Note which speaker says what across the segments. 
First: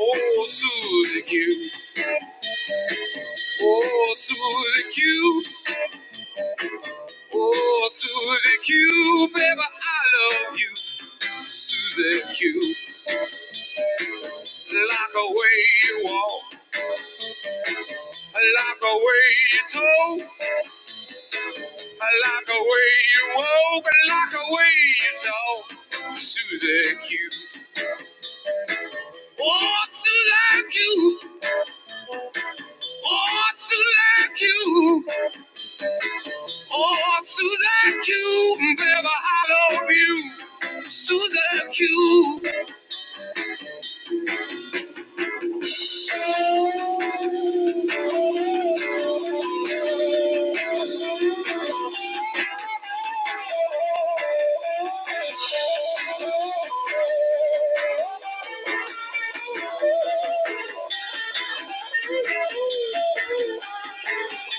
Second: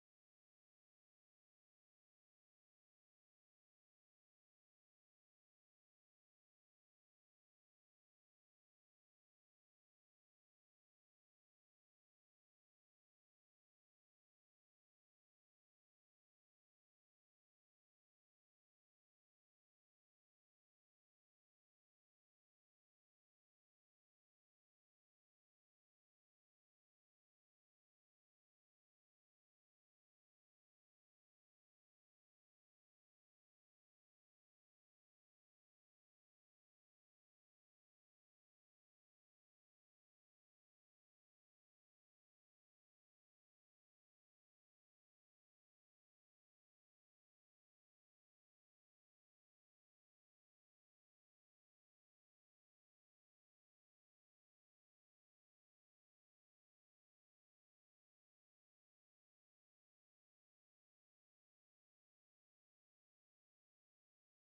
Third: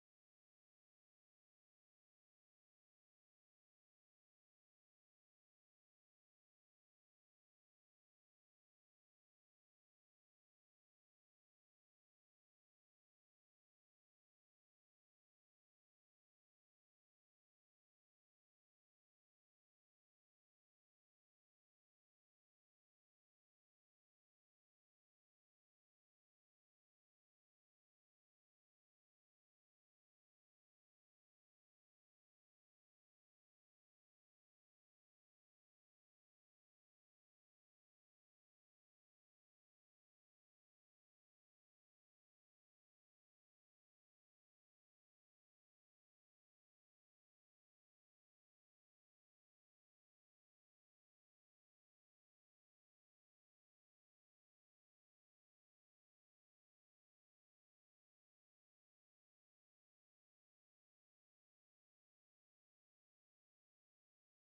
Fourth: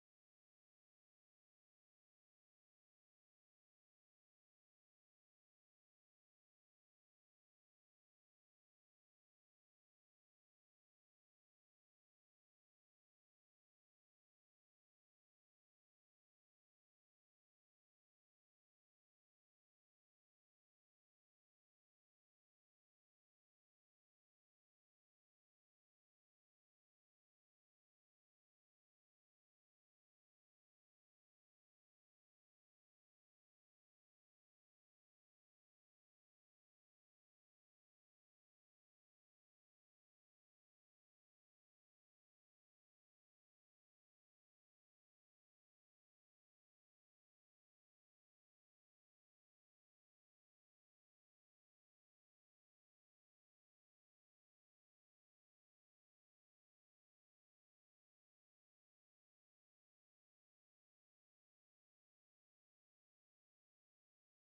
Speaker 1: Oh, Suzy-Q. Oh, Suzy-Q. Oh, Suzy-Q. Baby, I love you. Suzy-Q. Like the way you walk. Like the way you talk. Like the way you walk. Like the way you talk. Suzy-Q. Oh, Suzy-Q. Oh, Suzy-Q. Oh, Susan Q, baby, I love you. Susan Q. I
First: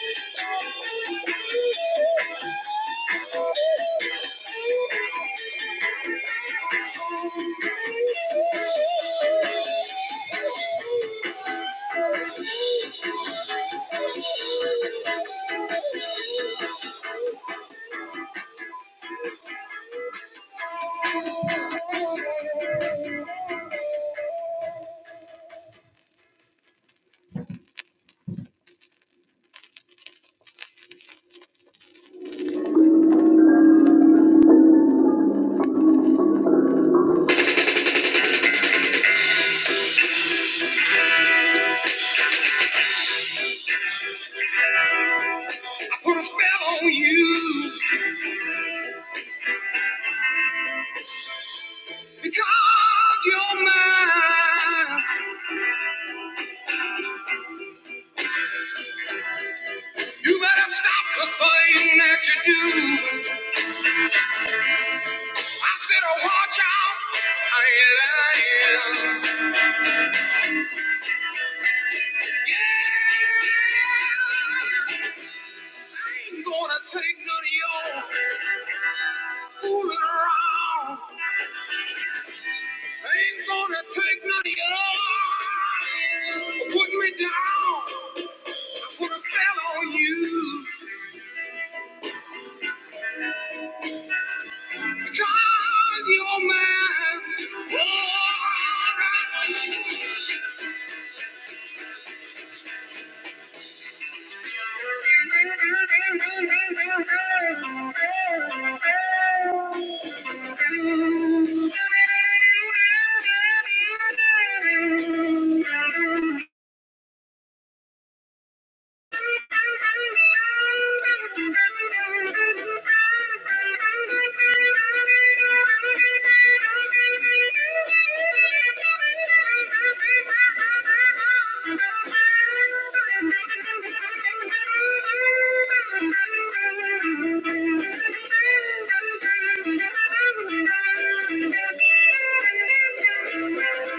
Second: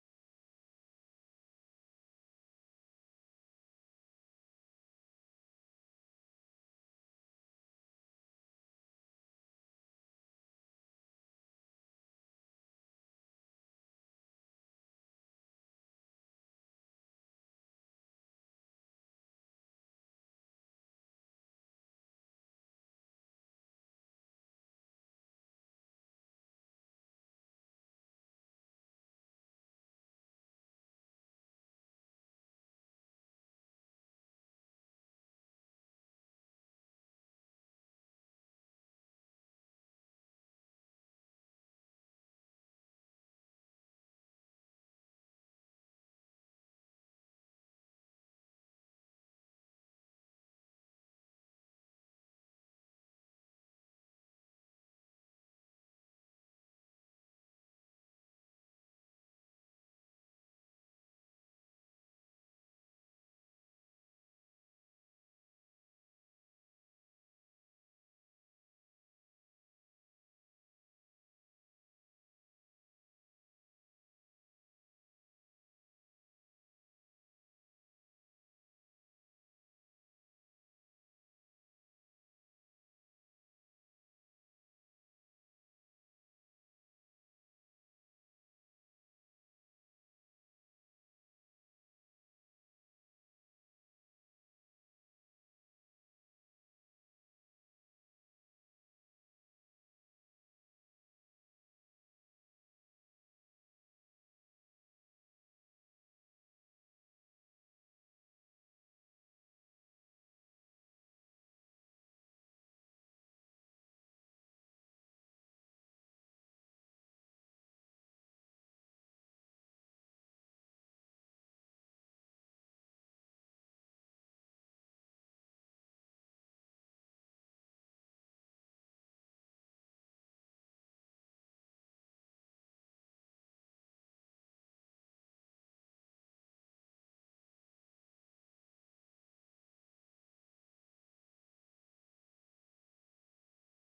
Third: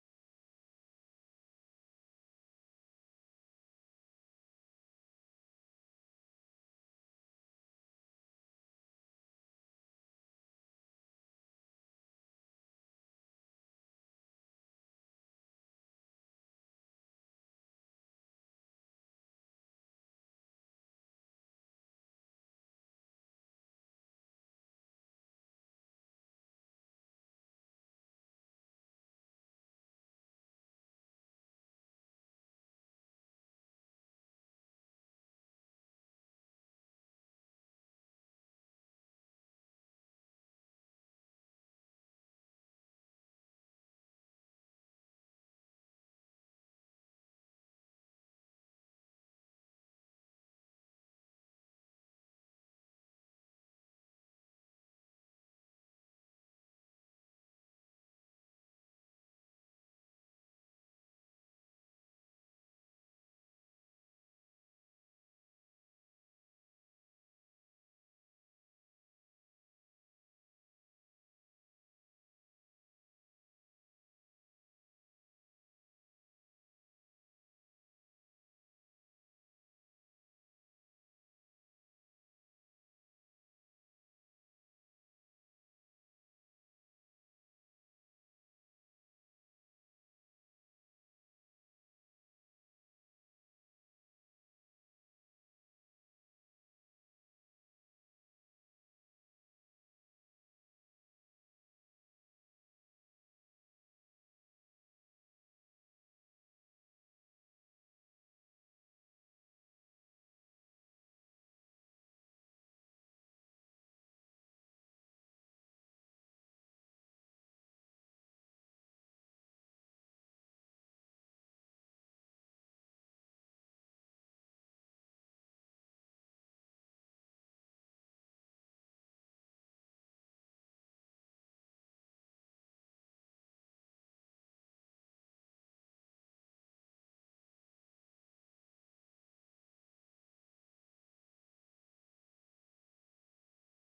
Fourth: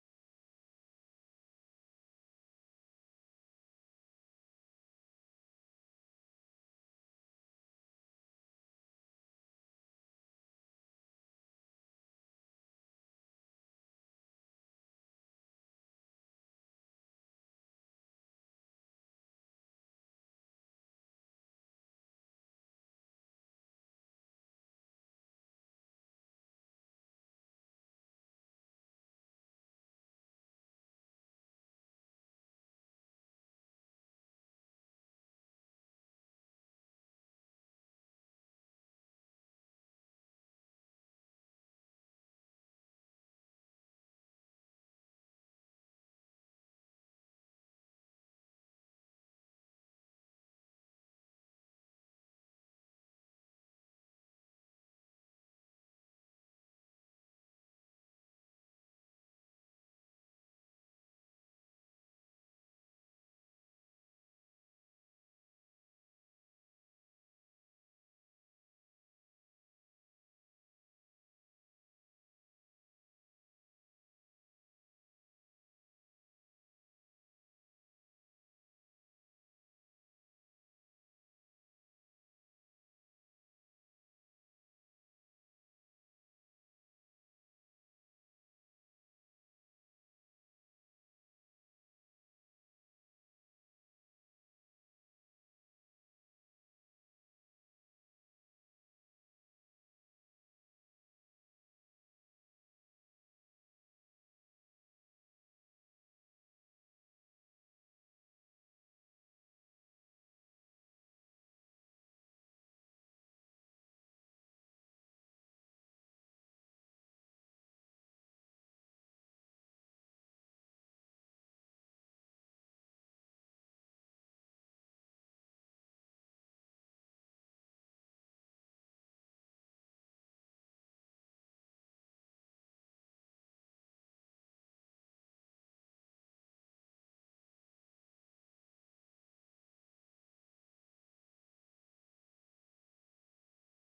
Speaker 1: put a spell on you because you're mine. You better stop the thing that you do. I said, oh, watch out. I ain't lying. Yeah. I ain't gonna take none of y'all fooling around. I ain't gonna take none of y'all putting me down. I put a spell on you because you're mine. Oh, Thank you.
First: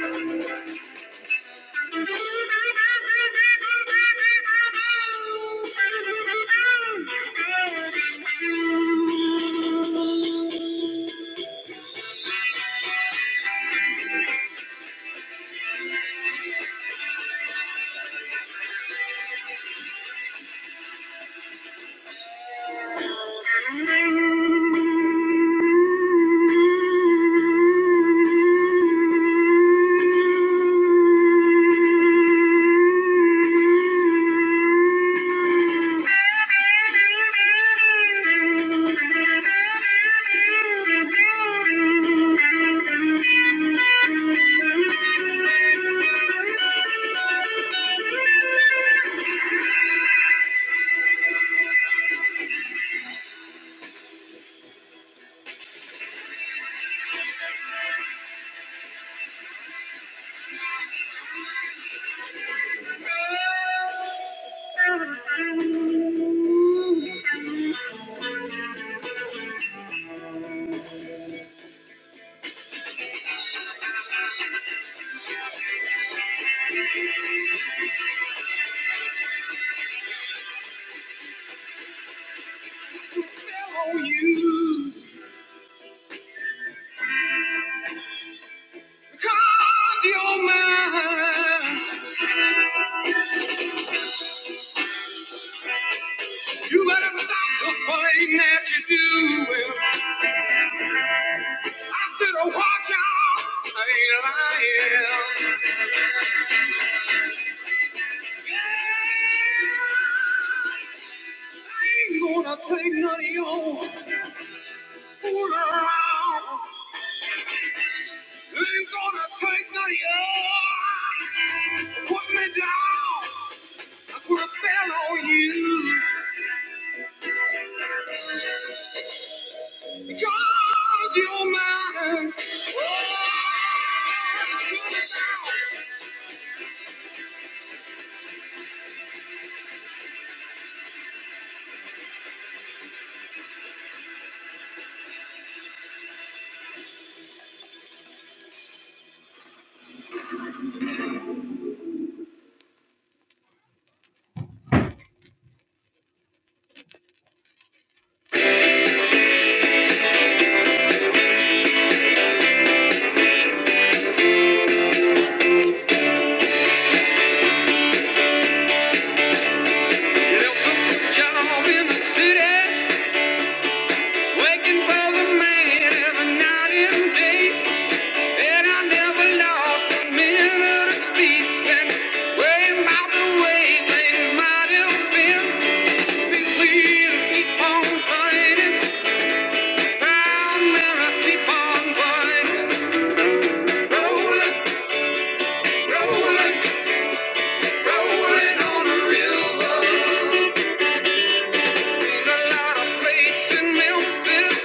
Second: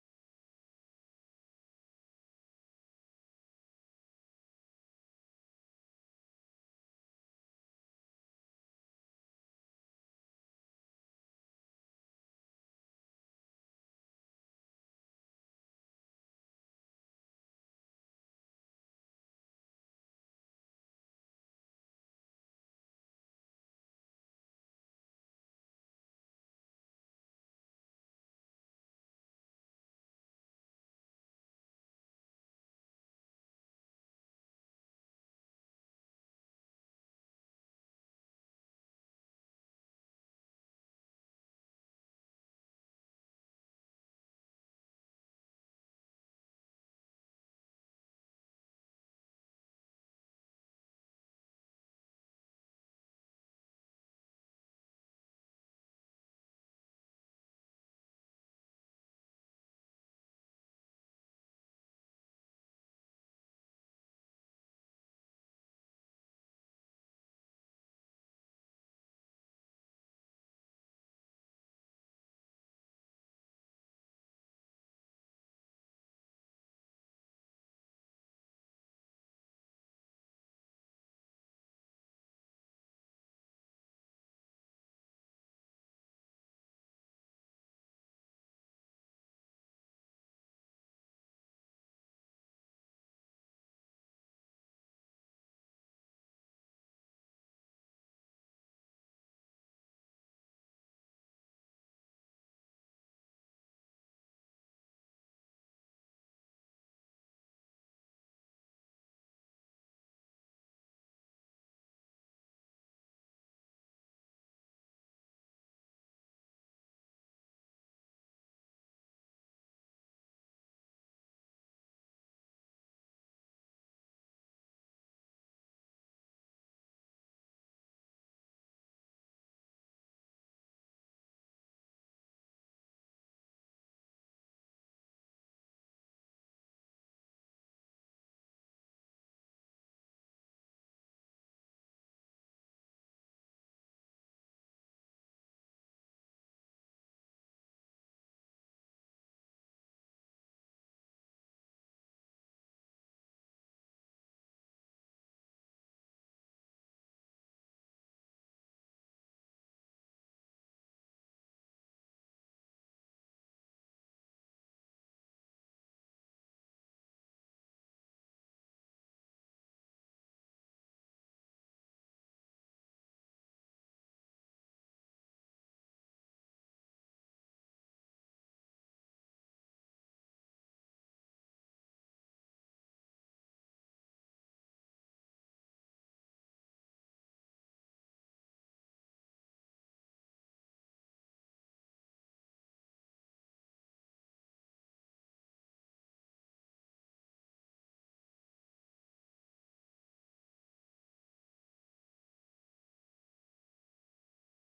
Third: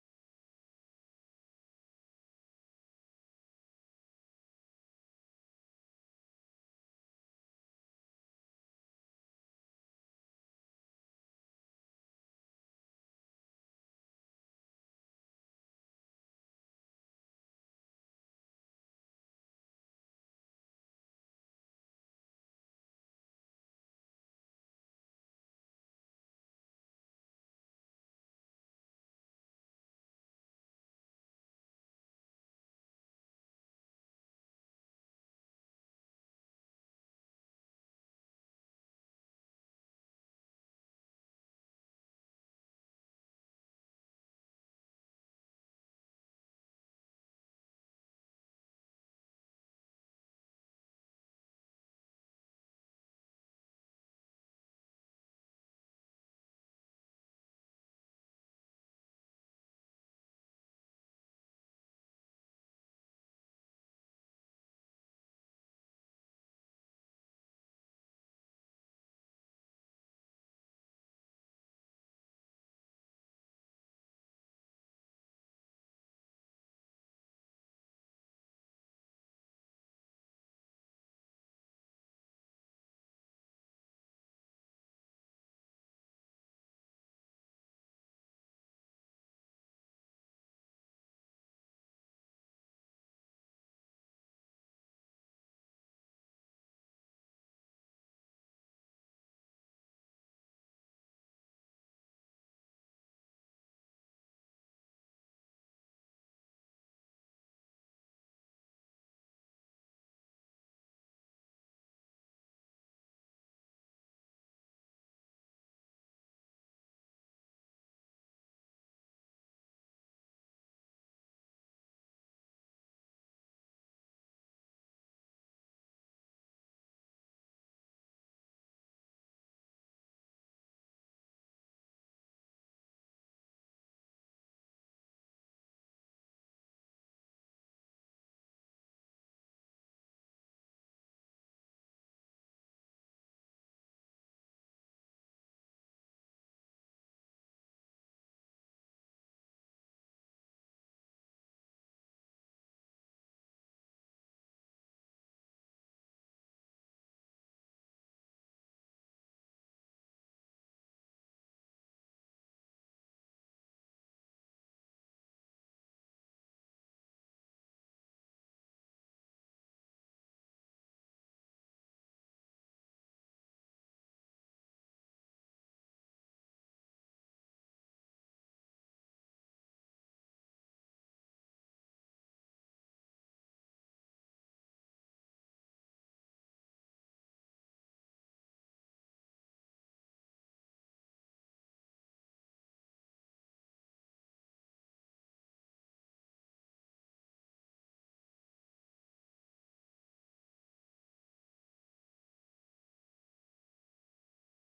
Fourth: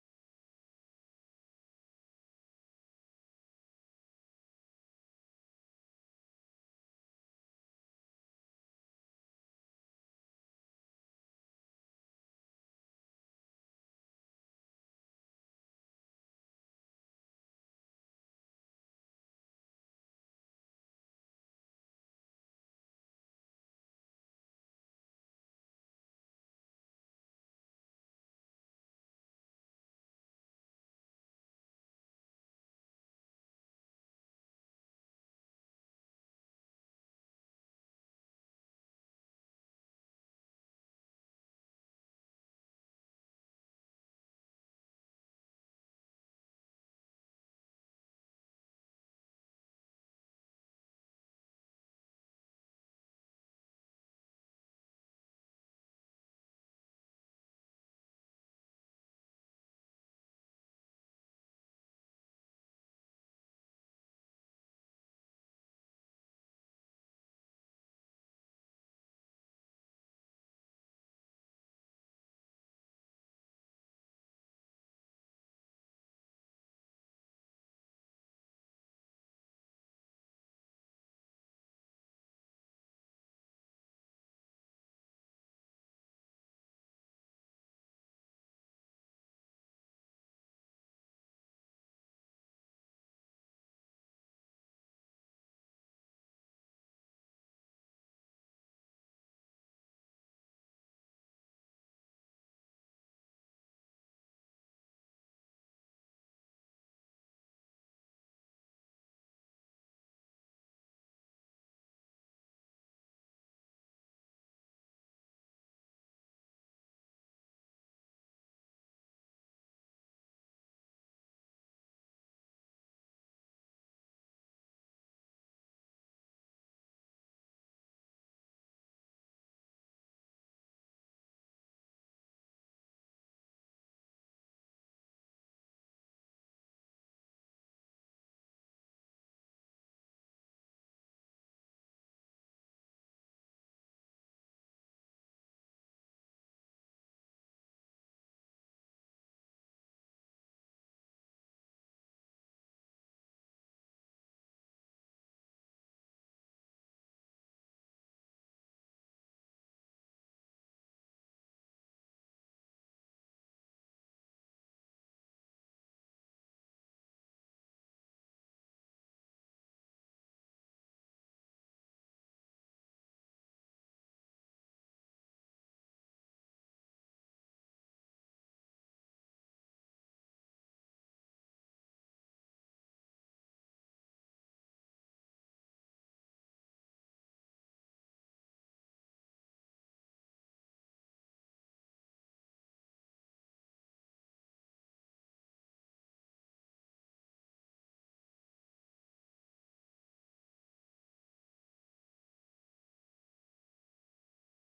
Speaker 1: Thank you. Thank you. You better stop fighting that you do. I said, oh, watch out. I ain't lying. Ain't gonna take none of your Ain't gonna take none put me down. Put a spell on you. Because you're mine. Left a job in the city. working for the man every night and day. And I never lost a minute of speech. And worrying about the way things might have been. Be clear, keep on fighting. Proud man, I keep on fighting. Rolling, rolling, rolling on the river. There's a lot of plates in Memphis,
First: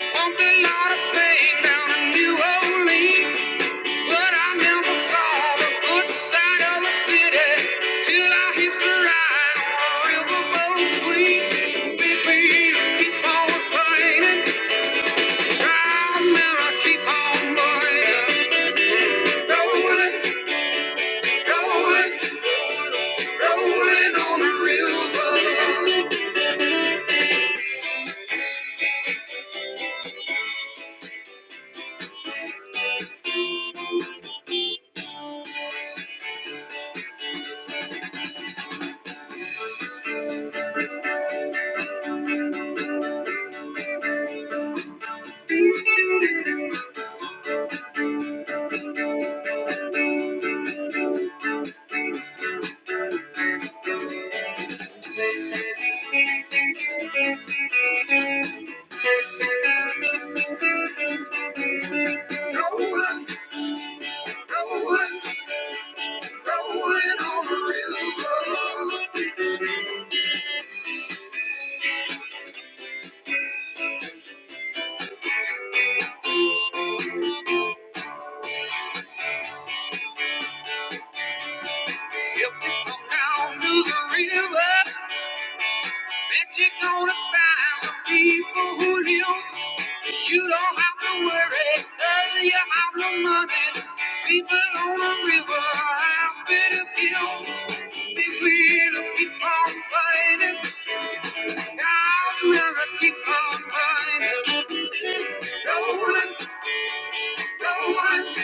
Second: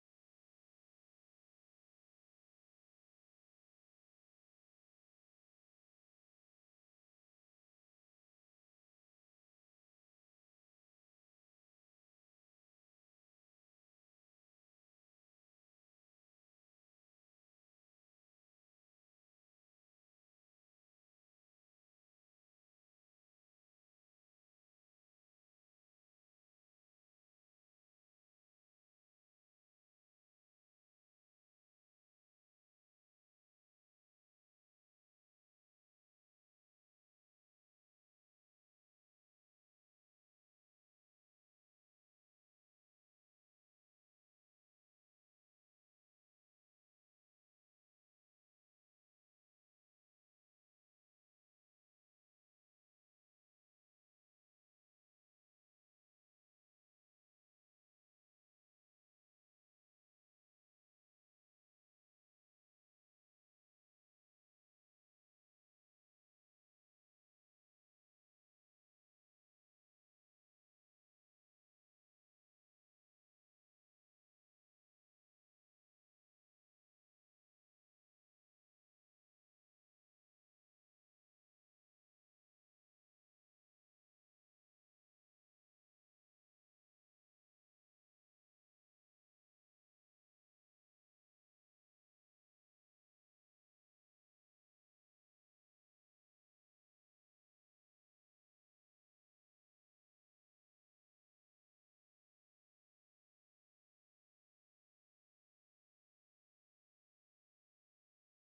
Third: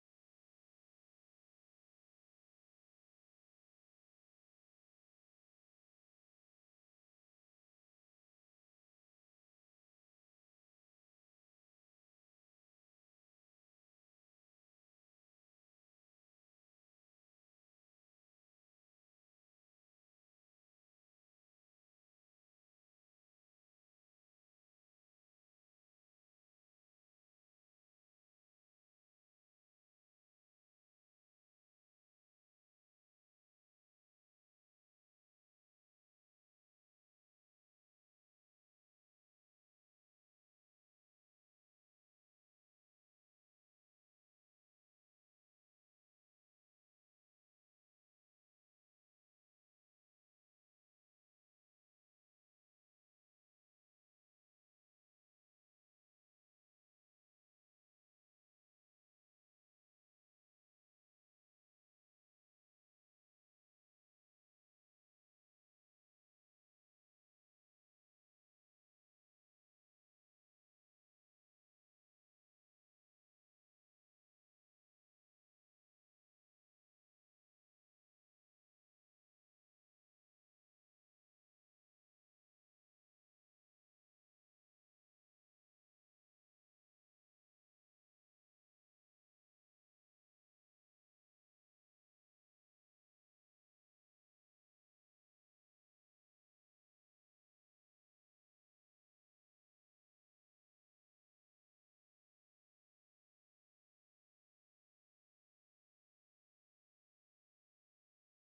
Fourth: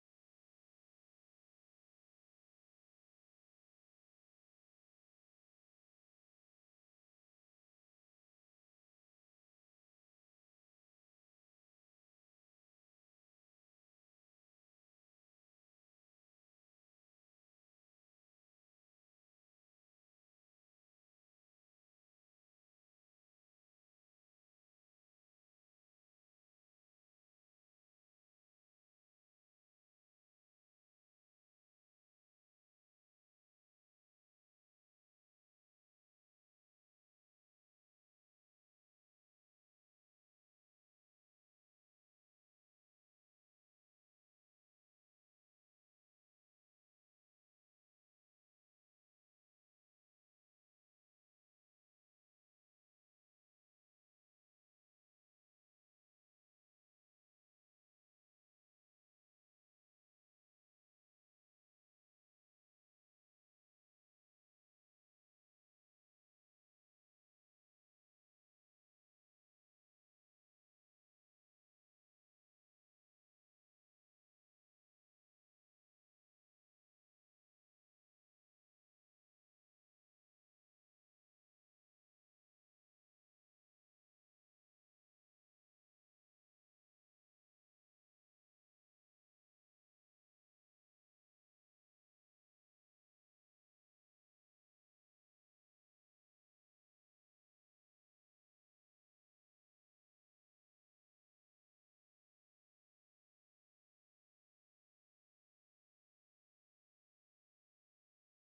Speaker 1: walked a lot of pain down in New Orleans, but I never saw the good side of the city till I hitched a ride on a riverboat queen. Big wheels keep on burning, round man I keep on rolling, rolling, rolling on the river, rolling, rolling, rolling on the river. If you go down to the river, bet you're gonna find some people who live. You don't have to worry 'cause you have no money. People on the river have better feel. This river keep on burning, down the river keep on burning. Rolling, rolling,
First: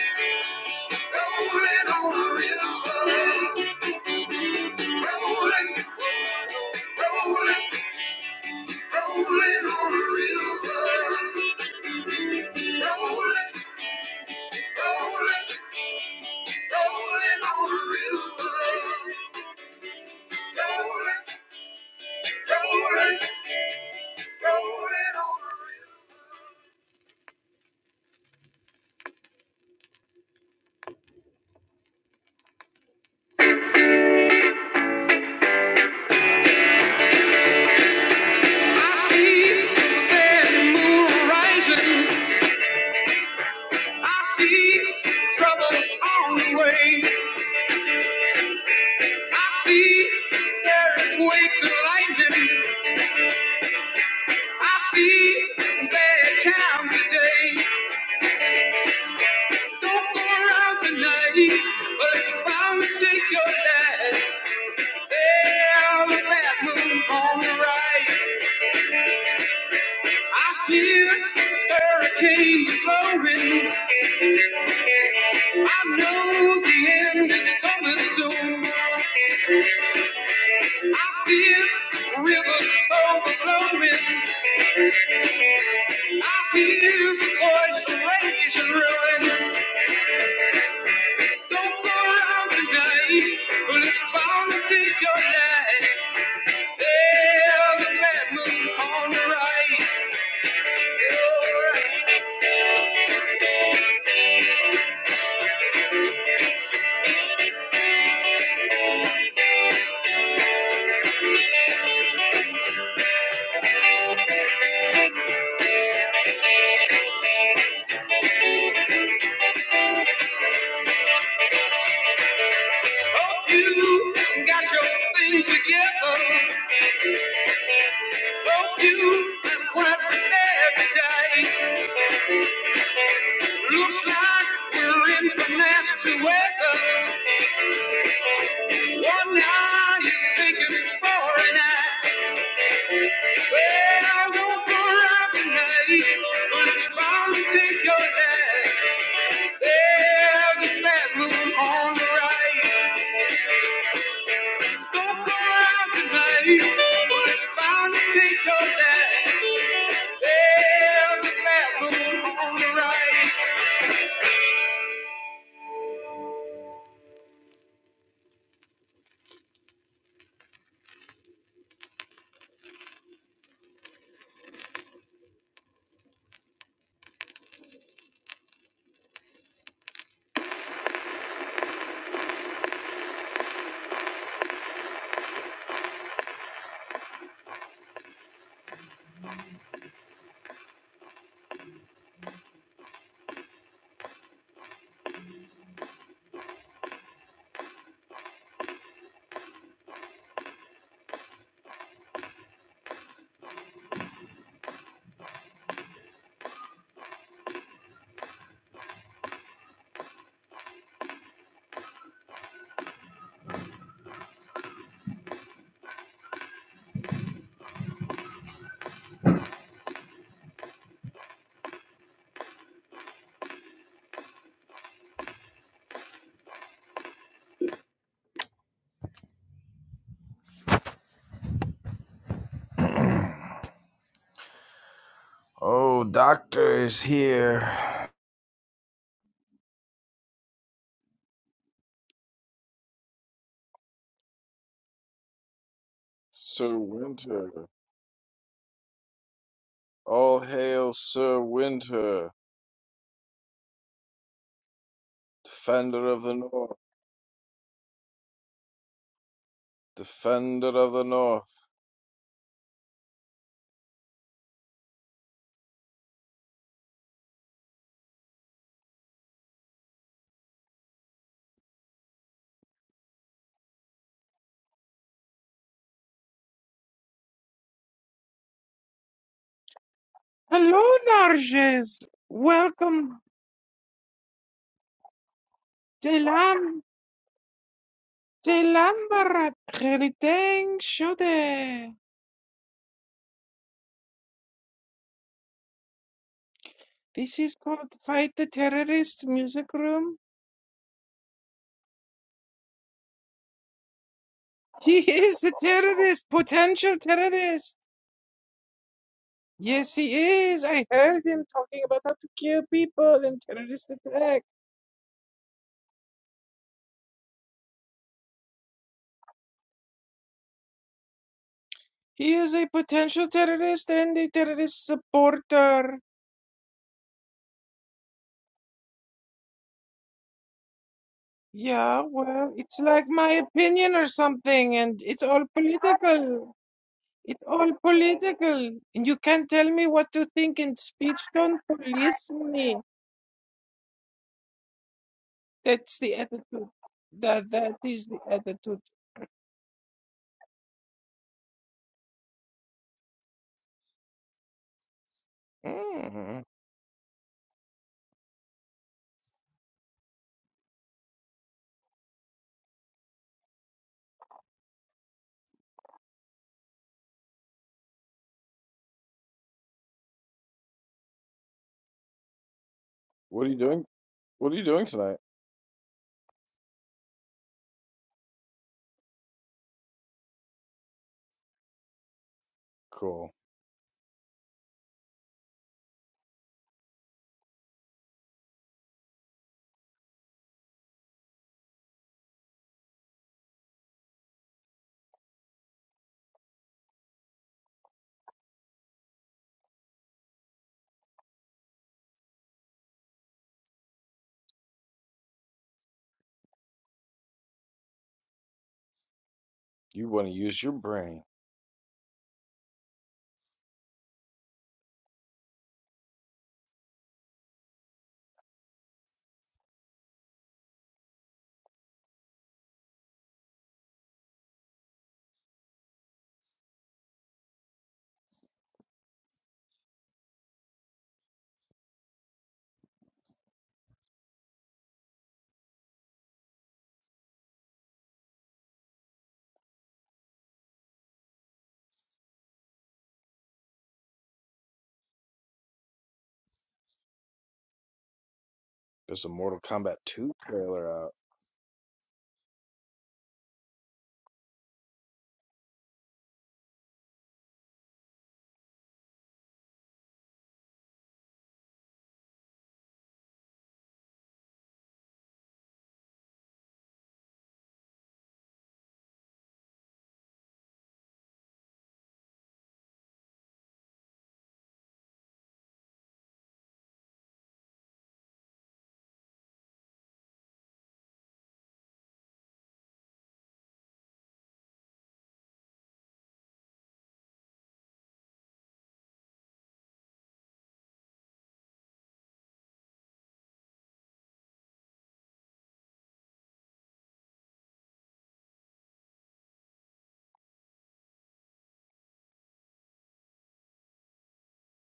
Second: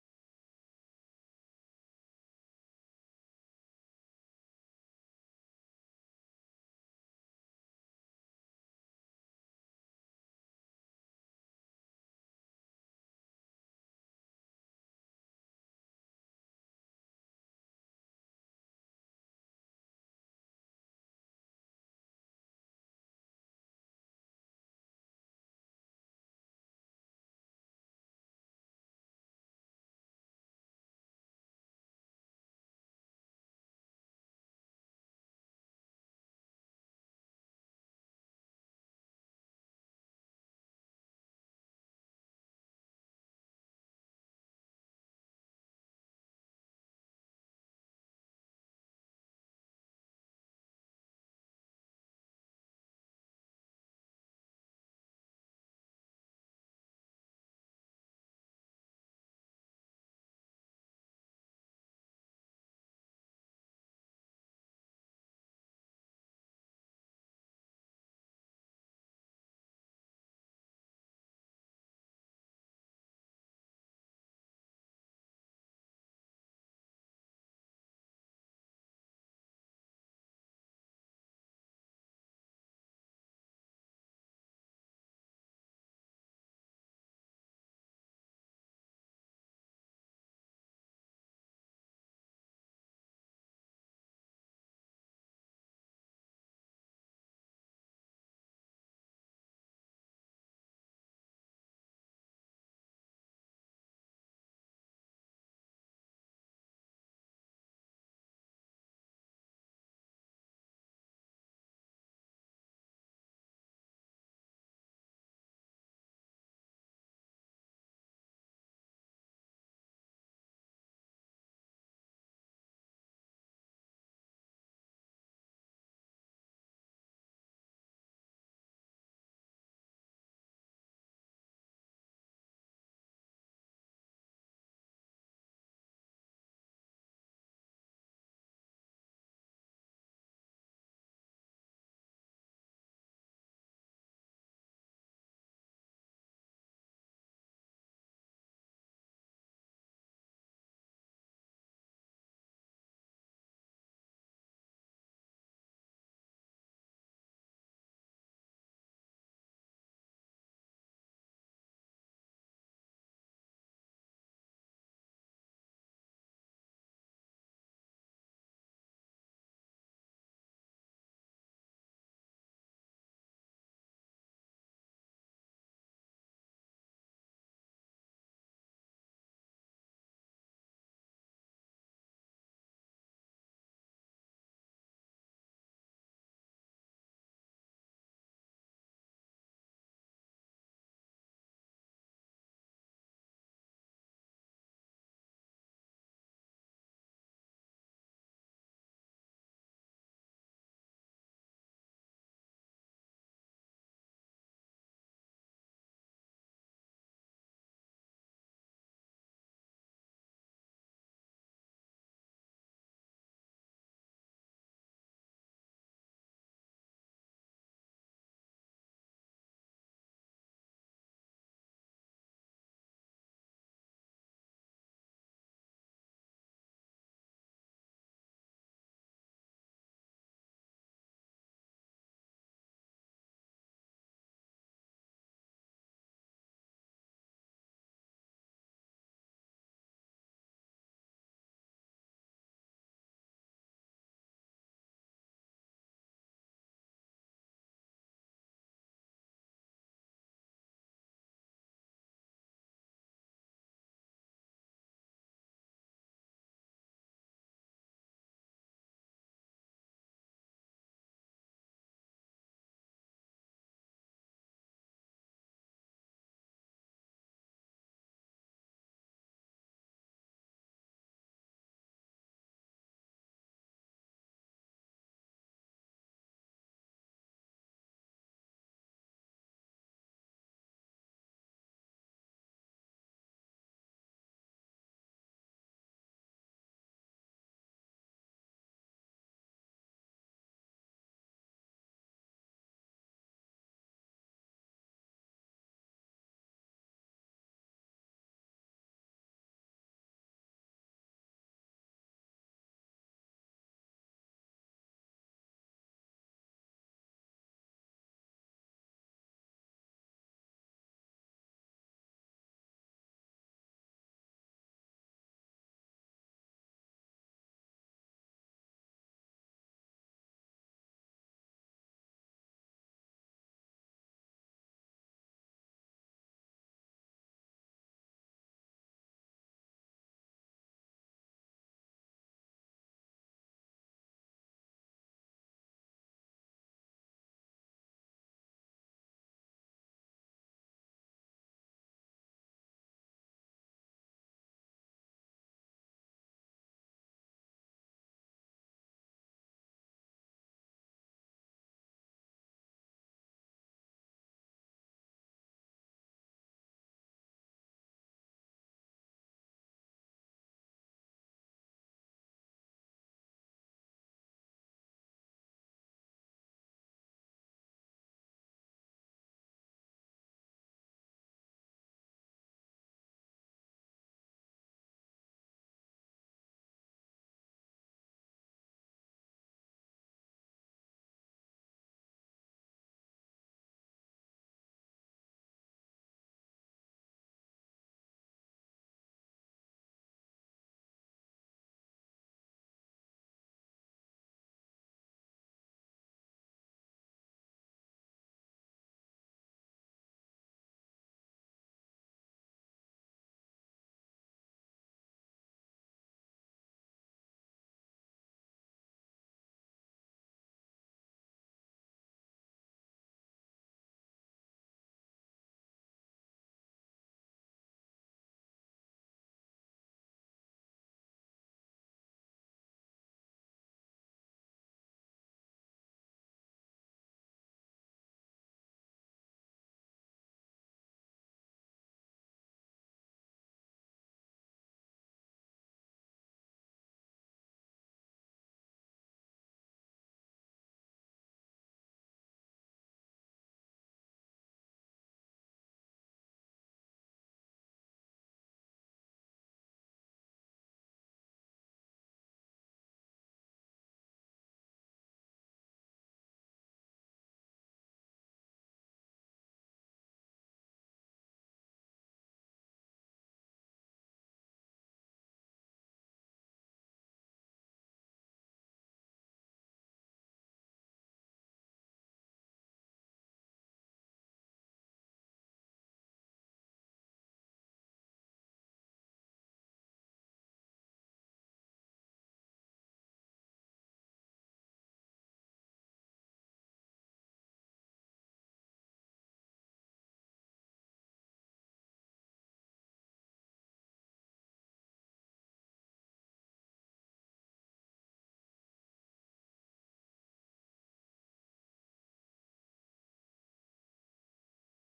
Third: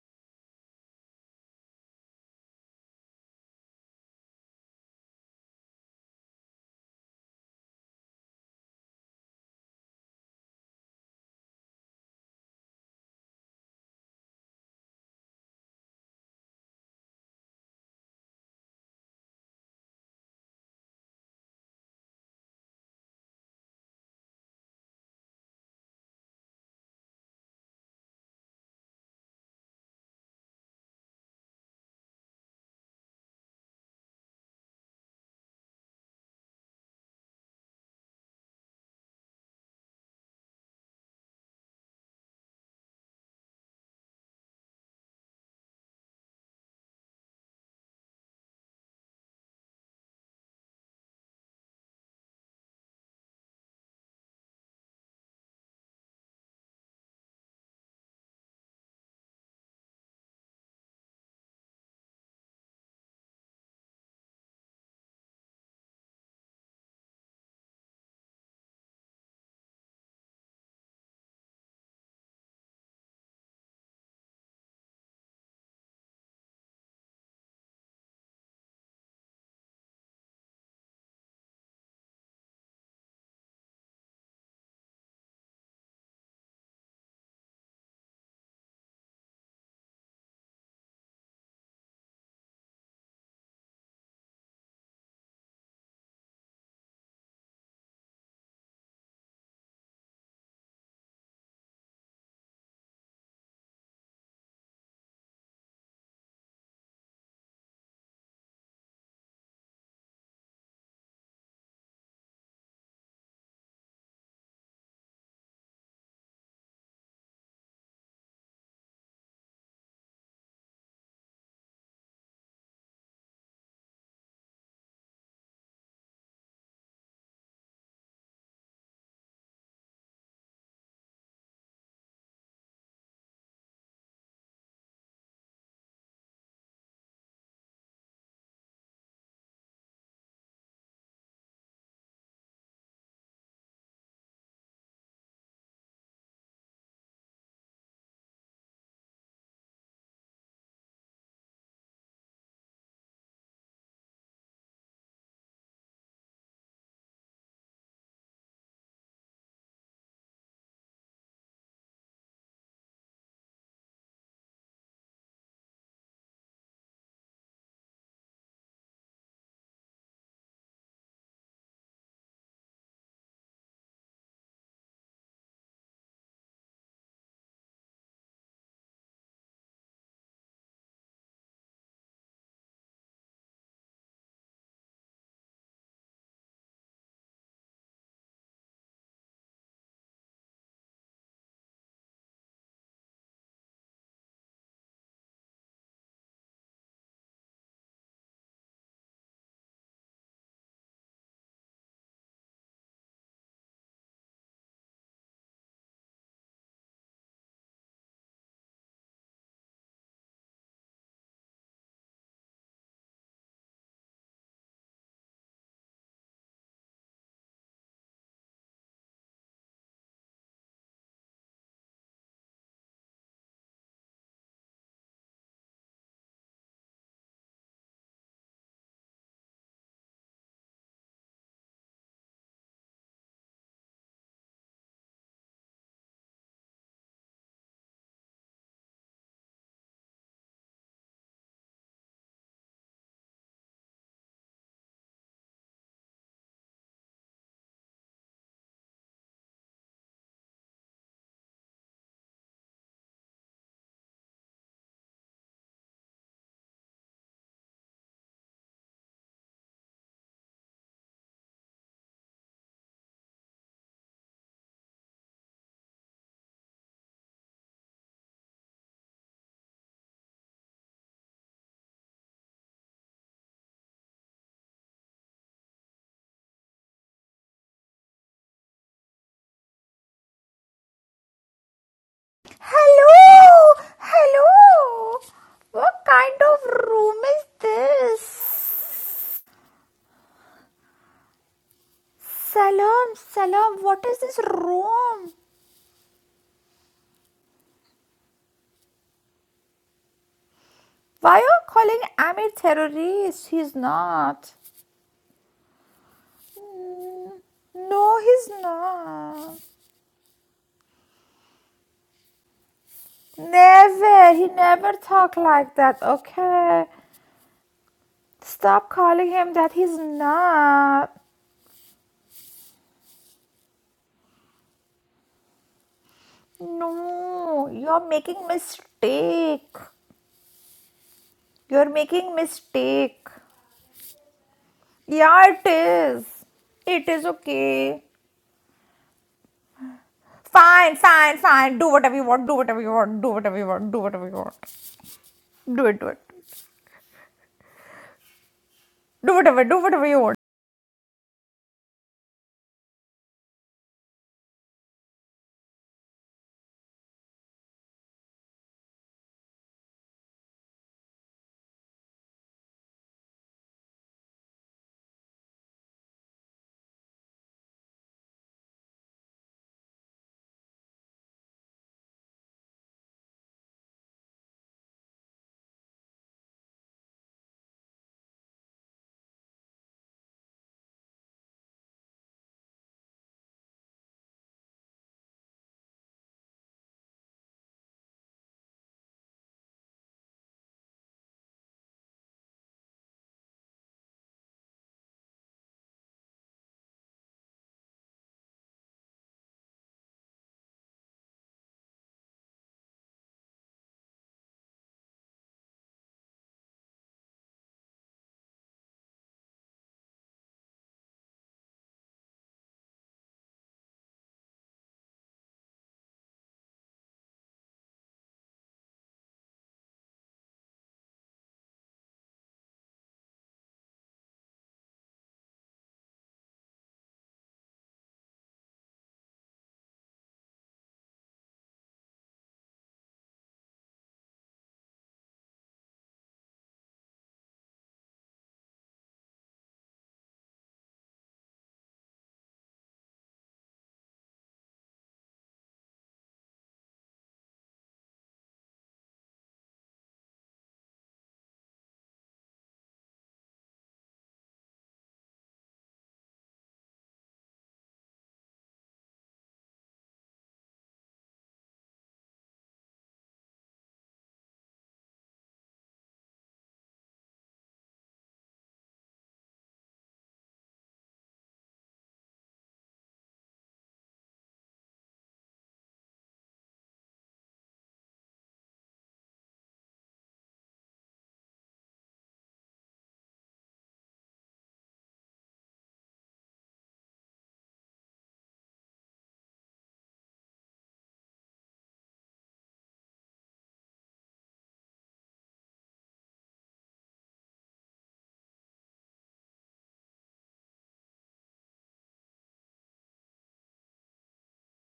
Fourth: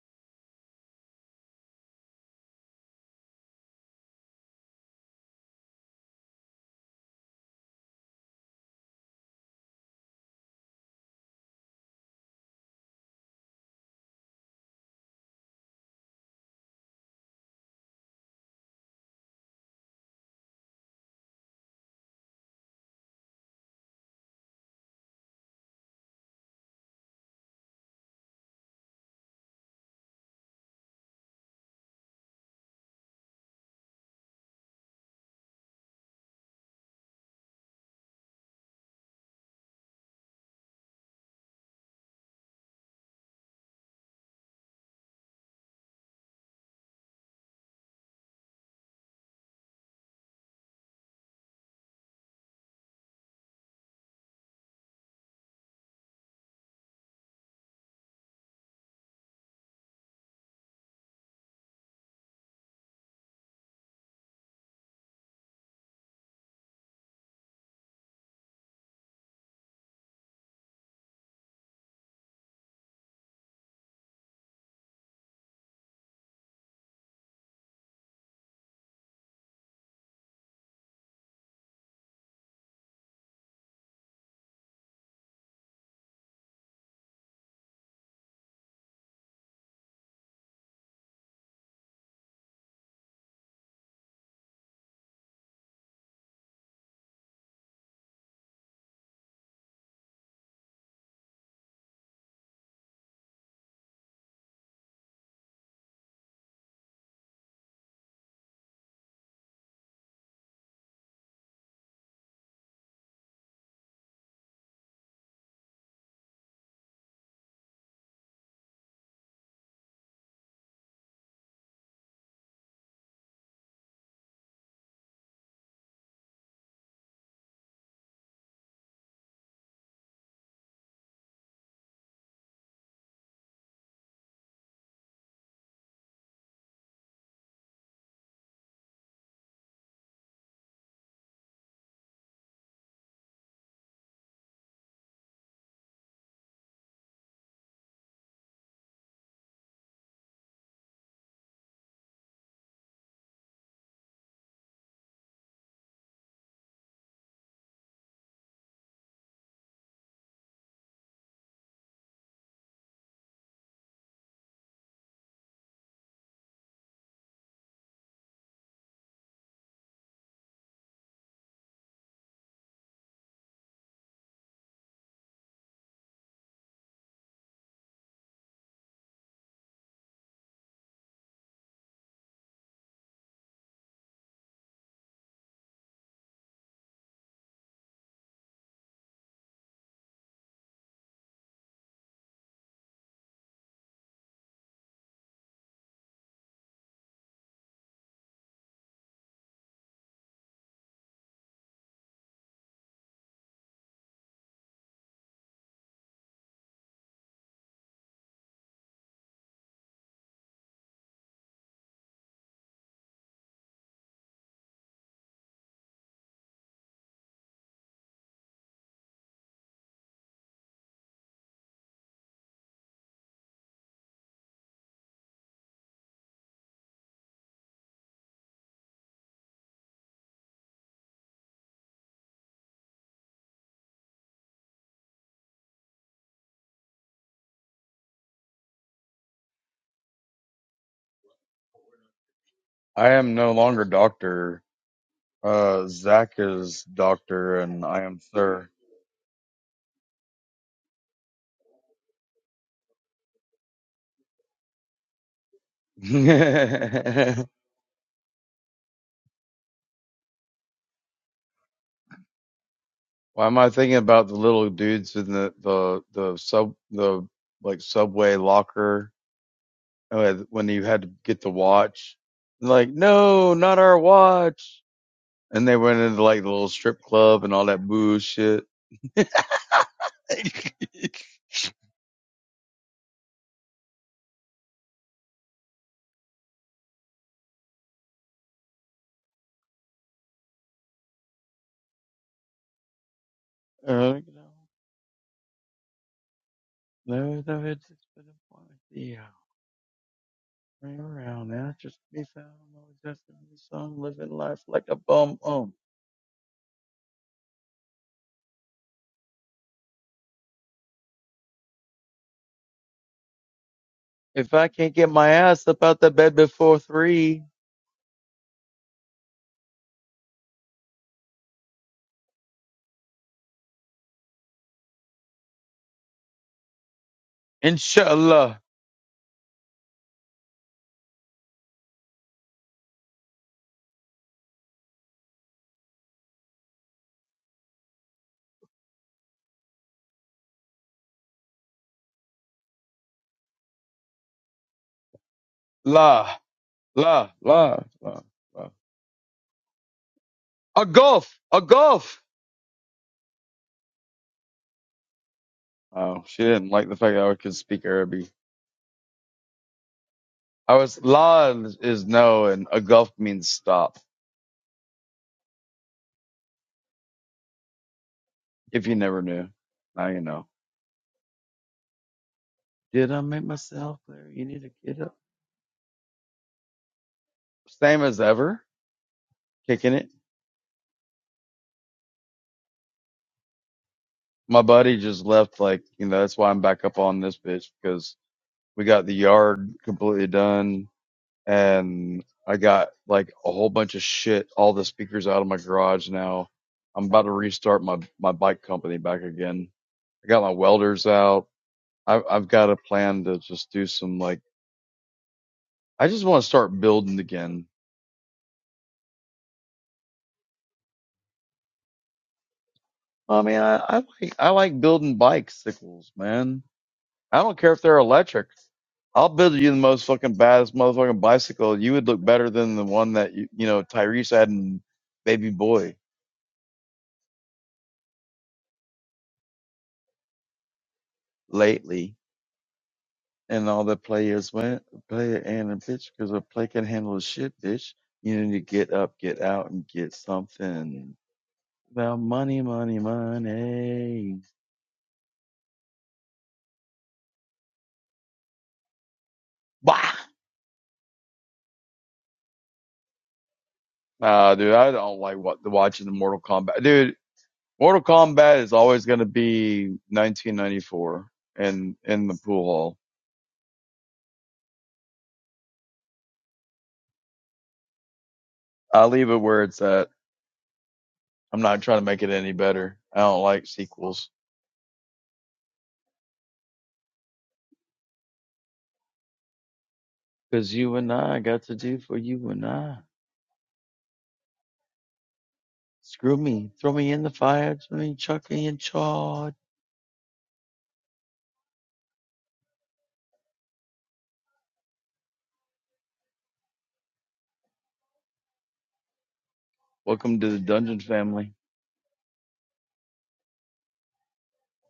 Speaker 1: rolling on the river. Rolling, rolling, rolling on the river. I see bad moon rising. I see trouble on the way. I see earthquakes and lightning. I see bad times today. Don't go tonight, but it's bound to take your life. Down in that moon on the right, I feel hurricanes blowing. I know the end is coming soon. I feel rivers overflowing. I feel ocean roaring. Don't go around tonight, but it's bound to take your life. There's a bad moon on the right. Hope you got your things together. You and what every day looks like you're in the nasty weather. One eye is thinking for an eye. Well, don't go robbing me, but it's bound to take your head. There's a bad moon on the right. Don't go robbing me, but it's bound to take your head. There's a bad moon on the right.
Speaker 2: I am no longer doctor. Uh, Zach is doctor, and I am sir. Why am I thinking about the little dudes in the the the sub the like subway locker uh, when you had to get the watch? Like, no, not our watch. And they went into like the little strip club and all that bullshit.
Speaker 1: Hello, Narges. Welcome.
Speaker 3: Hello, hello. What kind of
Speaker 1: Telam,
Speaker 3: room is this?
Speaker 1: Telambarat, Geriteng Shode.
Speaker 3: Salam, salam. What is
Speaker 2: Uh,
Speaker 3: this
Speaker 2: no,
Speaker 3: room?
Speaker 1: This
Speaker 2: no,
Speaker 1: is
Speaker 2: no, it's,
Speaker 1: called
Speaker 2: it's been
Speaker 1: Fight the
Speaker 2: a fun- Yeah.
Speaker 1: Terrorist Music Room.
Speaker 2: Bring
Speaker 3: Why are
Speaker 2: around
Speaker 3: you
Speaker 2: now. Just
Speaker 3: calling
Speaker 2: me found
Speaker 3: Amir
Speaker 2: my adjusted
Speaker 3: terrorist?
Speaker 2: me
Speaker 3: He's
Speaker 2: song, living
Speaker 3: not.
Speaker 2: life like a
Speaker 1: He
Speaker 2: bum
Speaker 1: is a
Speaker 2: um.
Speaker 1: terrorist, potential
Speaker 3: Mm,
Speaker 1: terrorist.
Speaker 3: No, he's not.
Speaker 1: Yes, he is. I heard him talking about how to kill people in terrorist
Speaker 3: Never.
Speaker 1: attack.
Speaker 3: He
Speaker 2: If I
Speaker 3: never
Speaker 2: can't get my
Speaker 3: talk
Speaker 2: ass
Speaker 3: like
Speaker 2: up out
Speaker 3: that.
Speaker 2: the bed before
Speaker 3: Okay.
Speaker 2: three,
Speaker 3: Stop calling him that. He's not.
Speaker 1: He is a potential terrorist and a terrorist supporter.
Speaker 3: No, you're making
Speaker 2: inshallah,
Speaker 3: mistake. You're
Speaker 1: Yeah,
Speaker 3: making
Speaker 1: well, it's like
Speaker 3: mistake.
Speaker 1: my opinion or something, and it's
Speaker 3: Yeah,
Speaker 1: all
Speaker 3: it is.
Speaker 1: political.
Speaker 3: It is
Speaker 1: It's all
Speaker 3: okay.
Speaker 1: political. And you can't tell me what to think in
Speaker 3: Fine,
Speaker 1: speech.
Speaker 3: fine,
Speaker 1: Don't
Speaker 3: fine. Do whatever you
Speaker 1: police
Speaker 3: want. Do
Speaker 1: me.
Speaker 3: whatever you want. Do whatever you want. Do whatever you want. Do it,
Speaker 1: That's
Speaker 3: do
Speaker 1: the
Speaker 3: it.
Speaker 2: la,
Speaker 1: attitude.
Speaker 2: la,
Speaker 1: That that
Speaker 2: la,
Speaker 1: is
Speaker 2: la,
Speaker 1: the
Speaker 2: la.
Speaker 1: attitude.
Speaker 3: Do whatever. Do whatever you want.
Speaker 2: A golf, a golf. Oh, she didn't like the fact that I could speak Arabic. I was, la is is no, and a golf means stop. If you never knew, now you know. Did I make myself clear? You need to get up. Same as ever, kicking it. my buddy just left like you know that's why i'm back up on this bitch because we got the yard completely done and i got like a whole bunch of shit all the speakers out of my garage now i'm about to restart my my bike company back again i got my welders out i've, I've got a plan to just do some like i just want to start building again i mean i, I like i like building bicycles man i don't care if they're electric I'll build you the most fucking baddest motherfucking bicycle. You would look better than the one that you, you know Tyrese had in Baby Boy lately, and all the players went play it and a bitch because a play can handle the shit, bitch. You need to get up, get out, and get something. Well, money, money, money. Bah! Nah, dude, I don't like what watching the Mortal Kombat. Dude, Mortal Kombat is always gonna be 1994 and in in the pool hall. I leave it where it's at. I'm not trying to make it any better. I don't like sequels. Cause you and I got to do for you and I. Screw me. Throw me in the fire. Throw me chuck me in charge. Welcome to the dungeon family.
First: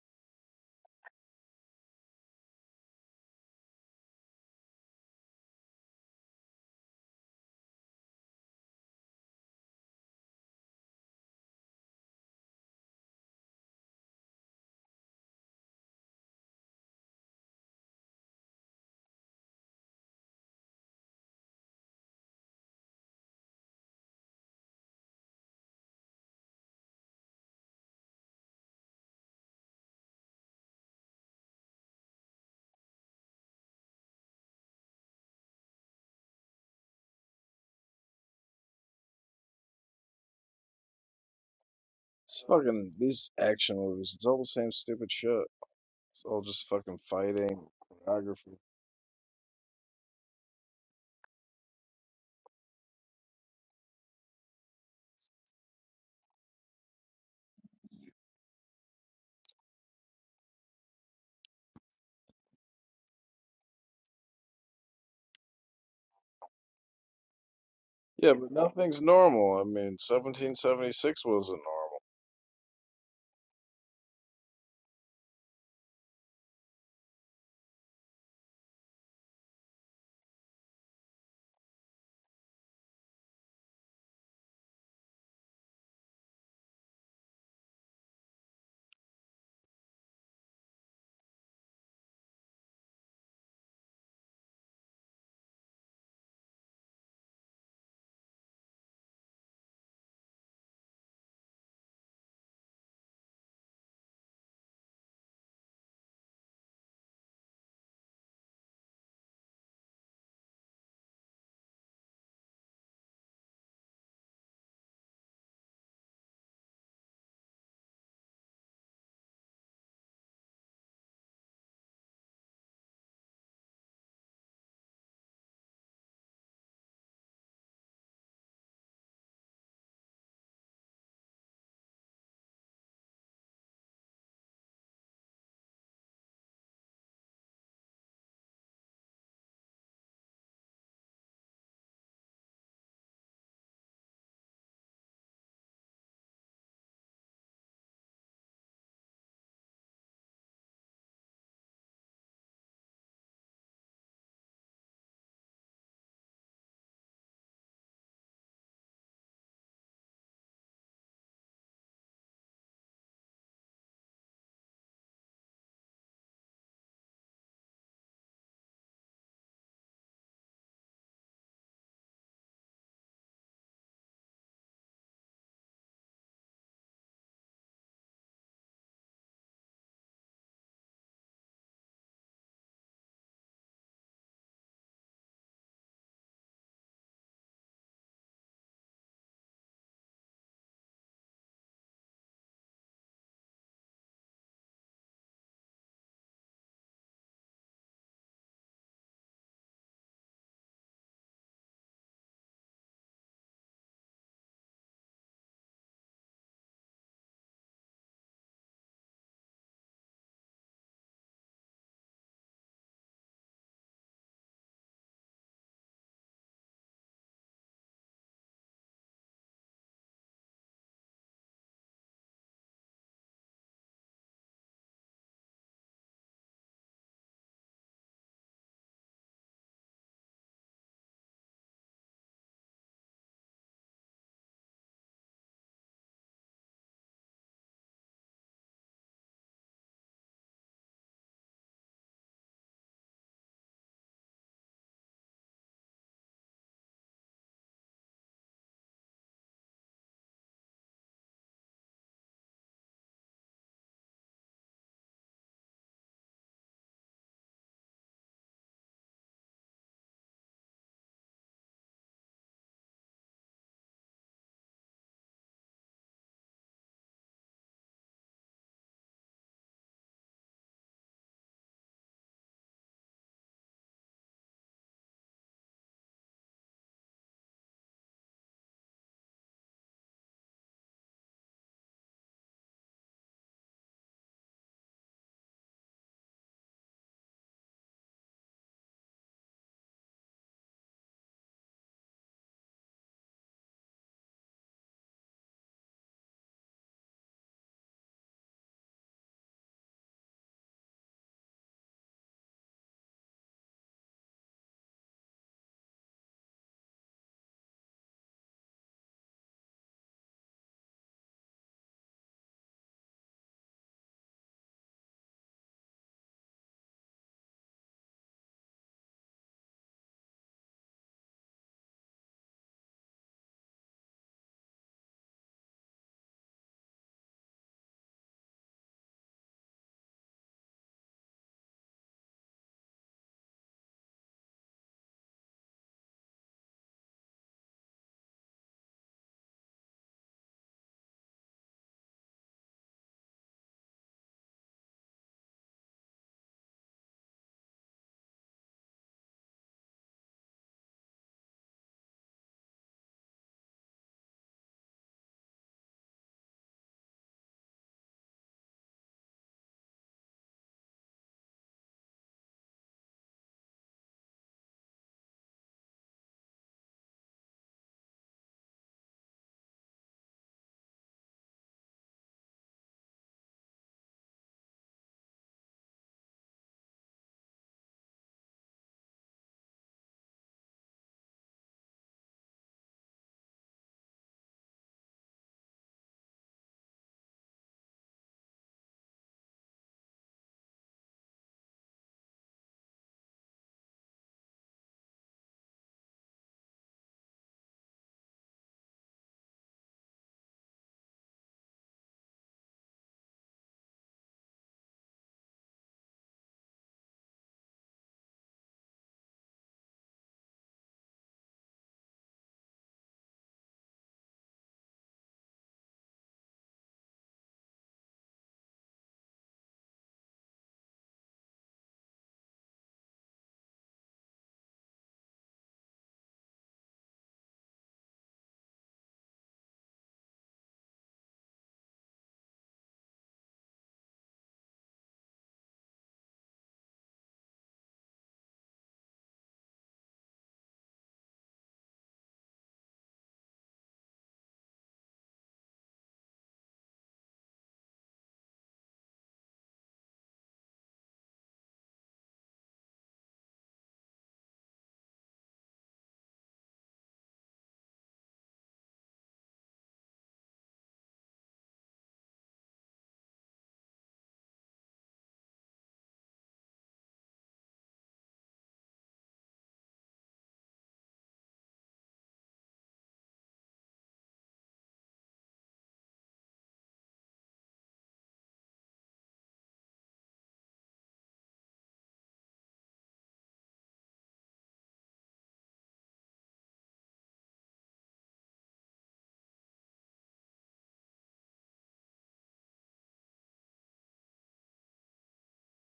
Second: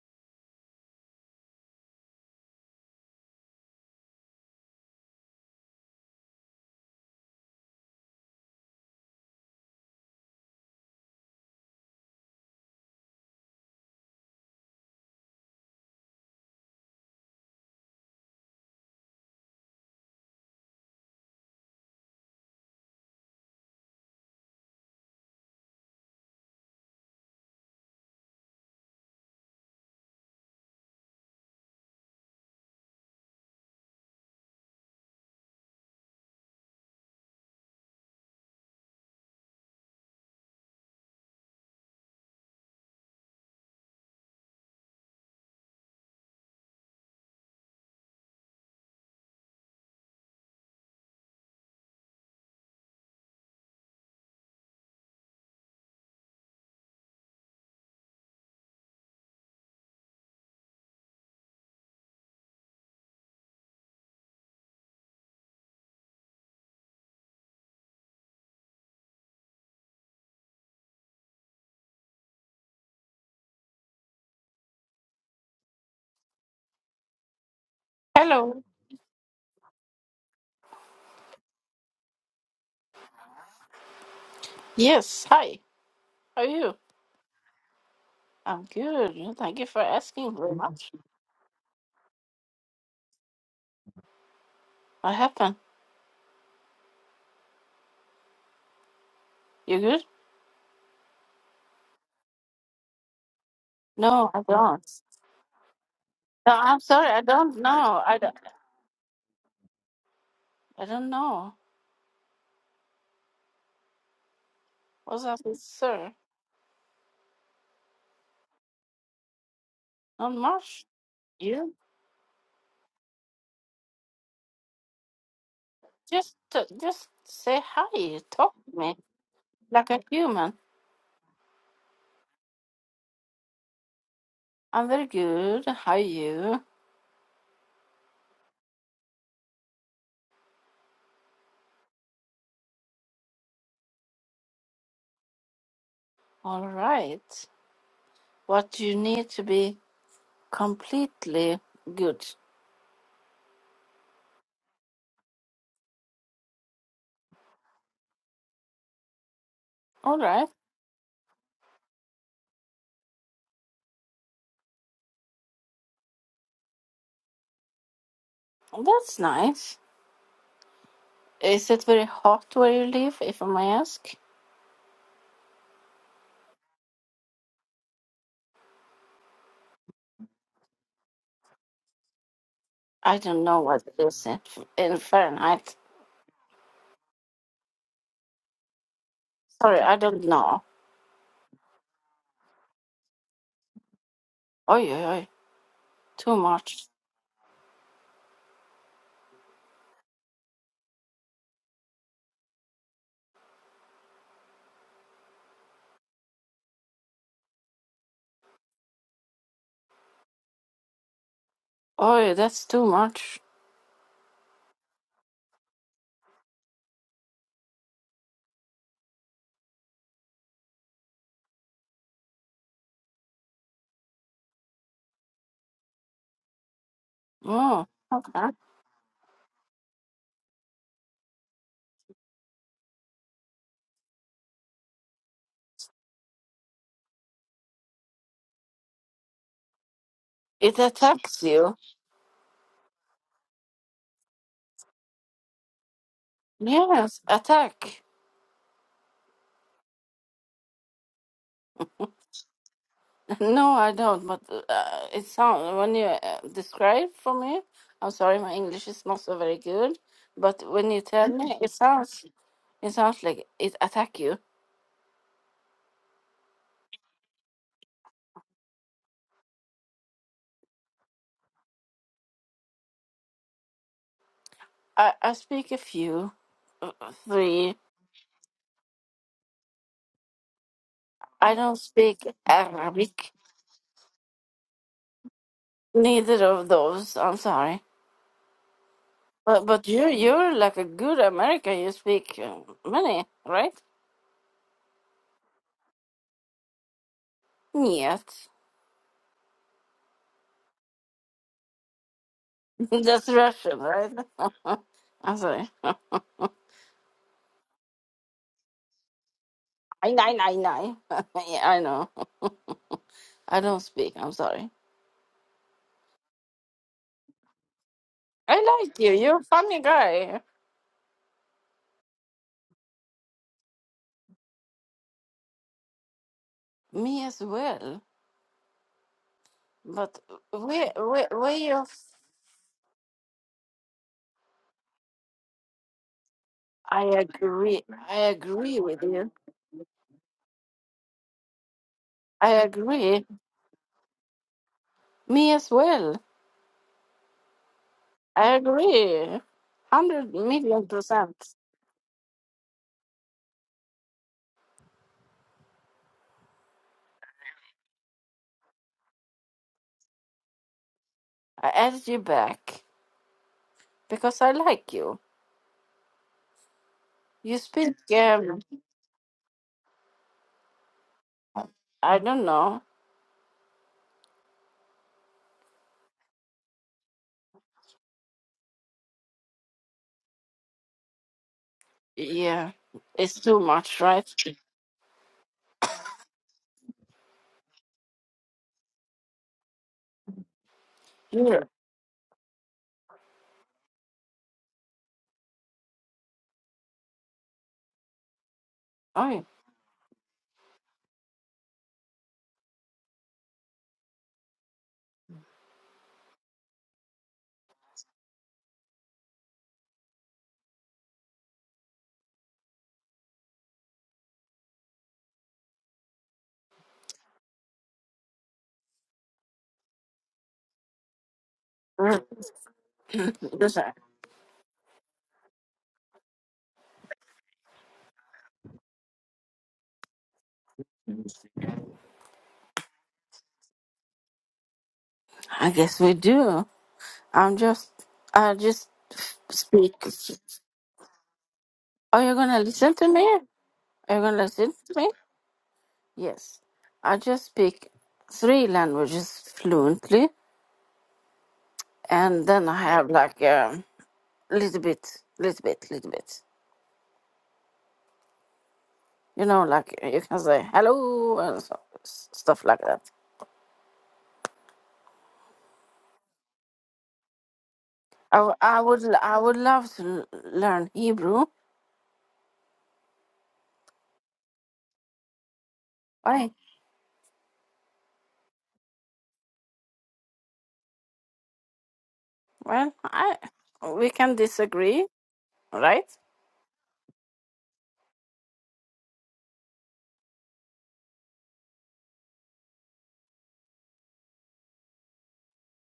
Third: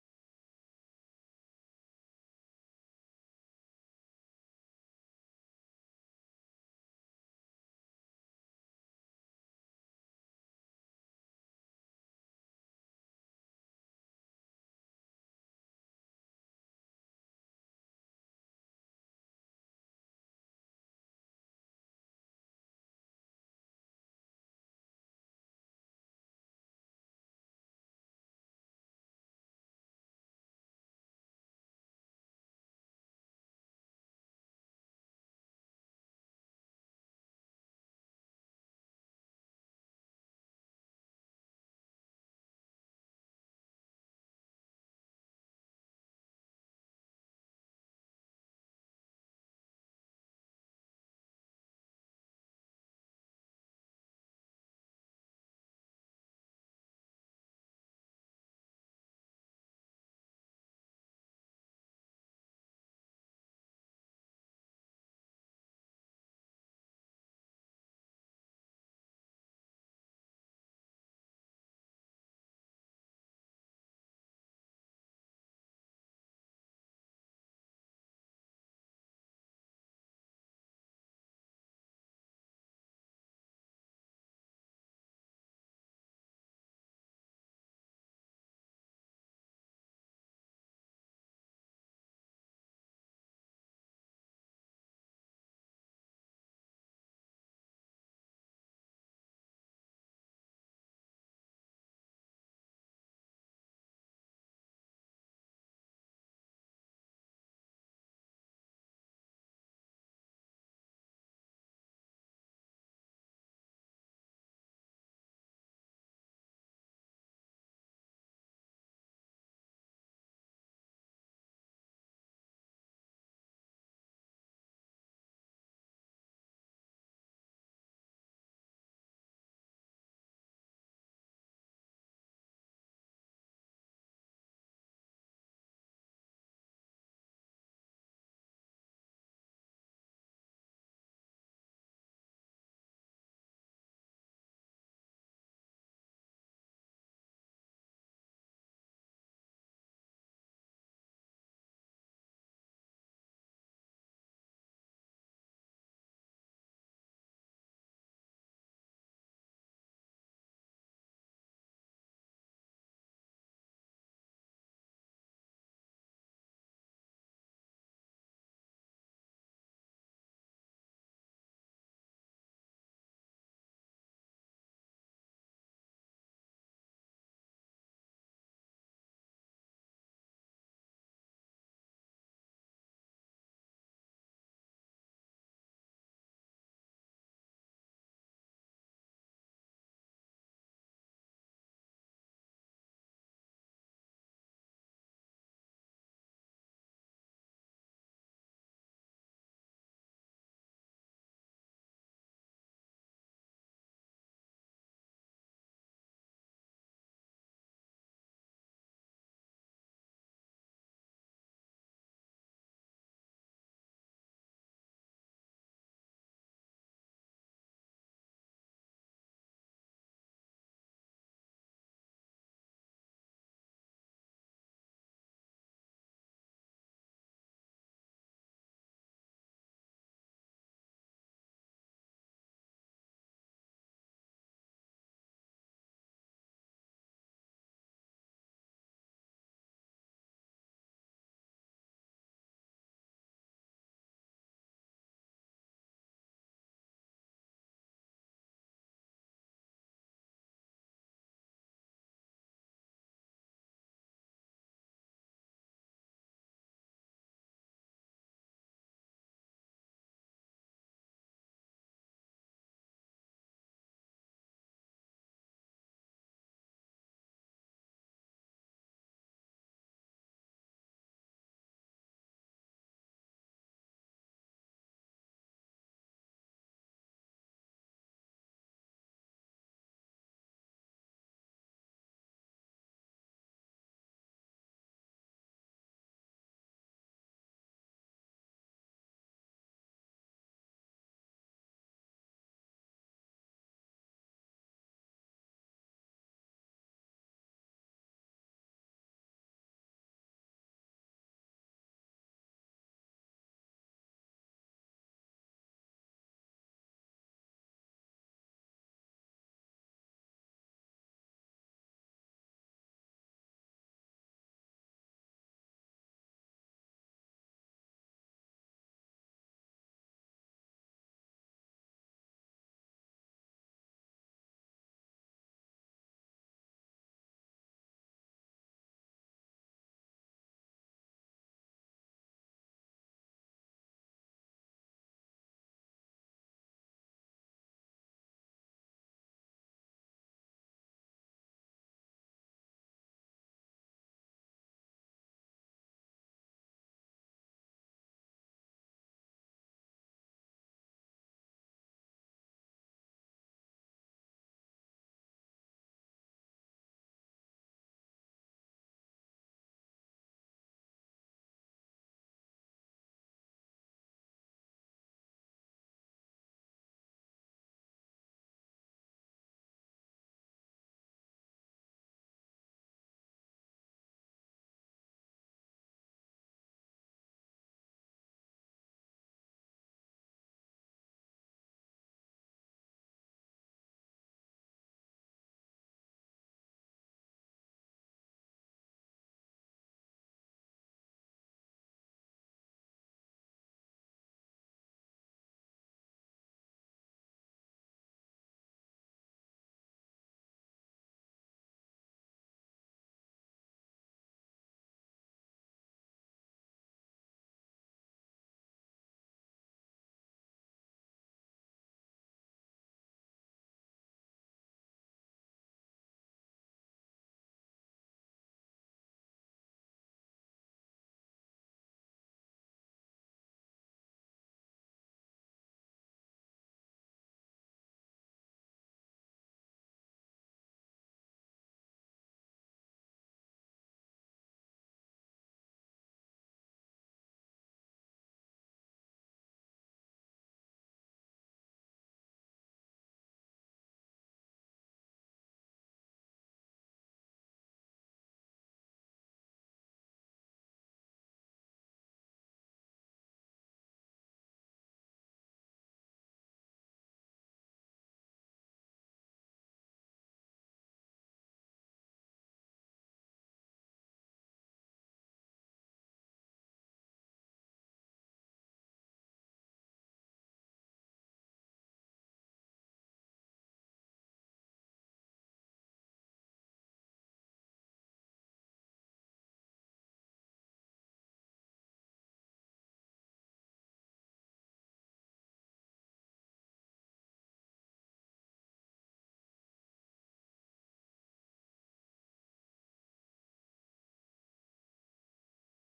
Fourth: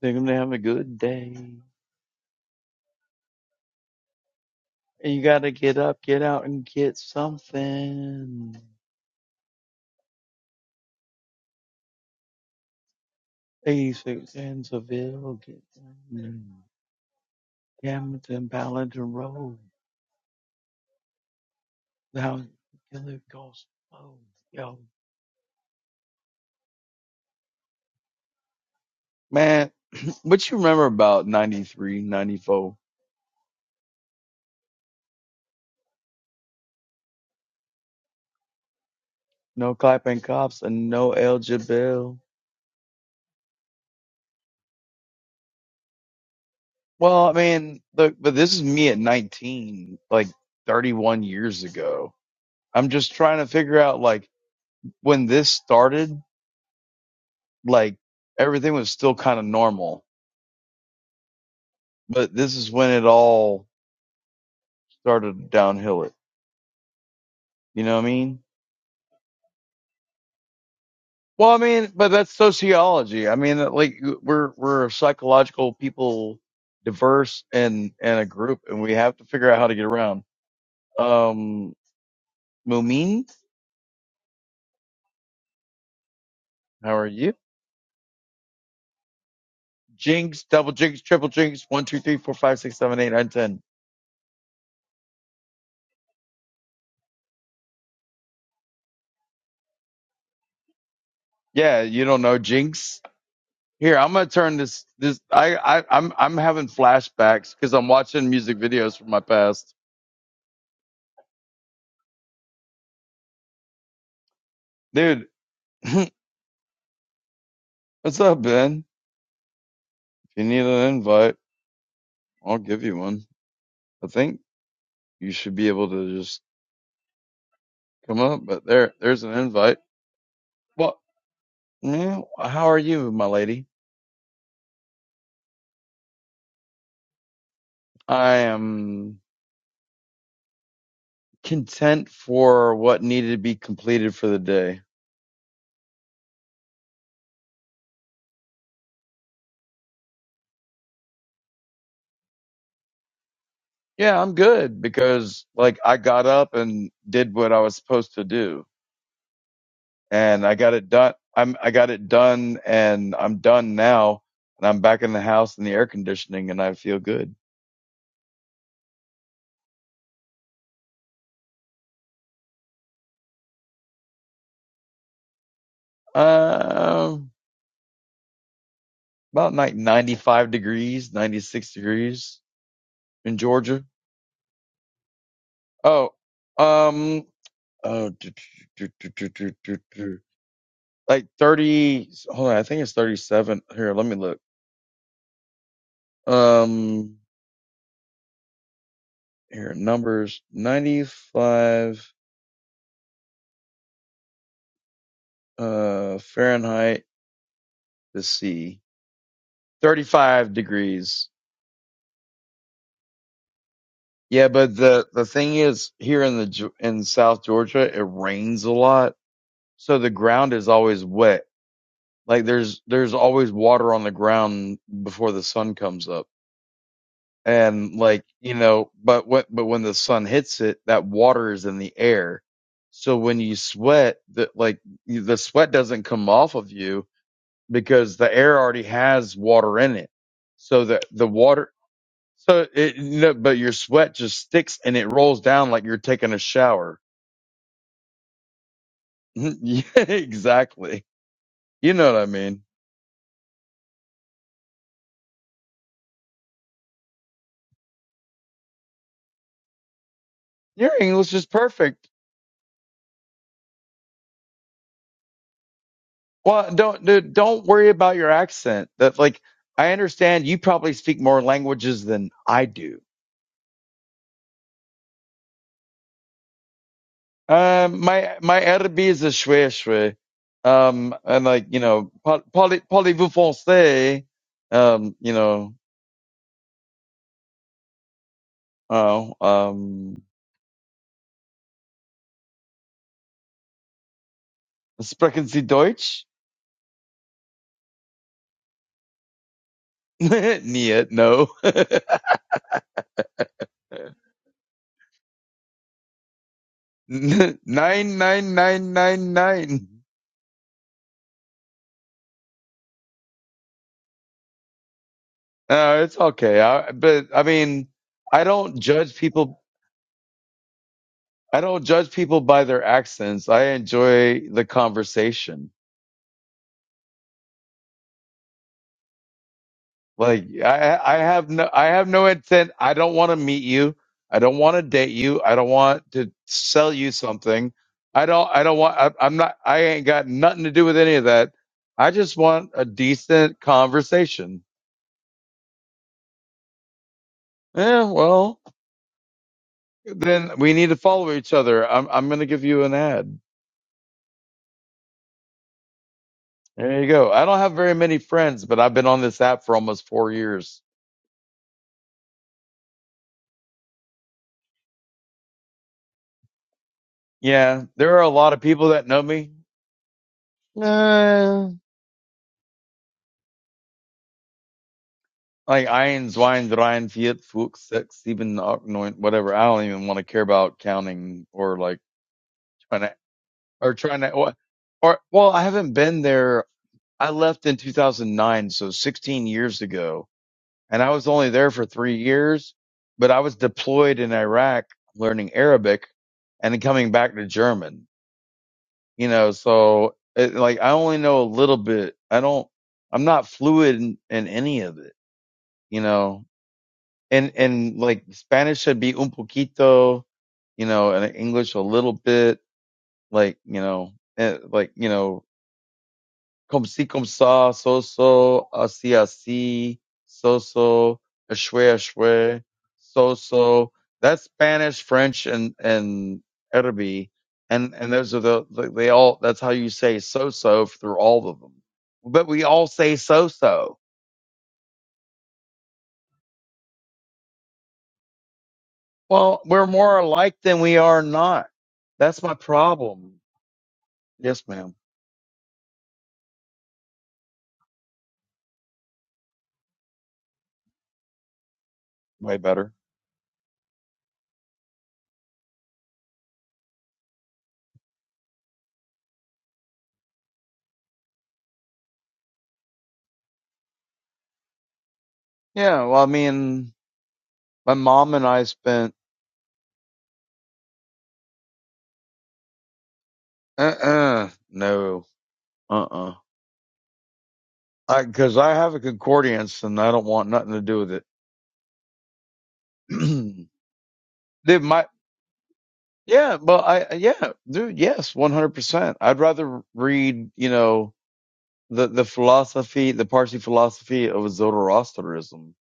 Speaker 2: They're gonna have a good day. And you gotta get up, get out and get something. 86 in Seville, get down. Hamilton, Paladin Road. Now, killer ghost. Oh, yo. Man, what you remember about 93, 94? No clapping cops and no eligible. Well, I mean, look, but this is me at 19, like 31 years ago. I'm just trying to figure out, like, when this started, like, everything was still kind of normal, but this is when it all started downhill. It, you know what I mean? Well, I mean, but that's sociology. I mean, like, we're, we're psychological people, diverse and, and a group,
Speaker 4: Hello.
Speaker 2: and we have to figure out how to get around. Um, Mumin?
Speaker 4: Yes. Hi. How are you?
Speaker 2: How are you?
Speaker 4: I'm good. Yeah, Thank you for asking
Speaker 2: Jinx,
Speaker 4: very
Speaker 2: double
Speaker 4: much.
Speaker 2: jinx, triple jinx, one, two, three, four, five, six, seven, eight, nine, ten.
Speaker 4: What happened? You good?
Speaker 2: Yeah, you don't know jinx. Here, I'm gonna
Speaker 4: No, I
Speaker 2: turn this.
Speaker 4: don't.
Speaker 2: This I, I I'm I'm
Speaker 4: No,
Speaker 2: having
Speaker 4: I'm sorry. I
Speaker 2: flashbacks
Speaker 4: don't
Speaker 2: because I'm
Speaker 4: know. I
Speaker 2: watching
Speaker 4: don't,
Speaker 2: music videos from my past.
Speaker 4: I don't know. What's
Speaker 2: Dude,
Speaker 4: up, sir?
Speaker 2: what's up, Ben?
Speaker 4: Not
Speaker 2: If you need
Speaker 4: much.
Speaker 2: an invite,
Speaker 4: You
Speaker 2: I'll give you one. I think you should be able to
Speaker 4: just
Speaker 2: just
Speaker 4: uh, just say
Speaker 2: come
Speaker 4: hi.
Speaker 2: up.
Speaker 4: Talk
Speaker 2: But
Speaker 4: to
Speaker 2: there,
Speaker 4: me
Speaker 2: there's an invite.
Speaker 4: like a human.
Speaker 2: Well, yeah, how are you, my lady?
Speaker 4: I'm very good. How are you?
Speaker 2: I am content for what needed to be completed for the day.
Speaker 4: All right. What you need to be completely good.
Speaker 2: Yeah, I'm good because like I got up and did what I was supposed to do
Speaker 4: All
Speaker 2: and
Speaker 4: right.
Speaker 2: I got it done. I'm, I got it done and I'm done now and I'm back in the house in the air conditioning and I feel good.
Speaker 4: That's nice. Is it very hot where you live, if I may ask?
Speaker 2: Um, about like 95 degrees, 96 degrees
Speaker 4: I
Speaker 2: in
Speaker 4: don't know what
Speaker 2: Georgia.
Speaker 4: it is in, in Fahrenheit.
Speaker 2: Oh, um, oh, do, do, do, do, do, do,
Speaker 4: Sorry, I
Speaker 2: do.
Speaker 4: don't know.
Speaker 2: like 30, hold on. I think it's 37 here. Let me look.
Speaker 4: Oi, oi, oi. Too much.
Speaker 2: Um, here numbers 95 uh fahrenheit to C, 35 degrees
Speaker 4: Oi, that's too much.
Speaker 2: yeah but the the thing is here in the in south georgia it rains a lot so the ground is always wet like there's there's always water on the ground before the sun comes up
Speaker 4: Oh,
Speaker 2: and like
Speaker 4: okay.
Speaker 2: you know but what but when the sun hits it that water is in the air so when you sweat the like the sweat doesn't come off of you because the air already has water in it.
Speaker 4: It
Speaker 2: So the, the
Speaker 4: attacks
Speaker 2: water,
Speaker 4: you.
Speaker 2: so it, no, but your sweat just sticks and it rolls down like you're taking a shower.
Speaker 4: Yes, attack.
Speaker 2: yeah, exactly. You know what I mean?
Speaker 4: No, I don't, but uh, it sounds, when you uh, describe for me, I'm sorry, my English is not so very good, but when
Speaker 2: Your
Speaker 4: you tell
Speaker 2: English is
Speaker 4: me, it
Speaker 2: perfect.
Speaker 4: sounds, it sounds like it attack you.
Speaker 2: Well, don't, dude, don't worry about your accent. That like, I understand you probably speak more languages than I do.
Speaker 4: I, I speak a few, uh, three.
Speaker 2: Um, my, my Arabi is a shwe shwe. Um, and
Speaker 4: I
Speaker 2: like,
Speaker 4: don't
Speaker 2: you know,
Speaker 4: speak
Speaker 2: par- parlez, parlez-vous
Speaker 4: Arabic.
Speaker 2: français? Um, you know,
Speaker 4: Neither of those. I'm sorry.
Speaker 2: Oh,
Speaker 4: But but you
Speaker 2: um,
Speaker 4: you're like a good American. You speak uh, many, right?
Speaker 2: sprechen Sie Deutsch?
Speaker 4: Yes.
Speaker 2: Nee, no.
Speaker 4: That's Russian, right? I'm sorry.
Speaker 2: Nein, nein, nein, nein, nein.
Speaker 4: I nine nine nine. Yeah, I know. I don't speak. I'm sorry.
Speaker 2: No, it's okay. I, but I mean, I
Speaker 4: I
Speaker 2: don't
Speaker 4: like you.
Speaker 2: judge
Speaker 4: You're a
Speaker 2: people.
Speaker 4: funny guy.
Speaker 2: I don't judge people by their accents. I enjoy the conversation.
Speaker 4: Me as well. But
Speaker 2: Like
Speaker 4: where
Speaker 2: I, I
Speaker 4: where
Speaker 2: have
Speaker 4: where
Speaker 2: no, I
Speaker 4: you?
Speaker 2: have no intent. I don't want to meet you. I don't want to date you. I don't want to sell
Speaker 4: I
Speaker 2: you something.
Speaker 4: agree. I
Speaker 2: I don't, I don't
Speaker 4: agree
Speaker 2: want.
Speaker 4: with
Speaker 2: I,
Speaker 4: you.
Speaker 2: I'm not. I ain't got nothing to do with any of that. I just
Speaker 4: I
Speaker 2: want a
Speaker 4: agree.
Speaker 2: decent conversation.
Speaker 4: Me as well.
Speaker 2: Yeah,
Speaker 4: I
Speaker 2: well,
Speaker 4: agree. 100
Speaker 2: then we
Speaker 4: million
Speaker 2: need to follow
Speaker 4: percent.
Speaker 2: each other. I'm, I'm gonna give you an ad. There you go. I don't have very many friends, but I've been on this app for almost four years.
Speaker 4: I added you back because I like you. You
Speaker 2: Yeah,
Speaker 4: speak,
Speaker 2: there are a lot of
Speaker 4: um,
Speaker 2: people that know me. Eh,
Speaker 4: I don't know.
Speaker 2: Like eins, weins, rein, vier, fünf, six, seven, acht, neun, whatever. I don't even want to care about counting or like
Speaker 4: Yeah,
Speaker 2: trying to,
Speaker 4: it's too
Speaker 2: or
Speaker 4: much,
Speaker 2: trying
Speaker 4: right?
Speaker 2: to, or, or, well, I haven't been there. I left in 2009, so 16 years ago, and I was only
Speaker 4: Yeah.
Speaker 2: there for three years, but I was deployed in Iraq learning Arabic and then coming back to German, you
Speaker 4: Oh,
Speaker 2: know, so it, like I only know a little bit. I don't, I'm not fluid in, in any of it, you know. and and like Spanish should be un poquito, you know, and English a little bit, like you know, eh, like you know, como si, como sa, so so, así así, so so, ashwe
Speaker 4: yeah.
Speaker 2: ashwe, so
Speaker 4: Listen,
Speaker 2: so. That's Spanish, French, and and Arabic, and and those are the the- they all. That's how you say so so through all of them. But we all say so so.
Speaker 4: I guess we do. I'm just, I just
Speaker 2: Well, we're
Speaker 4: speak.
Speaker 2: more alike than we are not.
Speaker 4: Are you
Speaker 2: That's my
Speaker 4: gonna listen to me?
Speaker 2: problem.
Speaker 4: Are you gonna
Speaker 2: Yes,
Speaker 4: listen
Speaker 2: ma'am.
Speaker 4: to me? Yes. I just speak three languages fluently, and
Speaker 2: Way
Speaker 4: then I
Speaker 2: better.
Speaker 4: have like, um little bit, little bit, little bit. You know, like eh, you can say hello and so, s- stuff like that.
Speaker 2: Yeah, well, I mean, my mom
Speaker 4: I,
Speaker 2: and
Speaker 4: w-
Speaker 2: I
Speaker 4: I would
Speaker 2: spent,
Speaker 4: l- I would love to l- learn Hebrew.
Speaker 2: uh-uh, no, uh-uh.
Speaker 4: Why?
Speaker 2: I, cause I have a concordance and I don't want nothing to do with it.
Speaker 4: Well, I we can
Speaker 2: Dude, my,
Speaker 4: disagree, right?
Speaker 2: yeah, well, I, yeah, dude, yes, 100%. I'd rather read, you know, the, the philosophy, the Parsi philosophy of Zoroastrianism.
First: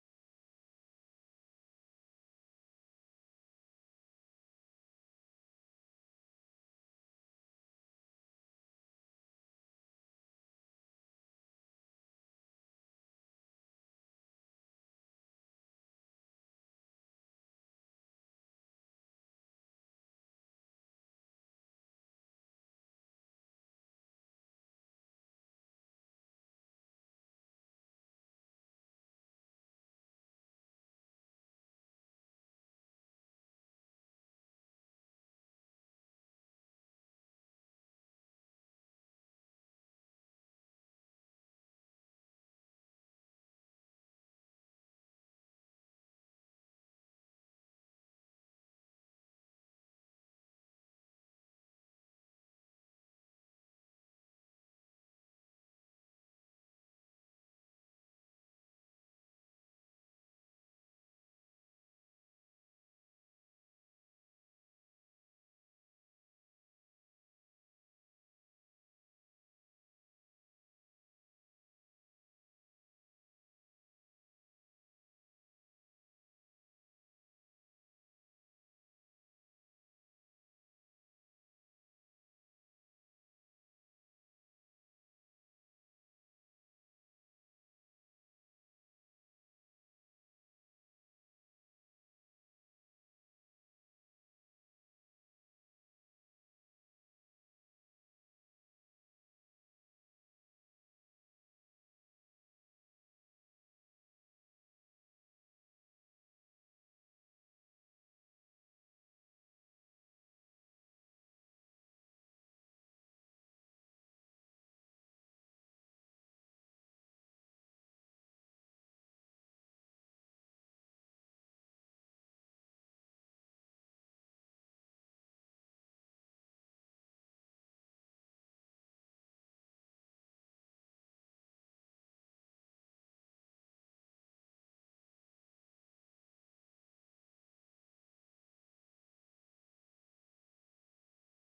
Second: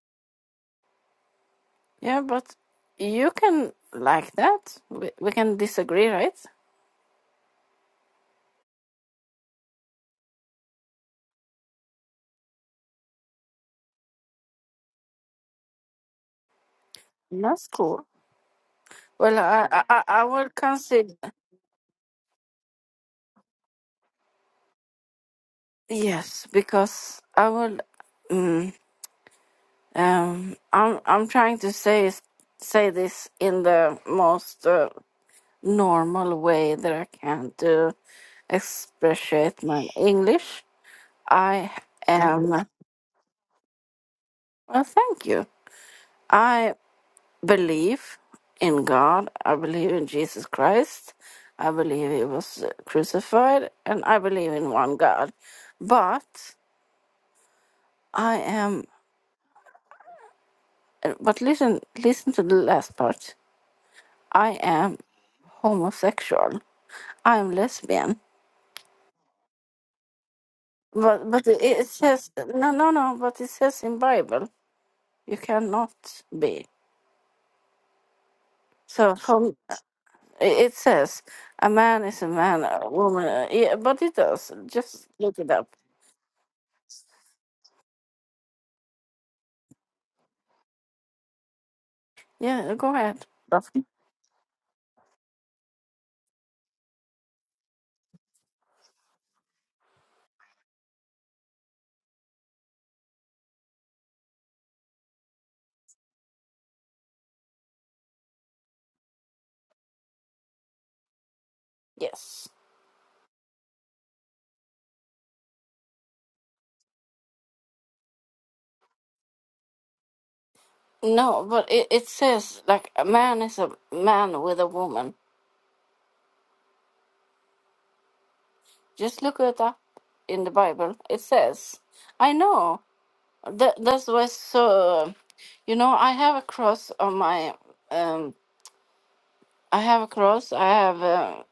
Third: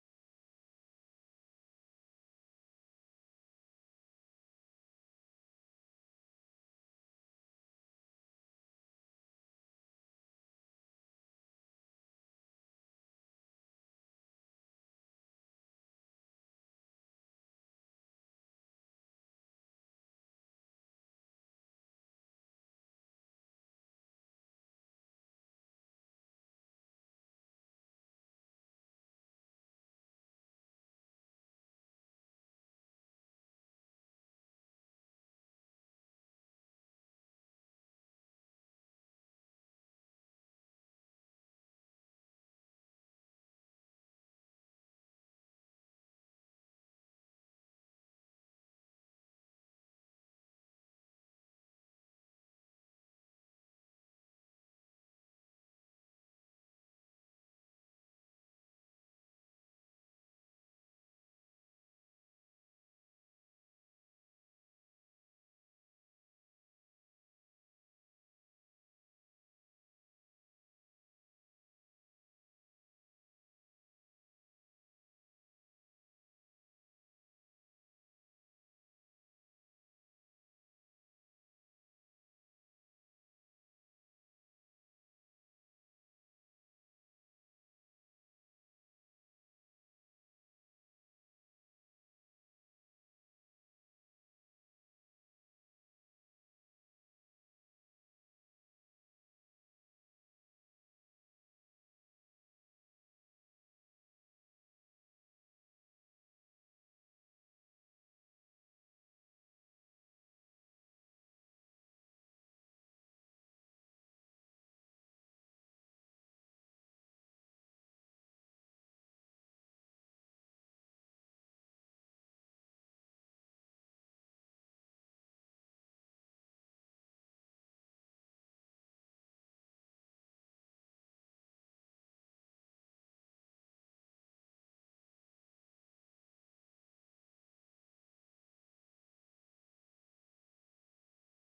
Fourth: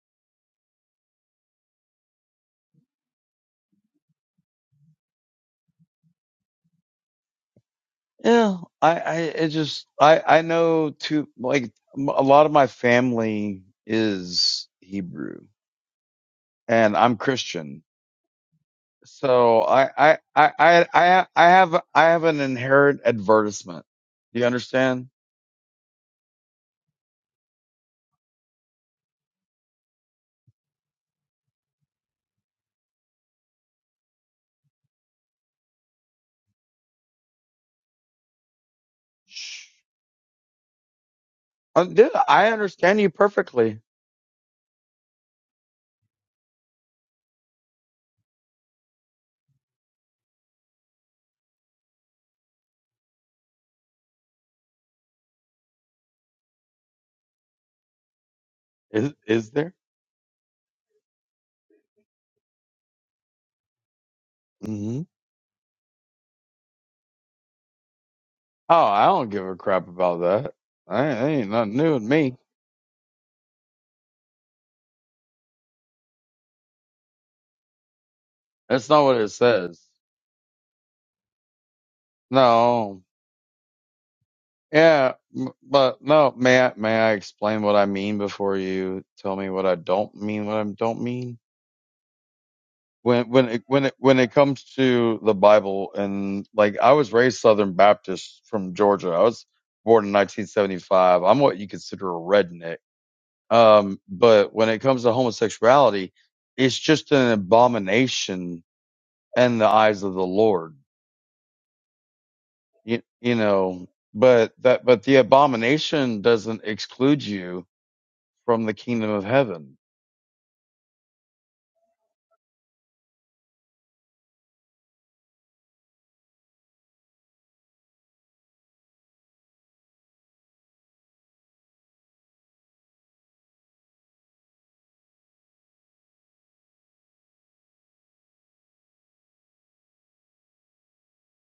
Speaker 4: Yeah, but you can like that. We, we can disagree, right?
Speaker 2: Yeah, I, I, it just, I, I know too, like, m- a lot of my family is Hebrew and I'm
Speaker 4: That's
Speaker 2: Christian.
Speaker 4: cool. Well,
Speaker 2: So
Speaker 4: I I,
Speaker 2: I,
Speaker 4: I
Speaker 2: I,
Speaker 4: I will
Speaker 2: I, I,
Speaker 4: consider
Speaker 2: I I have, I have an inherent advertisement. Do you understand?
Speaker 4: yes because I will. Mm, um, I'm I'm trying to say say this in the most. uh, normal way that I can to express
Speaker 2: Shh.
Speaker 4: my English. I
Speaker 2: Uh, dude,
Speaker 4: am,
Speaker 2: I
Speaker 4: well,
Speaker 2: understand you perfectly.
Speaker 4: thank you. I believe in God. I believe in Jesus Christ. I believe he was crucified and I believe in one God. But I am,
Speaker 2: Is, is there?
Speaker 4: but listen, listen to the last part. I am
Speaker 2: hmm
Speaker 4: homosexual. I am lesbian.
Speaker 2: Oh, I don't give a crap about that. I, that
Speaker 4: But, but
Speaker 2: ain't
Speaker 4: it
Speaker 2: nothing
Speaker 4: it
Speaker 2: new in
Speaker 4: says,
Speaker 2: me.
Speaker 4: no, no, no, but it says in Bible. You cannot be.
Speaker 2: That's not
Speaker 4: So
Speaker 2: what it
Speaker 4: from
Speaker 2: says.
Speaker 4: it says a man is a man, a
Speaker 2: No.
Speaker 4: woman. uh, Yeah, but it does. Just
Speaker 2: Yeah,
Speaker 4: look it
Speaker 2: m-
Speaker 4: up.
Speaker 2: but no, may I, may I explain what I mean before you tell me what I don't mean, what I don't mean?
Speaker 4: Yeah, go ahead.
Speaker 2: when when it,
Speaker 4: Daphne.
Speaker 2: when it when it comes to the Bible and like I was raised Southern Baptist from Georgia. I was born in 1975. I'm what you consider a redneck. Um, but when it comes to homosexuality, it's just an abomination in the eyes of the Lord.
Speaker 4: Yes.
Speaker 2: You, you know, but that but the abomination doesn't exclude you from the kingdom of heaven.
Speaker 4: No, but it, it says like a man is a man with a woman. Just look it up in the Bible. It says, I know. That that's why. So you know, I have a cross on my. Um, I have a cross. I have uh,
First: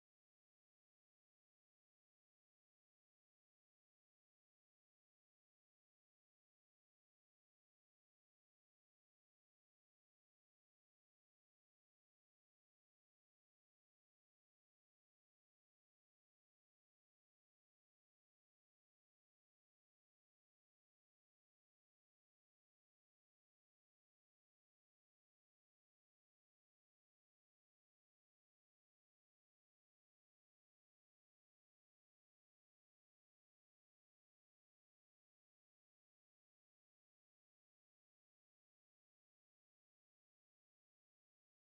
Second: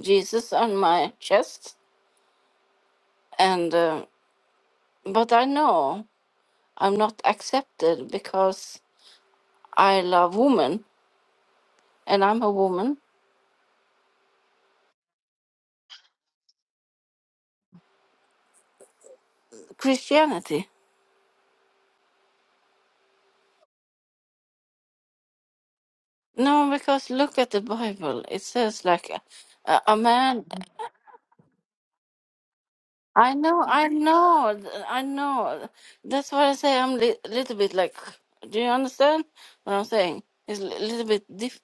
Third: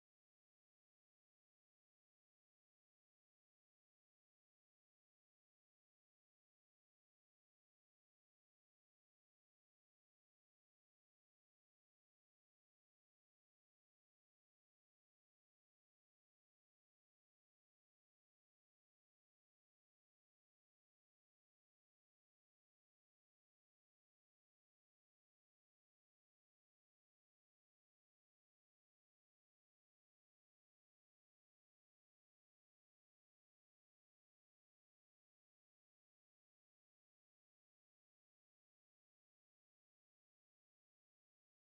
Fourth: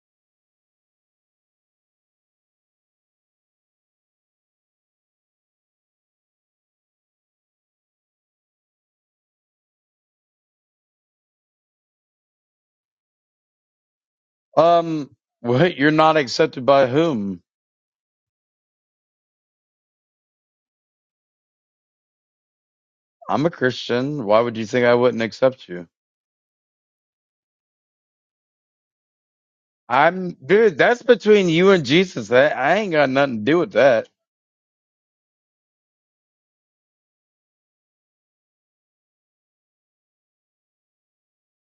Speaker 4: Jesus on my chest, and. uh, but I know I'm not accepted because I love women and I'm a woman.
Speaker 2: Um, what you're not accepted by whom?
Speaker 4: Christianity.
Speaker 2: I'm a Christian. Why would you think I wouldn't accept you?
Speaker 4: No, because look at the Bible. It says like a, a
Speaker 2: I'm
Speaker 4: man.
Speaker 2: dude. That's between you and Jesus. That I ain't got
Speaker 4: I
Speaker 2: nothing to do
Speaker 4: know,
Speaker 2: with
Speaker 4: I
Speaker 2: that.
Speaker 4: know, th- I know. That's why I say I'm a li- little bit like. Do you understand what I'm saying? It's a little bit diff-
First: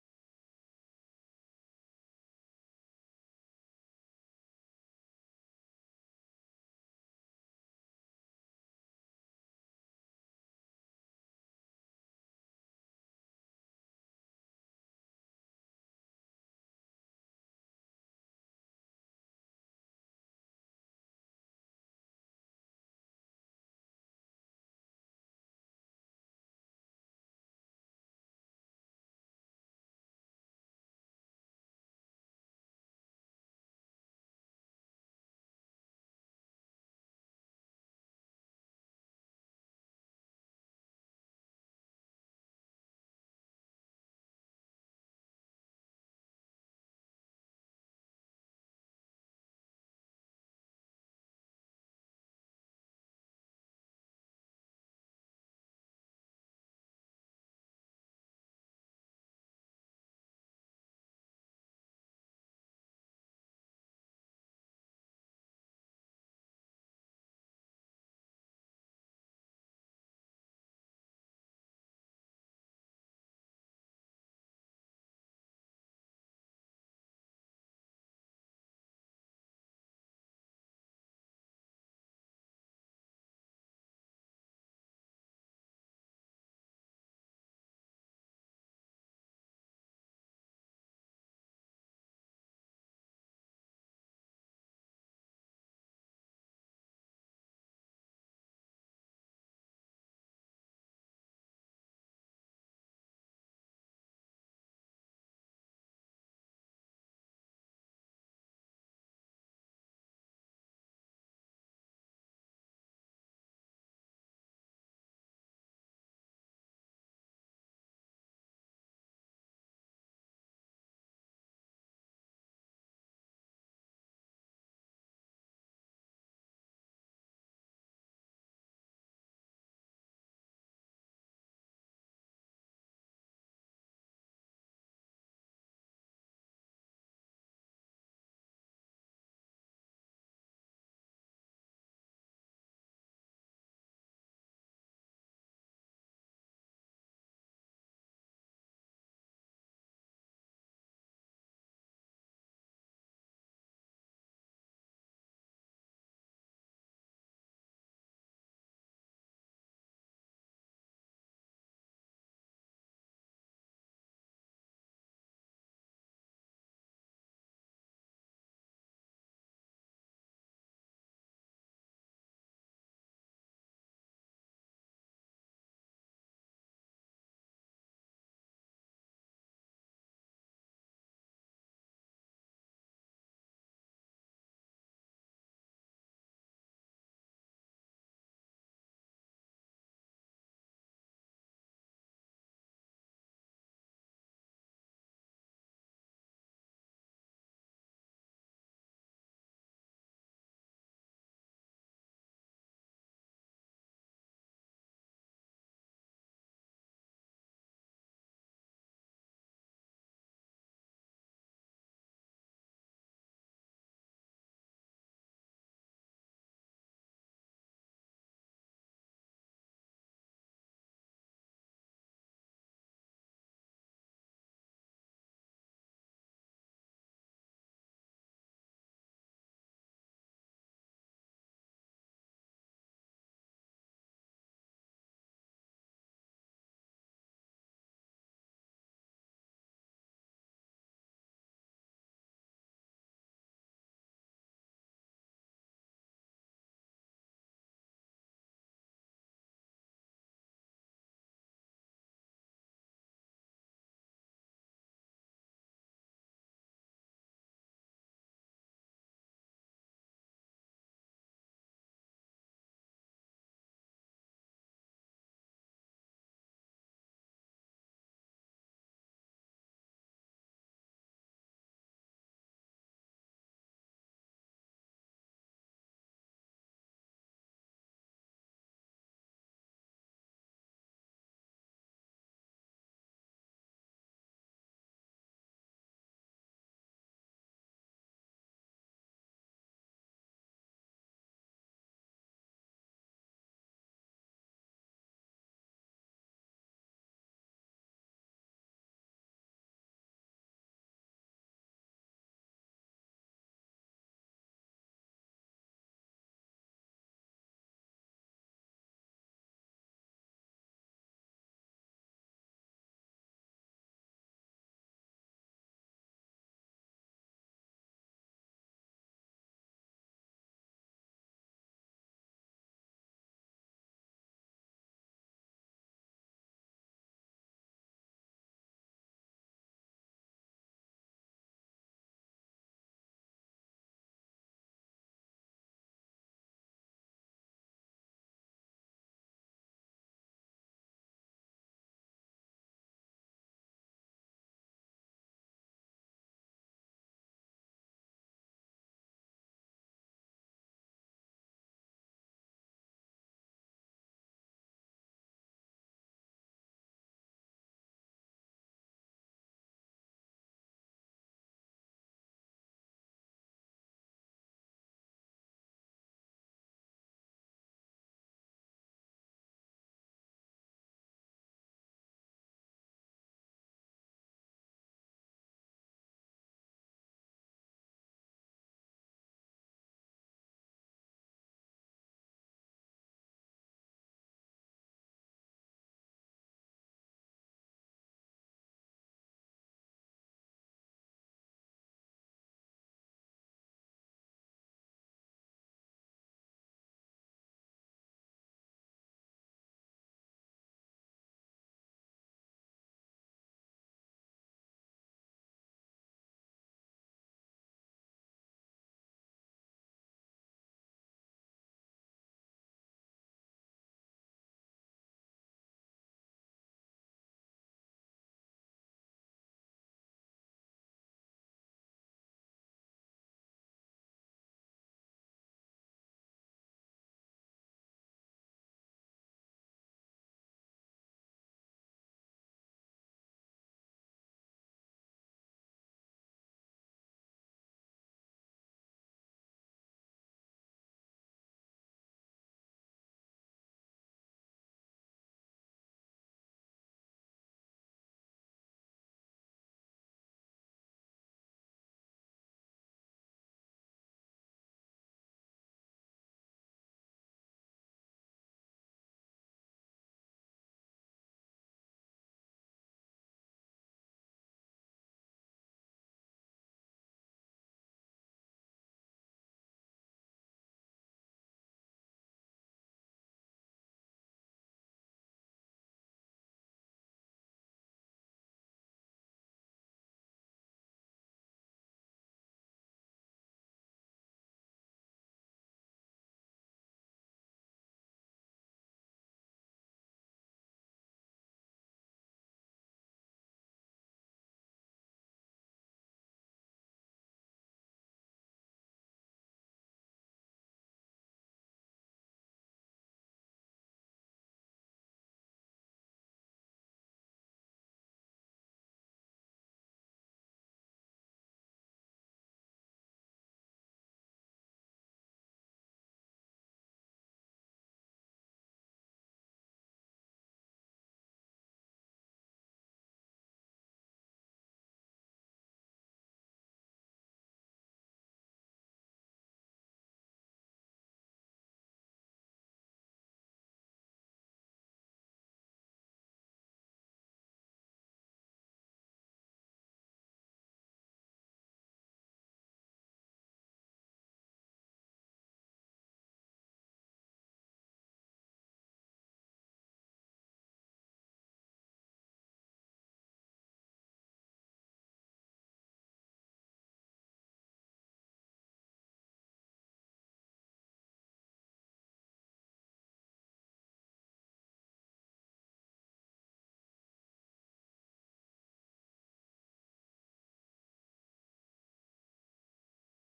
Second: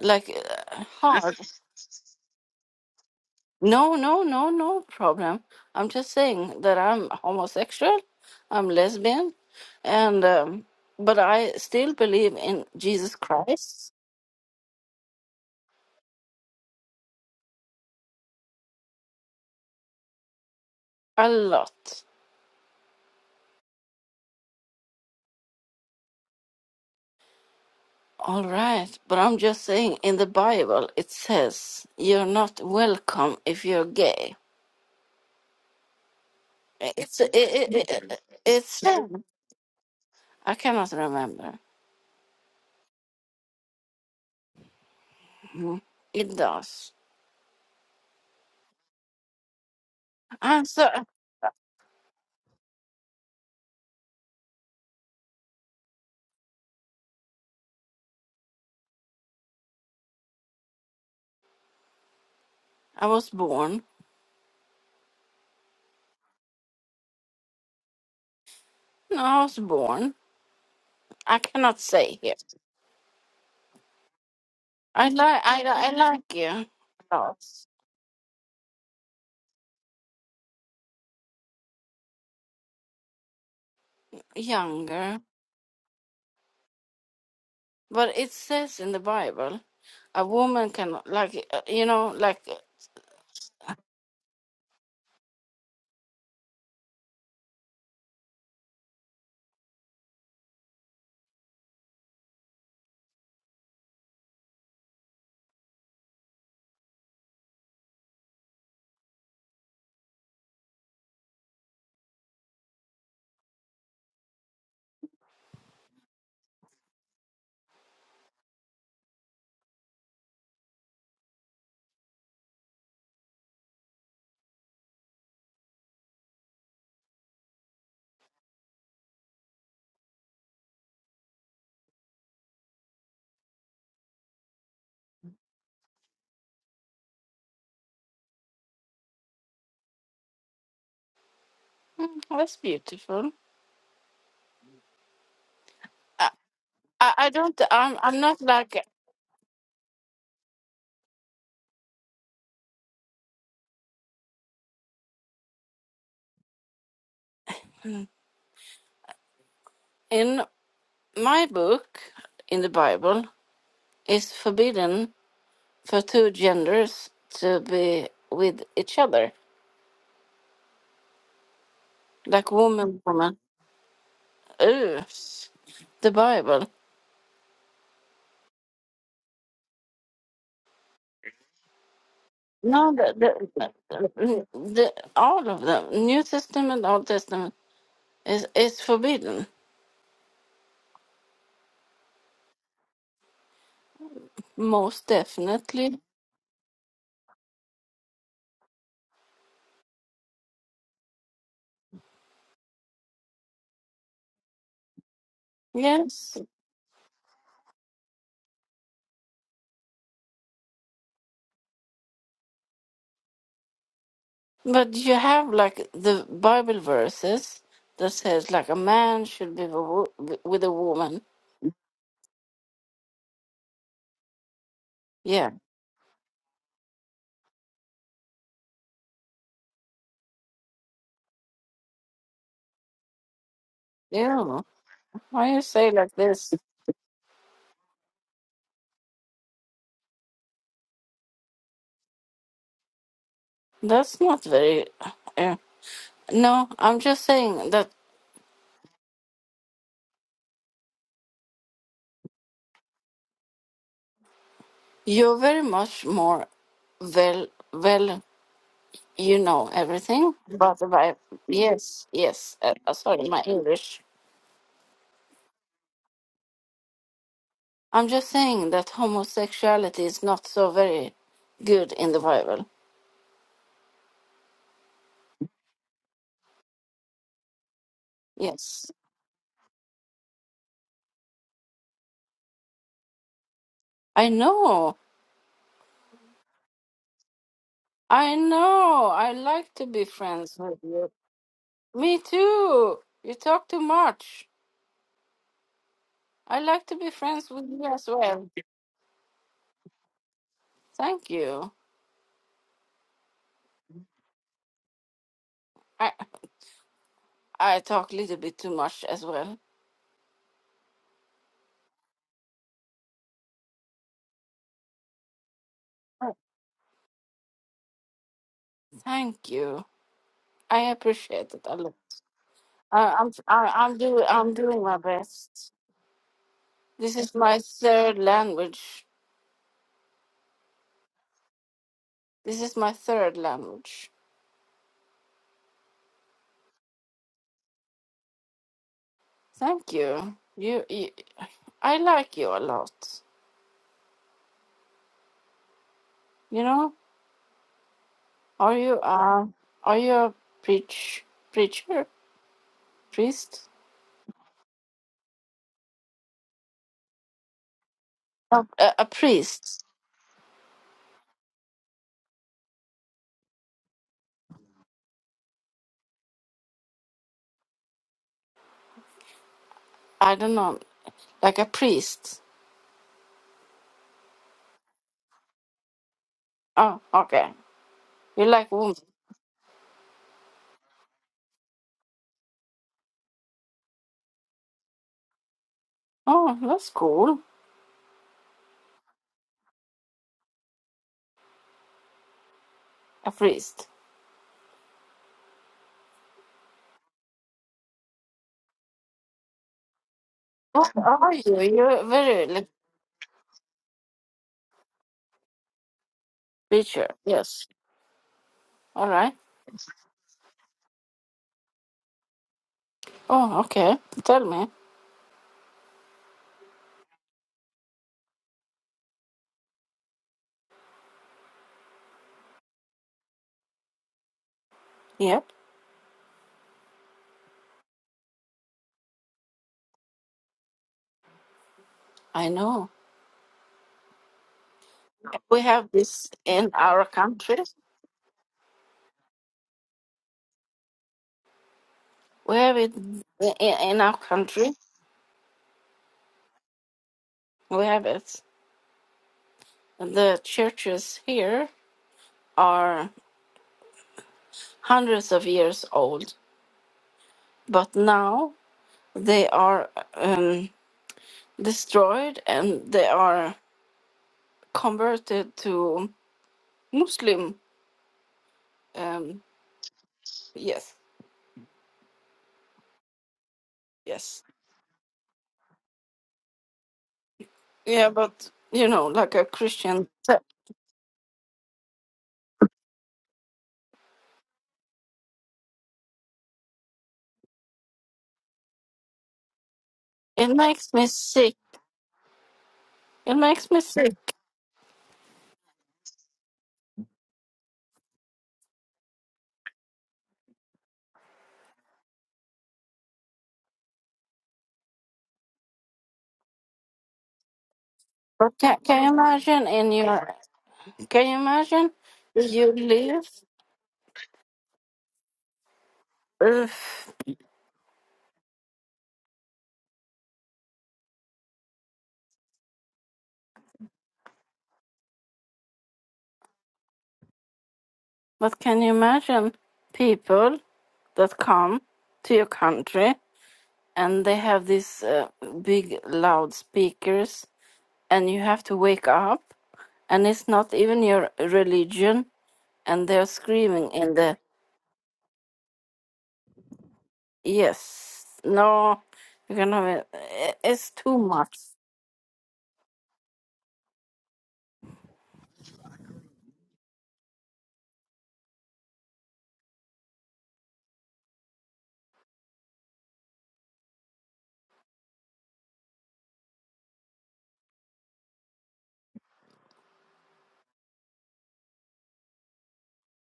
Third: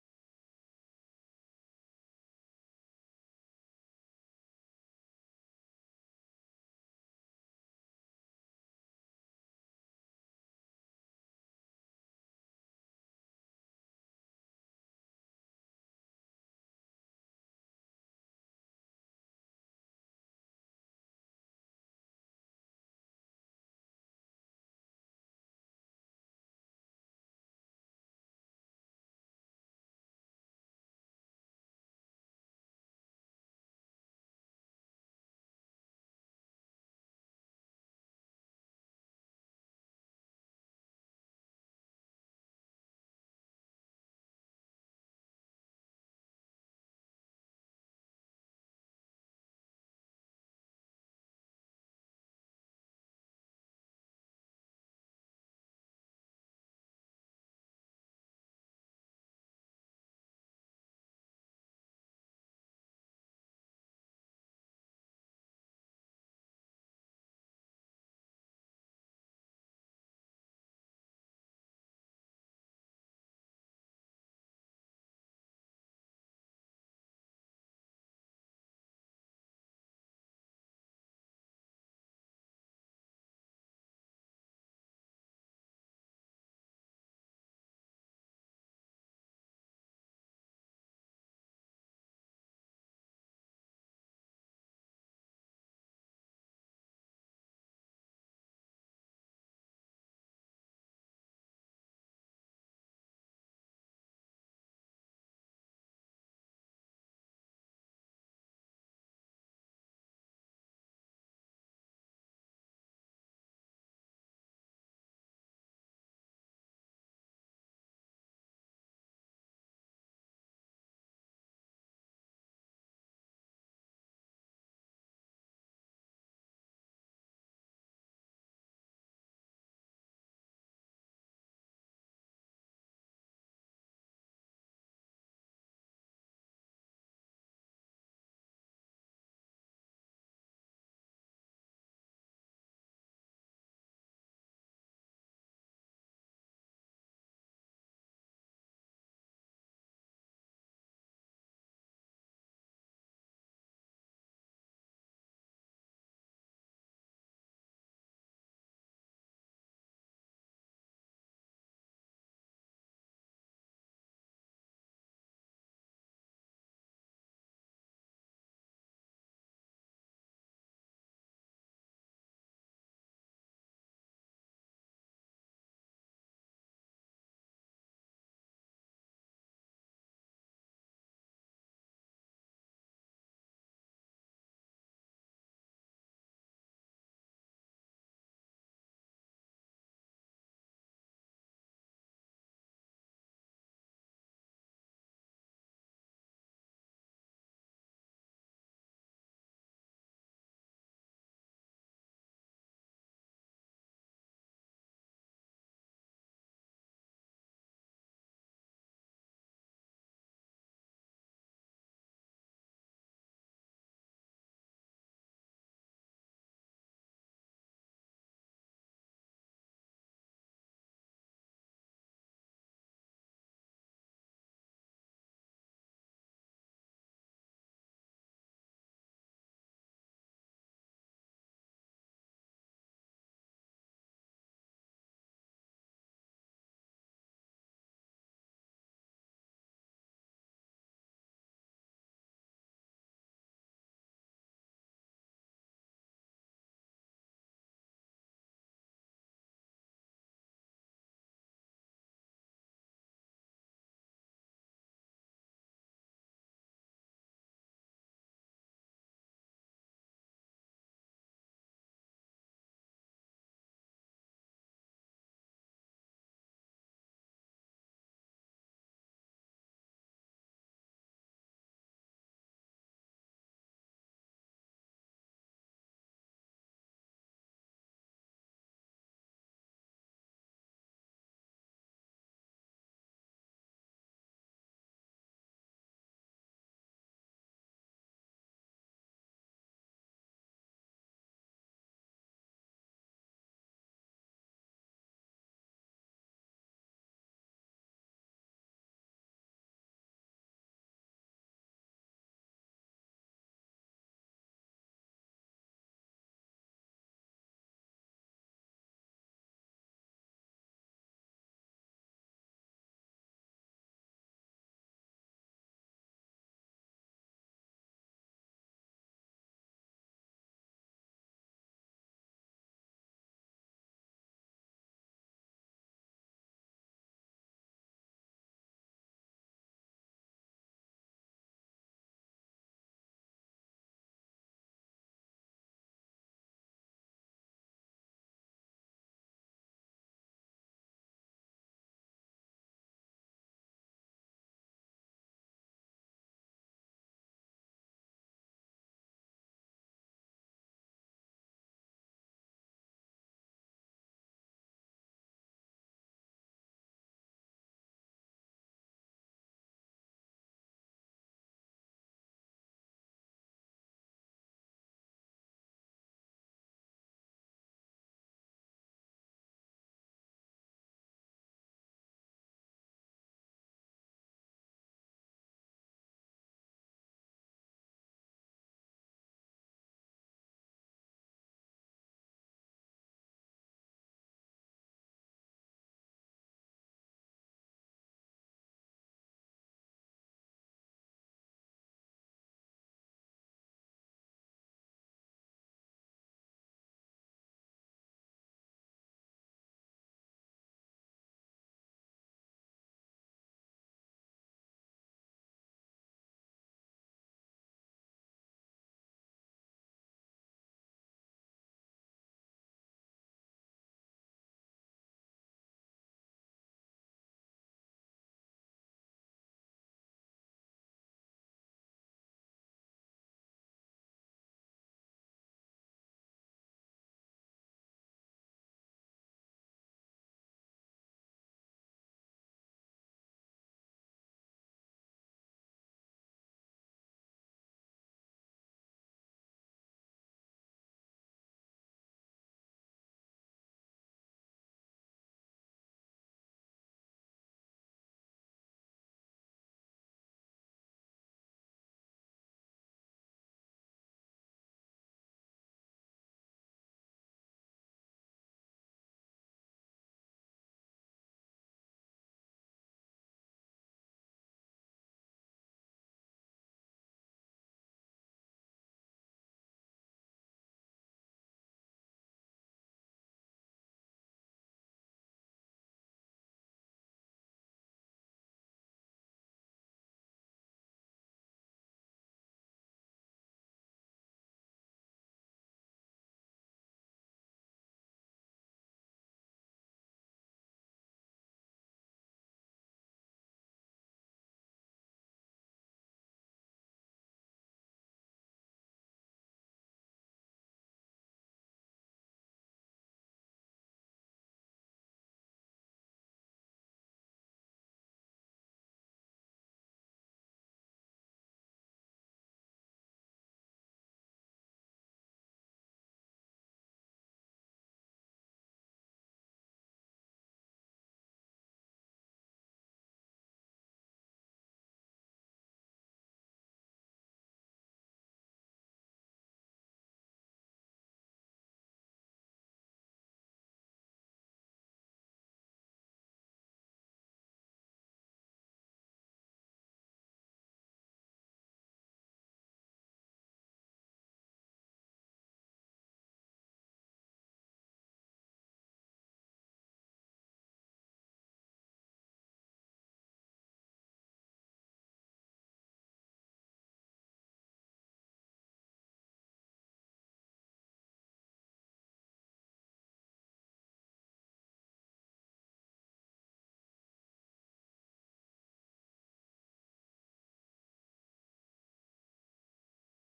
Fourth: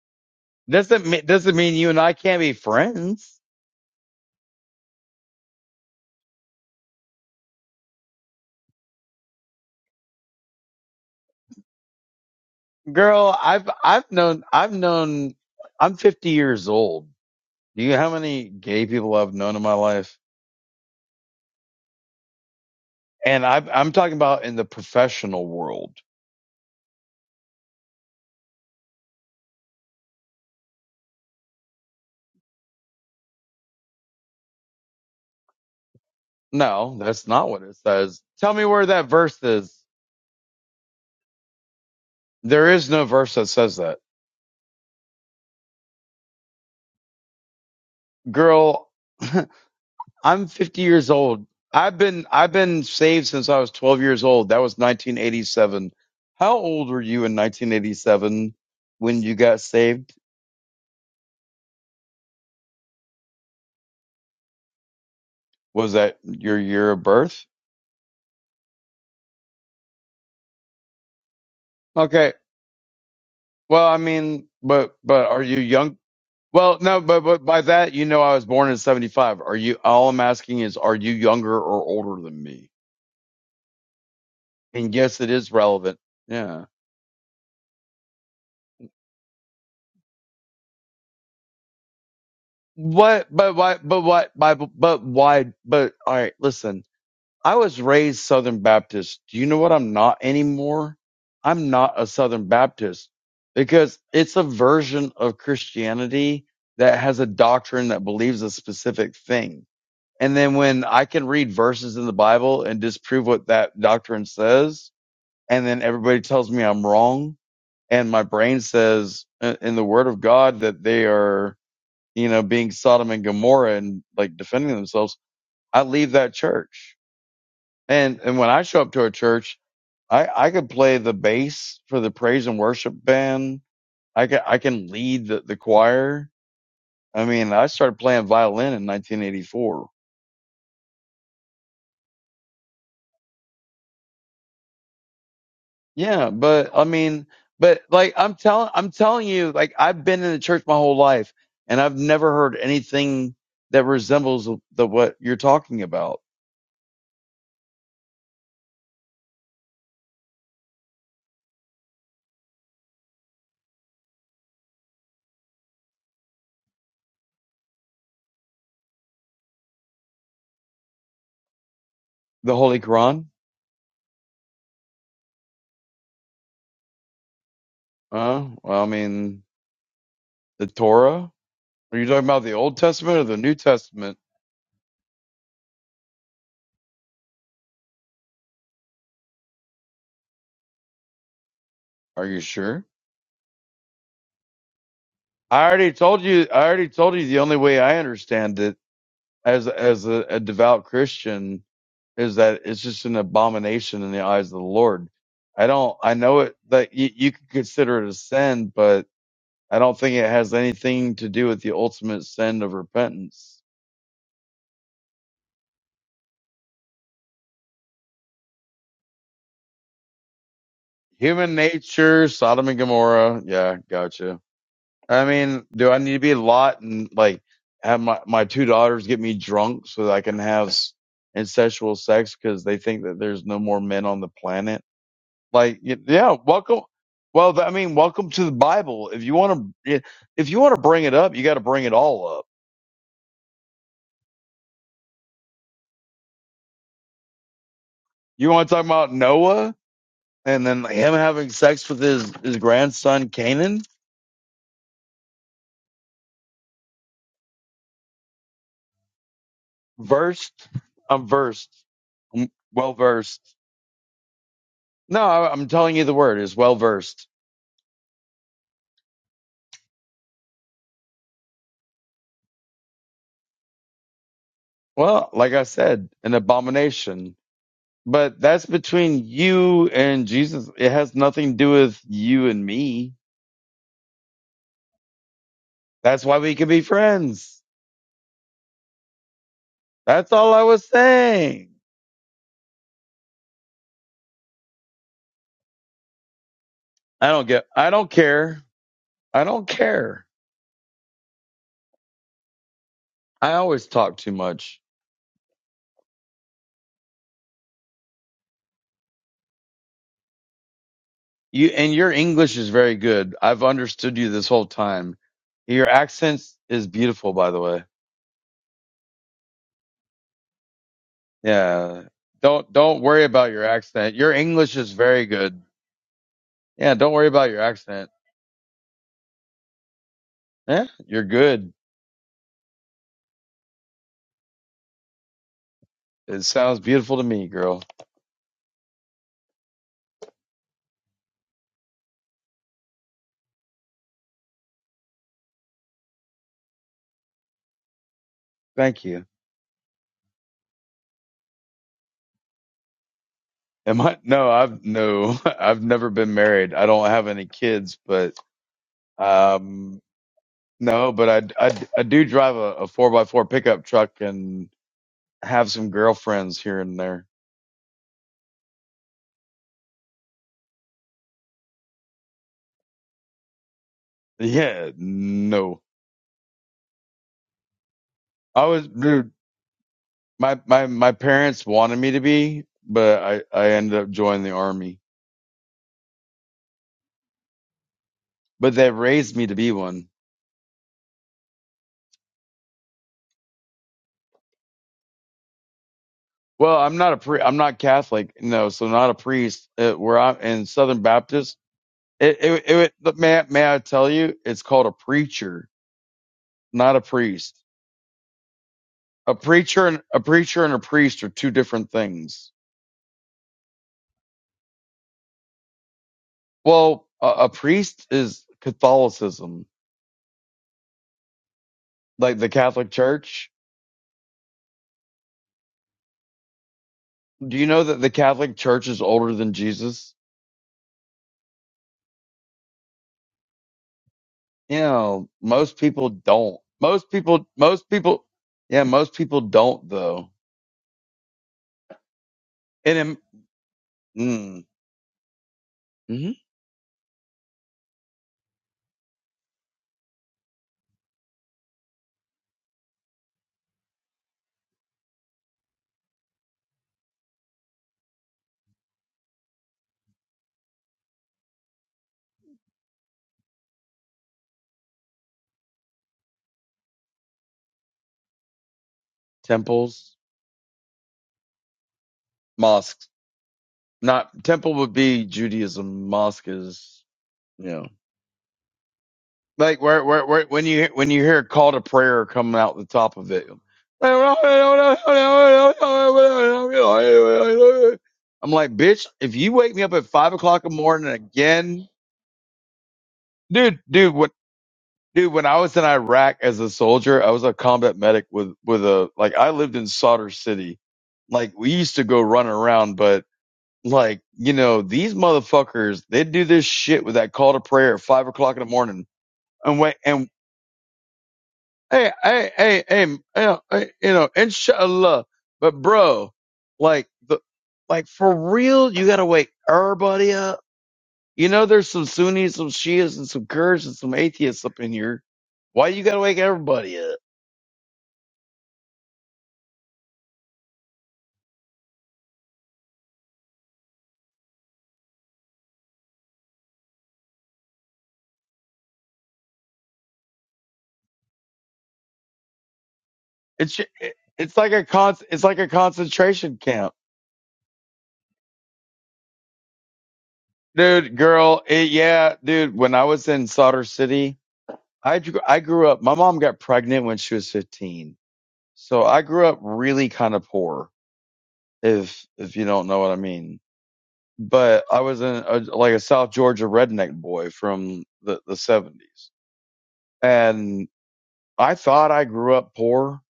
Speaker 4: like uh,
Speaker 2: Doesn't me-
Speaker 4: hard.
Speaker 2: doesn't mean you and I can't be friends,
Speaker 4: No, no, no, no problem. I'm just saying that I'm homosexual, I'm lesbian, and um, but I still believe in Jesus
Speaker 2: girl. I've
Speaker 4: Christ
Speaker 2: I've known I've known I'm 50 years old. Do you know how many gay people I've known in my life?
Speaker 4: a lot.
Speaker 2: And I've, I'm talking about in the professional world.
Speaker 4: All right, but I'm just saying in the Bible it says you're not welcome if you're gay.
Speaker 2: No,
Speaker 4: It's
Speaker 2: that's
Speaker 4: it,
Speaker 2: not what
Speaker 4: it,
Speaker 2: it says.
Speaker 4: it,
Speaker 2: Tell me
Speaker 4: it's
Speaker 2: where that verse is.
Speaker 4: I cannot remember.
Speaker 2: There is no verse that says that,
Speaker 4: Mhm. It does.
Speaker 2: girl. I'm
Speaker 4: I'm
Speaker 2: 50
Speaker 4: so
Speaker 2: years old. I've been I've been saved since I was 12 years old. That was 1987. How old were you in 1987 when you got saved?
Speaker 4: I was born.
Speaker 2: Was that your year of birth?
Speaker 4: No, I was born. I cannot say
Speaker 2: Okay. Well, I mean, but
Speaker 4: I
Speaker 2: but are
Speaker 4: like
Speaker 2: you
Speaker 4: I, li- I
Speaker 2: young?
Speaker 4: like you a
Speaker 2: Well, no, but
Speaker 4: lot
Speaker 2: but by that you know I was born in 75. Are you? All I'm asking is, are you younger or older than me? And
Speaker 4: younger,
Speaker 2: yes, it is relevant. Yeah.
Speaker 4: but it says in the Bible a woman can like uh, you know like uh,
Speaker 2: What? But why? But why? But but why? But all right. Listen. I was raised Southern Baptist. Do you know what I'm not anymore? I'm not a Southern Baptist because it's a version of Christianity that has a doctrine that believes a specific thing. And then when I can read verses in the Bible and disprove what that doctrine says, and then everybody tells me I'm wrong, and my brain says uh, in the Word of God that they are, you know, being Sodom and Gomorrah and like defending themselves, I leave that church and and when I show up to a church, I I could play the bass for the praise and worship band. I can I can lead the, the choir. I mean, I started playing violin in 1984.
Speaker 4: "Oh, that's beautiful.
Speaker 2: Yeah,
Speaker 4: I,
Speaker 2: but I
Speaker 4: I
Speaker 2: mean,
Speaker 4: I don't
Speaker 2: but
Speaker 4: I'm
Speaker 2: like
Speaker 4: I'm
Speaker 2: I'm
Speaker 4: not
Speaker 2: telling
Speaker 4: like
Speaker 2: I'm telling you, like I've been in the church my whole life, and I've never heard anything that resembles the what you're talking about.
Speaker 4: in my book in the Bible it's forbidden for two genders to be with each other like
Speaker 2: The Holy
Speaker 4: woman
Speaker 2: Quran.
Speaker 4: woman. Ugh, the Bible.
Speaker 2: Uh, well, I mean, the Torah. Are you talking about the Old
Speaker 4: No, the,
Speaker 2: Testament or the New
Speaker 4: the,
Speaker 2: Testament?
Speaker 4: the, the all of them, New Testament, Old Testament. It's, it's forbidden,
Speaker 2: Are you sure?
Speaker 4: most
Speaker 2: I already
Speaker 4: definitely.
Speaker 2: told you. I already told you the only way I understand it as as a, a devout Christian is that it's just an abomination in the eyes of the Lord. I don't. I
Speaker 4: Yes.
Speaker 2: know it that you, you could consider it a sin, but I don't think it has anything to do with the ultimate sin of repentance.
Speaker 4: But you have like the Bible verses that says like a man should be with a wo- with a woman.
Speaker 2: Human nature, Sodom and Gomorrah. Yeah, gotcha. I
Speaker 4: Yeah.
Speaker 2: mean, do I need to be a lot and like have my, my two daughters get me drunk so that I can have s- incestual sex because they think that there's no more men on the
Speaker 4: Yeah.
Speaker 2: planet?
Speaker 4: Why you
Speaker 2: Like,
Speaker 4: say
Speaker 2: y-
Speaker 4: like
Speaker 2: yeah,
Speaker 4: this?
Speaker 2: welcome. Well, th- I mean, welcome to the Bible. If you want to, if you want to bring it up, you got to bring it all up.
Speaker 4: That's not very. Uh, no, I'm just saying that
Speaker 2: You want to talk about Noah and then him having sex with his his grandson Canaan?
Speaker 4: you're very much more well well you know everything
Speaker 2: Versed,
Speaker 4: about the Bible.
Speaker 2: I'm versed,
Speaker 4: Yes.
Speaker 2: I'm
Speaker 4: Yes. Uh, uh,
Speaker 2: well
Speaker 4: sorry,
Speaker 2: versed.
Speaker 4: my English.
Speaker 2: No, I- I'm telling you the word is well versed.
Speaker 4: I'm just saying that homosexuality is not so very good in the Bible.
Speaker 2: Well, like I said, an abomination. But that's
Speaker 4: Yes.
Speaker 2: between you and Jesus. It has nothing to do with you and me.
Speaker 4: I know.
Speaker 2: That's why we can be friends.
Speaker 4: I know. I like to be
Speaker 2: That's all
Speaker 4: friends
Speaker 2: I
Speaker 4: with
Speaker 2: was
Speaker 4: you.
Speaker 2: saying.
Speaker 4: Me too. You talk too much. I like to be
Speaker 2: I don't
Speaker 4: friends
Speaker 2: get
Speaker 4: with you
Speaker 2: I
Speaker 4: as
Speaker 2: don't
Speaker 4: well.
Speaker 2: care. I don't care.
Speaker 4: Thank you.
Speaker 2: I always talk too much.
Speaker 4: I I talk a little bit too much as well.
Speaker 2: You and your English is very good. I've understood you this whole time. Your
Speaker 4: Oh,
Speaker 2: accent is beautiful by the way.
Speaker 4: Thank you. I appreciate it. I, lo-
Speaker 2: Yeah. Don't don't
Speaker 4: I-
Speaker 2: worry
Speaker 4: I'm
Speaker 2: about your
Speaker 4: I, I'm
Speaker 2: accent.
Speaker 4: doing
Speaker 2: Your
Speaker 4: I'm
Speaker 2: English
Speaker 4: doing
Speaker 2: is
Speaker 4: my
Speaker 2: very good.
Speaker 4: best.
Speaker 2: Yeah, don't
Speaker 4: This
Speaker 2: worry
Speaker 4: is
Speaker 2: about
Speaker 4: my
Speaker 2: your accent.
Speaker 4: third language.
Speaker 2: Eh, you're good.
Speaker 4: This is my third language.
Speaker 2: It sounds beautiful to me, girl.
Speaker 4: Thank you. You, you, I like you a lot. You know, are you
Speaker 2: Thank you.
Speaker 4: uh, are you a preach preacher priest?
Speaker 2: Am I? No, I've no, I've never been married. I don't have any kids, but
Speaker 4: No, a, a priest.
Speaker 2: um, no, but I I, I do drive a, a four by four pickup truck and have some girlfriends here and there.
Speaker 4: I don't know, like a priest.
Speaker 2: Yeah, no,
Speaker 4: Oh, okay. You
Speaker 2: I
Speaker 4: like
Speaker 2: was
Speaker 4: women?
Speaker 2: dude. My my my parents wanted me to be, but I I ended up joining the army.
Speaker 4: Oh, that's cool.
Speaker 2: But they raised me to be one.
Speaker 4: A priest.
Speaker 2: Well, I'm not a pri I'm not Catholic. No, so not a priest. Uh, where I'm in
Speaker 4: What
Speaker 2: Southern
Speaker 4: are
Speaker 2: Baptist,
Speaker 4: you? You're
Speaker 2: it,
Speaker 4: very
Speaker 2: it,
Speaker 4: like
Speaker 2: it, it- may, may I tell you, it's called a preacher, not a
Speaker 4: preacher.
Speaker 2: priest.
Speaker 4: Yes. All right.
Speaker 2: A preacher and a preacher and a priest are two different things.
Speaker 4: Oh, okay. Tell me.
Speaker 2: Well, a, a priest is Catholicism, like the Catholic Church.
Speaker 4: Yep.
Speaker 2: Do you know that the Catholic Church is older than Jesus?
Speaker 4: I know.
Speaker 2: You know,
Speaker 4: We
Speaker 2: most
Speaker 4: have
Speaker 2: people
Speaker 4: this
Speaker 2: don't.
Speaker 4: in our
Speaker 2: Most people,
Speaker 4: country.
Speaker 2: most people, yeah, most people don't though.
Speaker 4: We have it
Speaker 2: And
Speaker 4: in, in our
Speaker 2: in,
Speaker 4: country.
Speaker 2: mm,
Speaker 4: We have it. The churches here are hundreds of years old, but now they are um, destroyed and they are converted to Muslim. Um,
Speaker 2: temples,
Speaker 4: yes,
Speaker 2: mosques. Not
Speaker 4: yes.
Speaker 2: temple would be Judaism. Mosque is you know
Speaker 4: Yeah, but you know, like a
Speaker 2: like where
Speaker 4: Christian.
Speaker 2: where,
Speaker 4: So
Speaker 2: where when you when you hear a call to prayer coming out the top of it. I'm like, bitch, if you wake me up at five
Speaker 4: It
Speaker 2: o'clock in the
Speaker 4: makes me
Speaker 2: morning
Speaker 4: sick.
Speaker 2: again,
Speaker 4: It makes
Speaker 2: dude,
Speaker 4: me
Speaker 2: dude,
Speaker 4: sick.
Speaker 2: what, dude, when I was in Iraq as a soldier, I was a combat medic with, with a, like, I lived in Sadr City. Like, we used to go run around, but Like, you know, these motherfuckers, they do this shit with that call to prayer at five o'clock
Speaker 4: But
Speaker 2: in the
Speaker 4: can, can
Speaker 2: morning
Speaker 4: you imagine
Speaker 2: and
Speaker 4: in
Speaker 2: wait and
Speaker 4: your. Can you imagine
Speaker 2: hey, hey,
Speaker 4: you
Speaker 2: hey, hey, m-
Speaker 4: live.
Speaker 2: you know, hey, you know, inshallah. But bro,
Speaker 4: Ugh.
Speaker 2: like the, like for real, you gotta wake everybody up. You know, there's some Sunnis, some Shias, and some Kurds and some atheists up in here. Why you gotta wake everybody up?
Speaker 4: But can you imagine people? that come to your country and they have these uh, big loudspeakers and you have to wake up and it's not even your religion and they're
Speaker 2: It's
Speaker 4: screaming in the
Speaker 2: it's like a con it's like a concentration camp,
Speaker 4: yes no you can have it. I- it's
Speaker 2: dude,
Speaker 4: too much
Speaker 2: girl. It, yeah, dude. When I was in Solder City, I dr- I grew up. My mom got pregnant when she was 15, so I grew up really kind of poor. If if you don't know what I mean, but I was in a, like a South Georgia redneck boy from the the 70s, and I thought I grew up poor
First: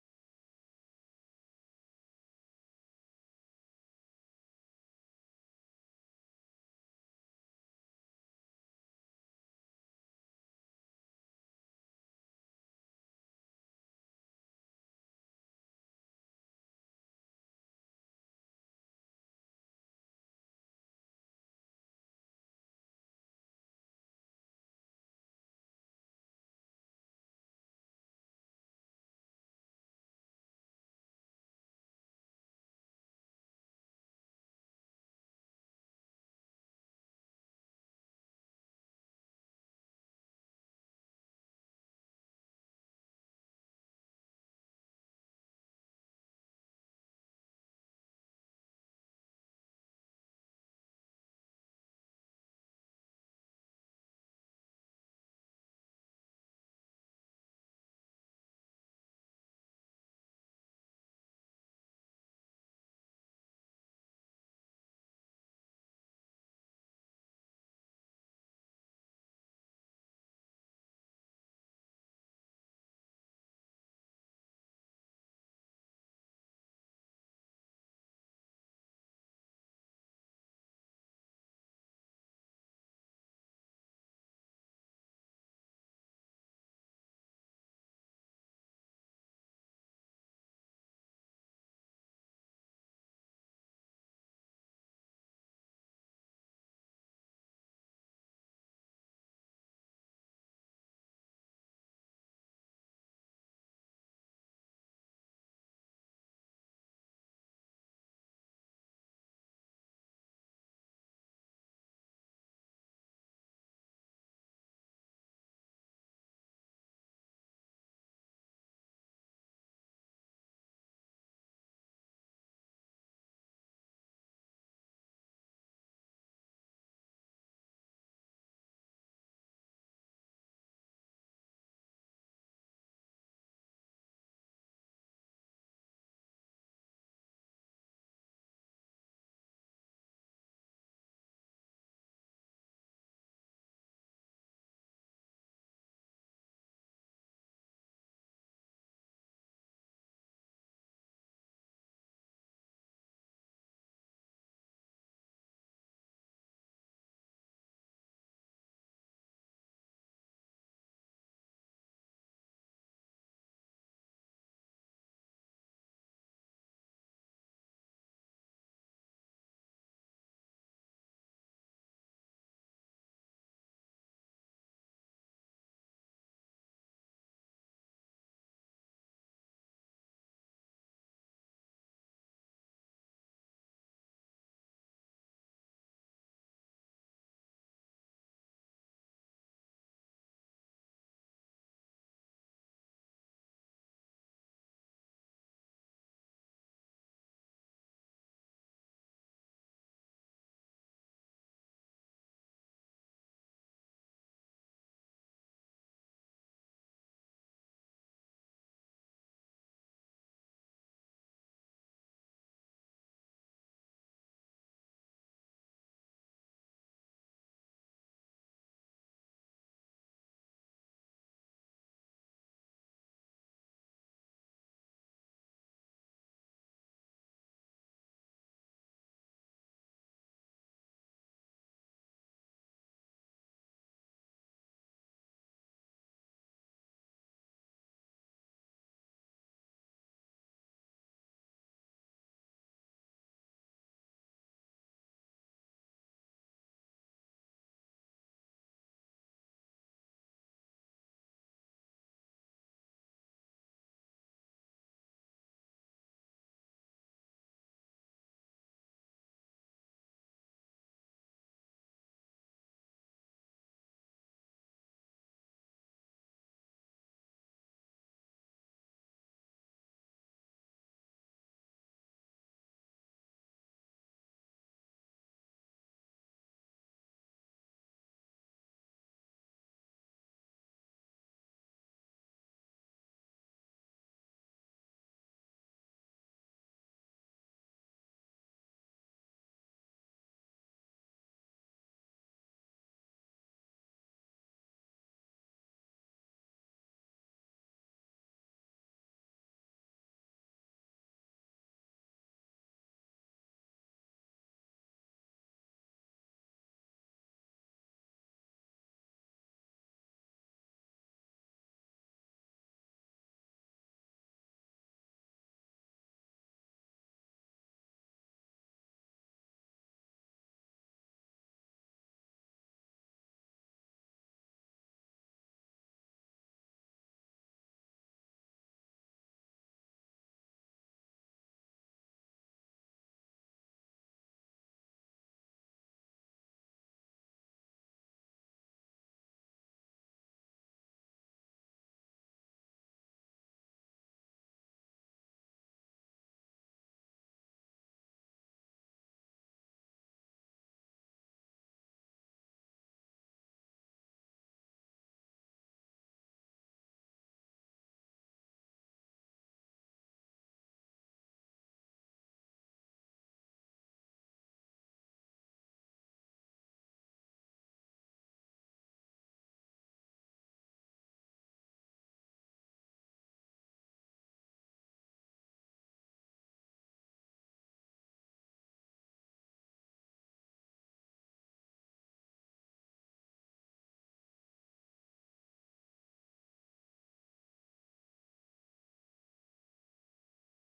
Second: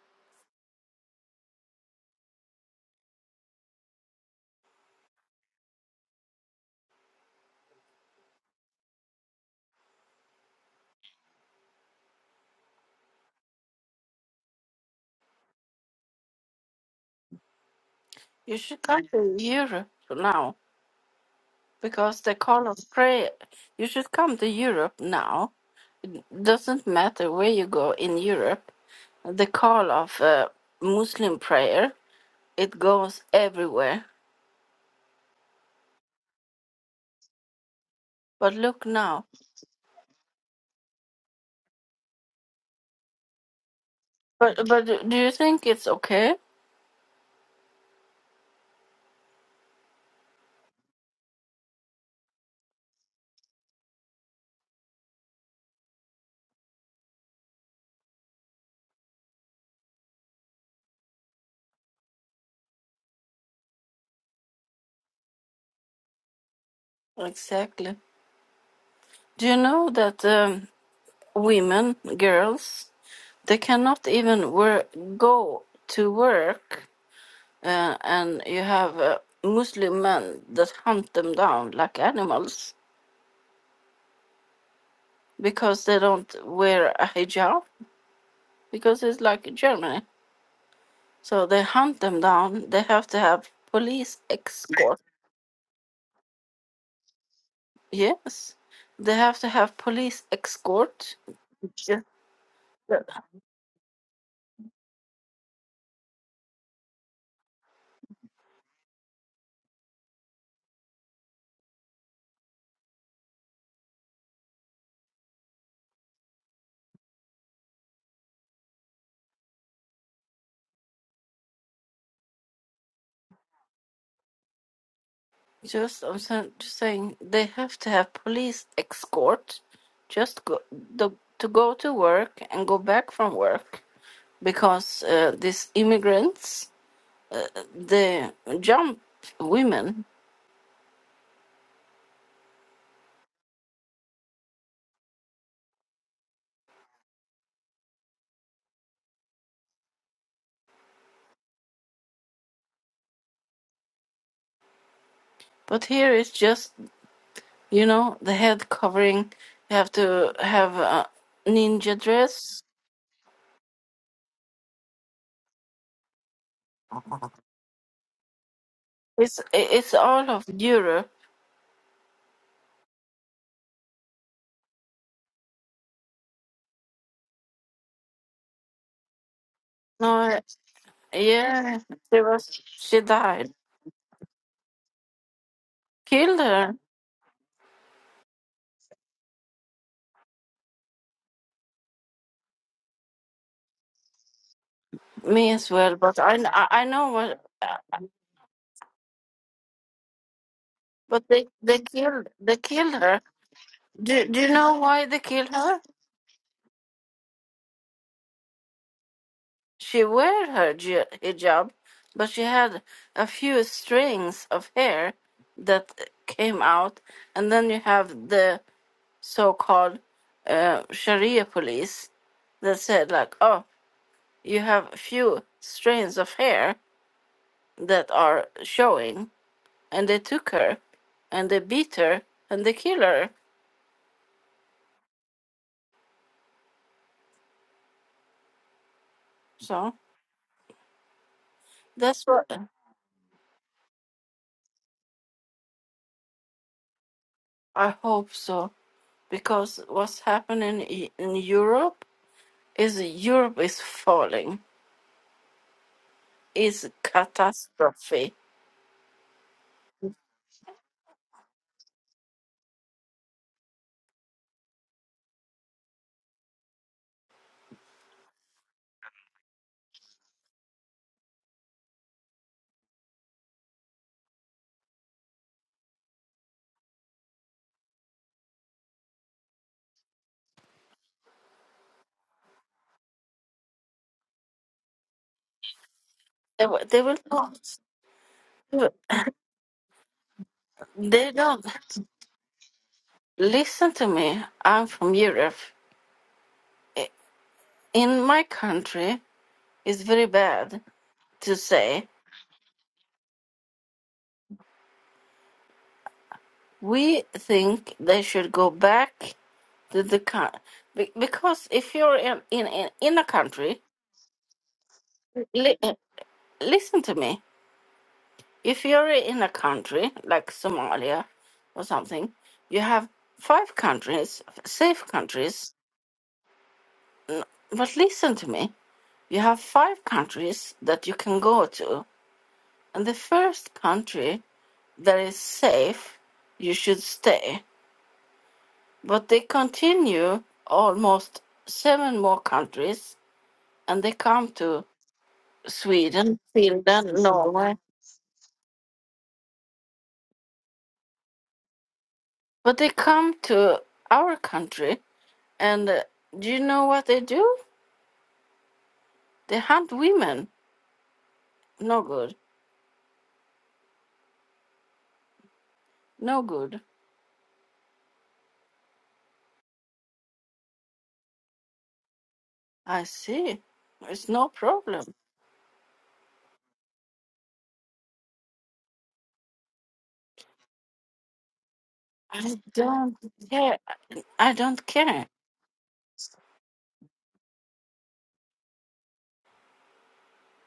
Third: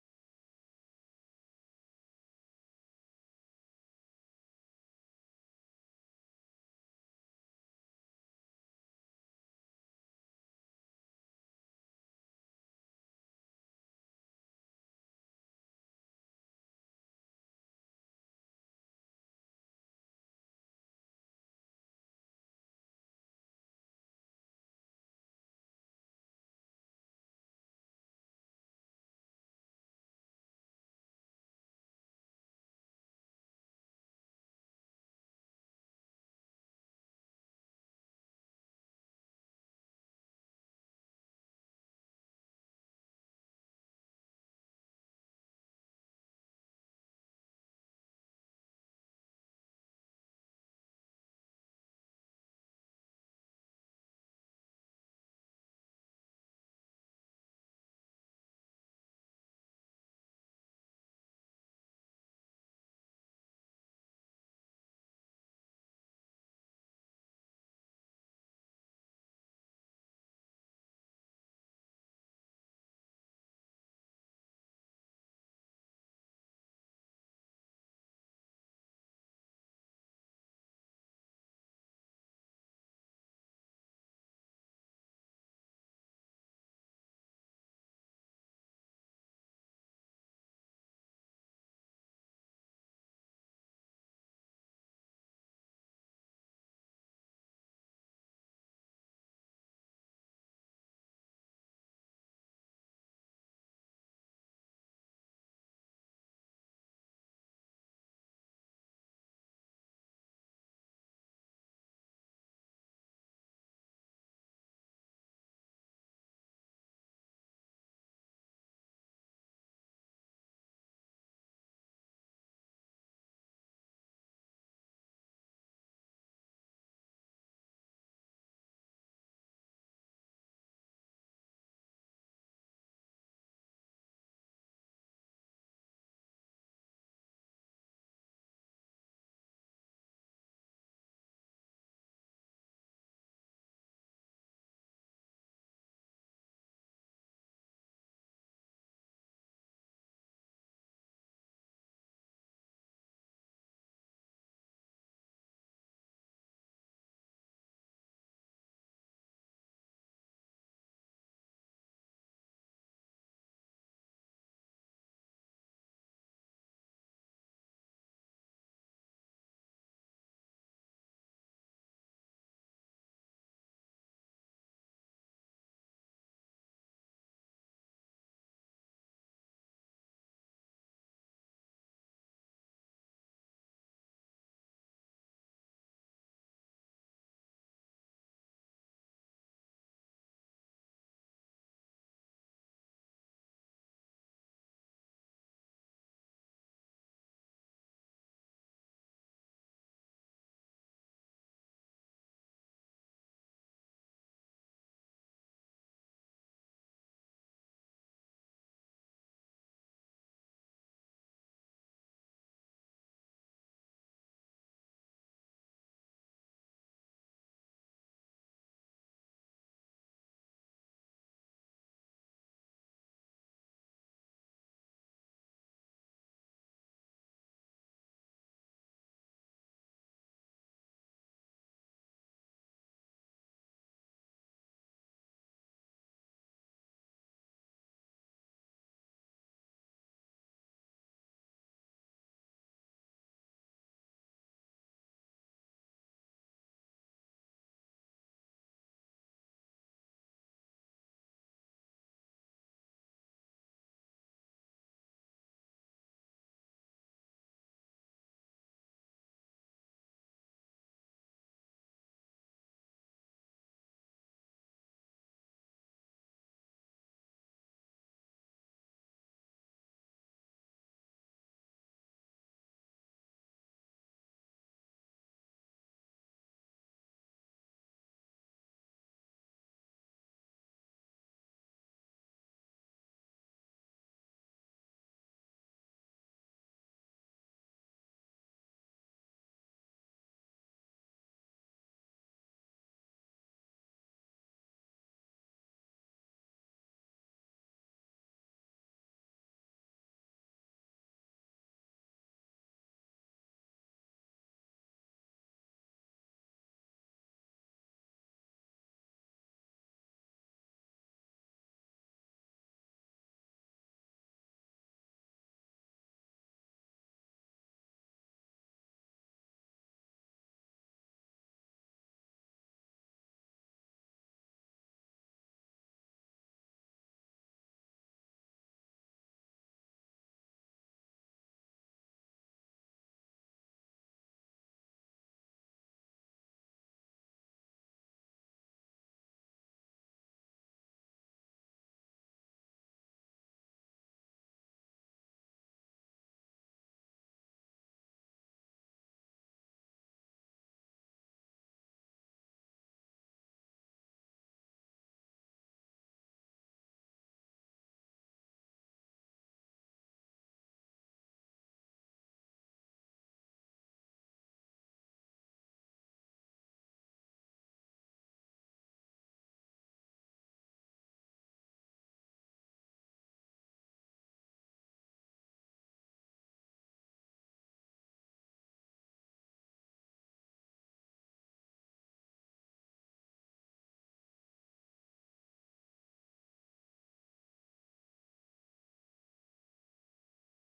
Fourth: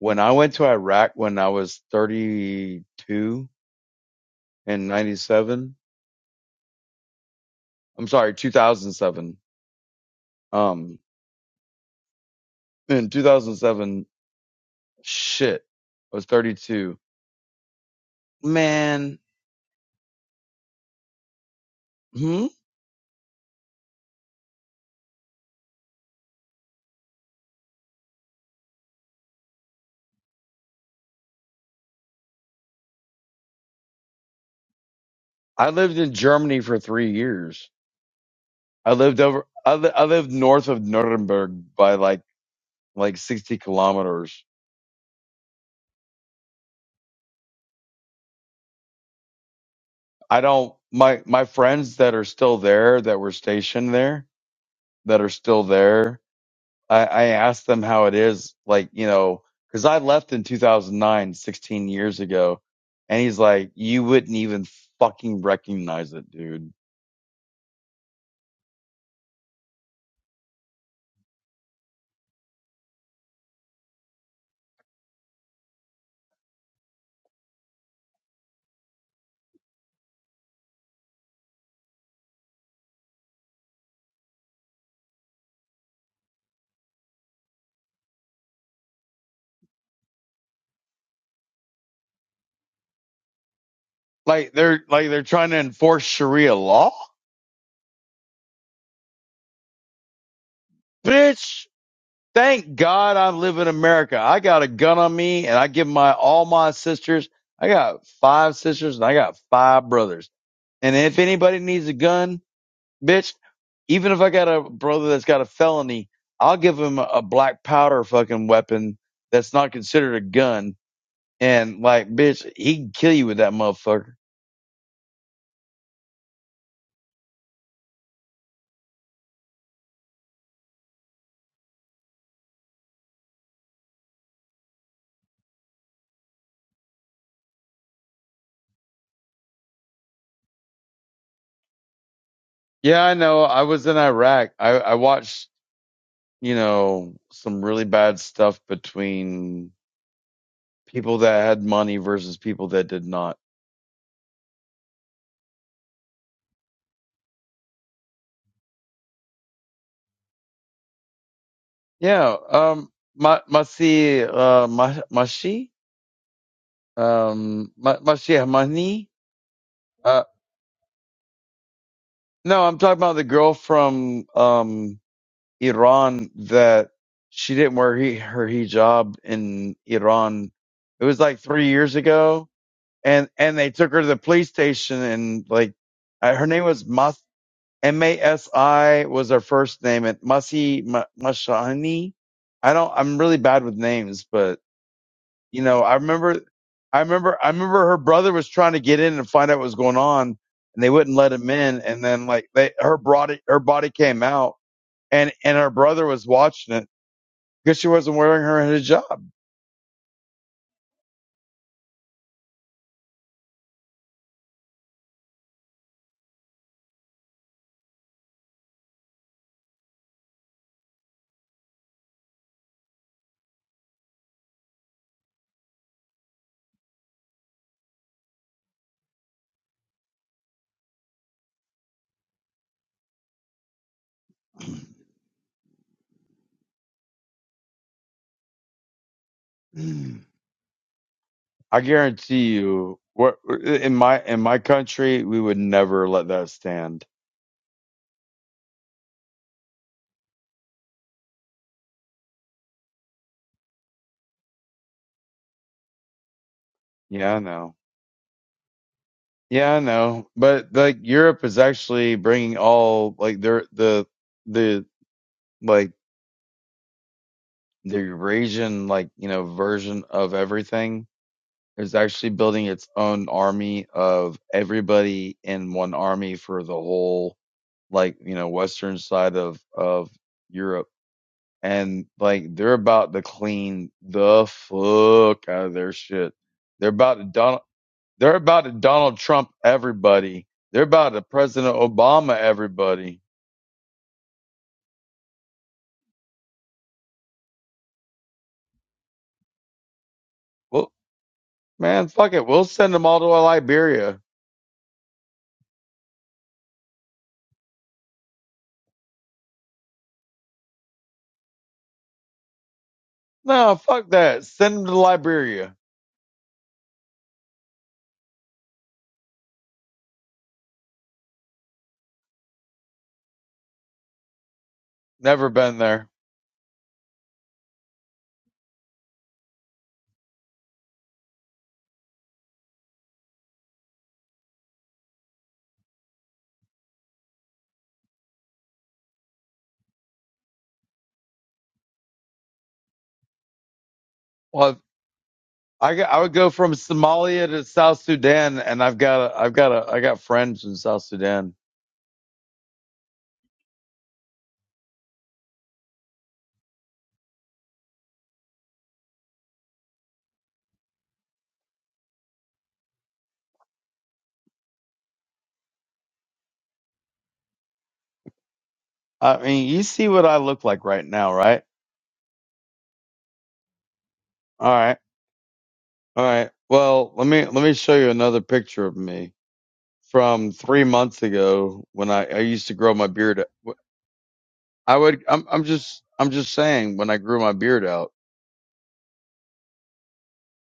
Speaker 2: when I went to Iraq when I was 32 in 97. I'm sorry, 2007. Um, in 2007, shit, I was 32.
Speaker 4: you should come
Speaker 2: Man.
Speaker 4: to europe now because the
Speaker 2: hmm?
Speaker 4: call of prayer you should come to europe now doesn't matter where you go in europe the call of uh, muslim prayer it goes everywhere.
Speaker 2: I lived in Germany for three years.
Speaker 4: But look
Speaker 2: I lived
Speaker 4: now.
Speaker 2: over. I, li- I lived north of Nuremberg by like like sixty kilometers.
Speaker 4: But but do do you think it's okay?
Speaker 2: I don't. My my friends that are still there, that were stationed there, that are still there. I, I asked them how it is, like you know, because I left in 2009, 16 years ago, and he's like, you wouldn't even fucking recognize it, dude.
Speaker 4: Exactly. Do you know that um, women, girls, they cannot even work, go to work, uh, and you have uh, Muslim men that hunt them down like animals because they don't wear a hijab because it's like Germany. So they hunt them down. They have to have police
Speaker 2: Like they're
Speaker 4: escort
Speaker 2: like they're trying to enforce Sharia law,
Speaker 4: Yes, they have to have police escort.
Speaker 2: bitch.
Speaker 4: Just,
Speaker 2: Thank God I live in America. I got a gun on me and I give my all my sisters. I got five sisters and I got five brothers. And if anybody needs a gun, bitch, even if I got a brother that's got a felony, I'll give him a, a black powder fucking weapon that's not considered a gun. And like, bitch, he can kill you with that motherfucker.
Speaker 4: just I'm sa- just saying they have to have police escort, just go the, to go to work and go back from work because uh, these immigrants uh, they jump women.
Speaker 2: Yeah, I know. I was in Iraq. I, I watched, you know, some really bad stuff between people that had money versus people that did not.
Speaker 4: But here it's just you know the head covering. You have to have a ninja
Speaker 2: Yeah,
Speaker 4: dress.
Speaker 2: um, ma masi uh ma mashi um ma mashi Hamani.
Speaker 4: It's it's
Speaker 2: Uh,
Speaker 4: all of Europe.
Speaker 2: no, I'm talking about the girl from um Iran that she didn't wear he, her hijab in
Speaker 4: No,
Speaker 2: Iran. It was like three
Speaker 4: Yeah,
Speaker 2: years
Speaker 4: she
Speaker 2: ago,
Speaker 4: was. She
Speaker 2: and
Speaker 4: died.
Speaker 2: and they took her to the police station and like uh,
Speaker 4: Killed
Speaker 2: her name
Speaker 4: her.
Speaker 2: was Mas. M-A-S-I was her first name and Masi M- Mashani. I don't, I'm really bad with names, but
Speaker 4: Me
Speaker 2: you
Speaker 4: as
Speaker 2: know, I
Speaker 4: well. But I,
Speaker 2: remember,
Speaker 4: I I
Speaker 2: I
Speaker 4: know
Speaker 2: remember,
Speaker 4: what.
Speaker 2: I
Speaker 4: uh,
Speaker 2: remember her brother was trying to get in and find out what was going on and they wouldn't
Speaker 4: But
Speaker 2: let
Speaker 4: they,
Speaker 2: him
Speaker 4: they
Speaker 2: in. And then
Speaker 4: killed.
Speaker 2: like
Speaker 4: They
Speaker 2: they,
Speaker 4: killed
Speaker 2: her
Speaker 4: her.
Speaker 2: body, her body came
Speaker 4: Do Do you
Speaker 2: out
Speaker 4: know why they
Speaker 2: and,
Speaker 4: killed
Speaker 2: and her
Speaker 4: her?
Speaker 2: brother was watching it because she wasn't wearing her hijab.
Speaker 4: She wore her ji- hijab, but she had a few strings of hair that came out, and then you have the so-called uh, Sharia police that said like, oh, you have few strands of hair that are showing. and they took her and they beat her and they kill her. So
Speaker 2: I
Speaker 4: that's what
Speaker 2: guarantee you what in my, in my country, we would never let that stand.
Speaker 4: I hope so because what's happening i- in Europe is Europe is falling. Is
Speaker 2: Yeah, I know.
Speaker 4: catastrophe.
Speaker 2: Yeah, I know, but like Europe is actually bringing all like their the the like the Eurasian like you know version of everything is actually building its own army of everybody in one army for the whole like you know western side of of Europe and like they're about to clean the fuck out of their shit.
Speaker 4: They, wi-
Speaker 2: They're
Speaker 4: they
Speaker 2: about
Speaker 4: will
Speaker 2: to
Speaker 4: not.
Speaker 2: don They're about to
Speaker 4: do it.
Speaker 2: Donald Trump everybody. They're about to
Speaker 4: They don't
Speaker 2: President Obama everybody.
Speaker 4: listen to me. I'm from Europe. I- In my country, it's very bad
Speaker 2: Well,
Speaker 4: to
Speaker 2: man,
Speaker 4: say
Speaker 2: fuck it. We'll send them all to Liberia.
Speaker 4: we think they should go back the, the coun- be- because if you're in in in, in a
Speaker 2: No,
Speaker 4: country
Speaker 2: fuck that. Send them to Liberia.
Speaker 4: li, uh, listen to me if you're in a country like somalia or something you have five countries safe
Speaker 2: Never
Speaker 4: countries
Speaker 2: been there.
Speaker 4: but listen to me you have five countries that you can go to and the first country that is safe you should stay but they continue almost seven more countries and they come
Speaker 2: Well,
Speaker 4: to
Speaker 2: I I would
Speaker 4: Sweden,
Speaker 2: go from
Speaker 4: Finland,
Speaker 2: Somalia to
Speaker 4: Norway.
Speaker 2: South Sudan, and I've got a, I've got a, I got friends in South Sudan.
Speaker 4: But they come to our country, and uh, do you know what they do? They hunt women. No good. No good.
Speaker 2: I mean, you see what I look like right now, right?
Speaker 4: I see. It's no
Speaker 2: All right,
Speaker 4: problem.
Speaker 2: all right. Well, let me let me show you another picture of me from three months ago when I, I
Speaker 4: I
Speaker 2: used to grow my
Speaker 4: don't
Speaker 2: beard.
Speaker 4: care. I don't
Speaker 2: I would.
Speaker 4: care.
Speaker 2: I'm. I'm just. I'm just saying. When I grew my beard out.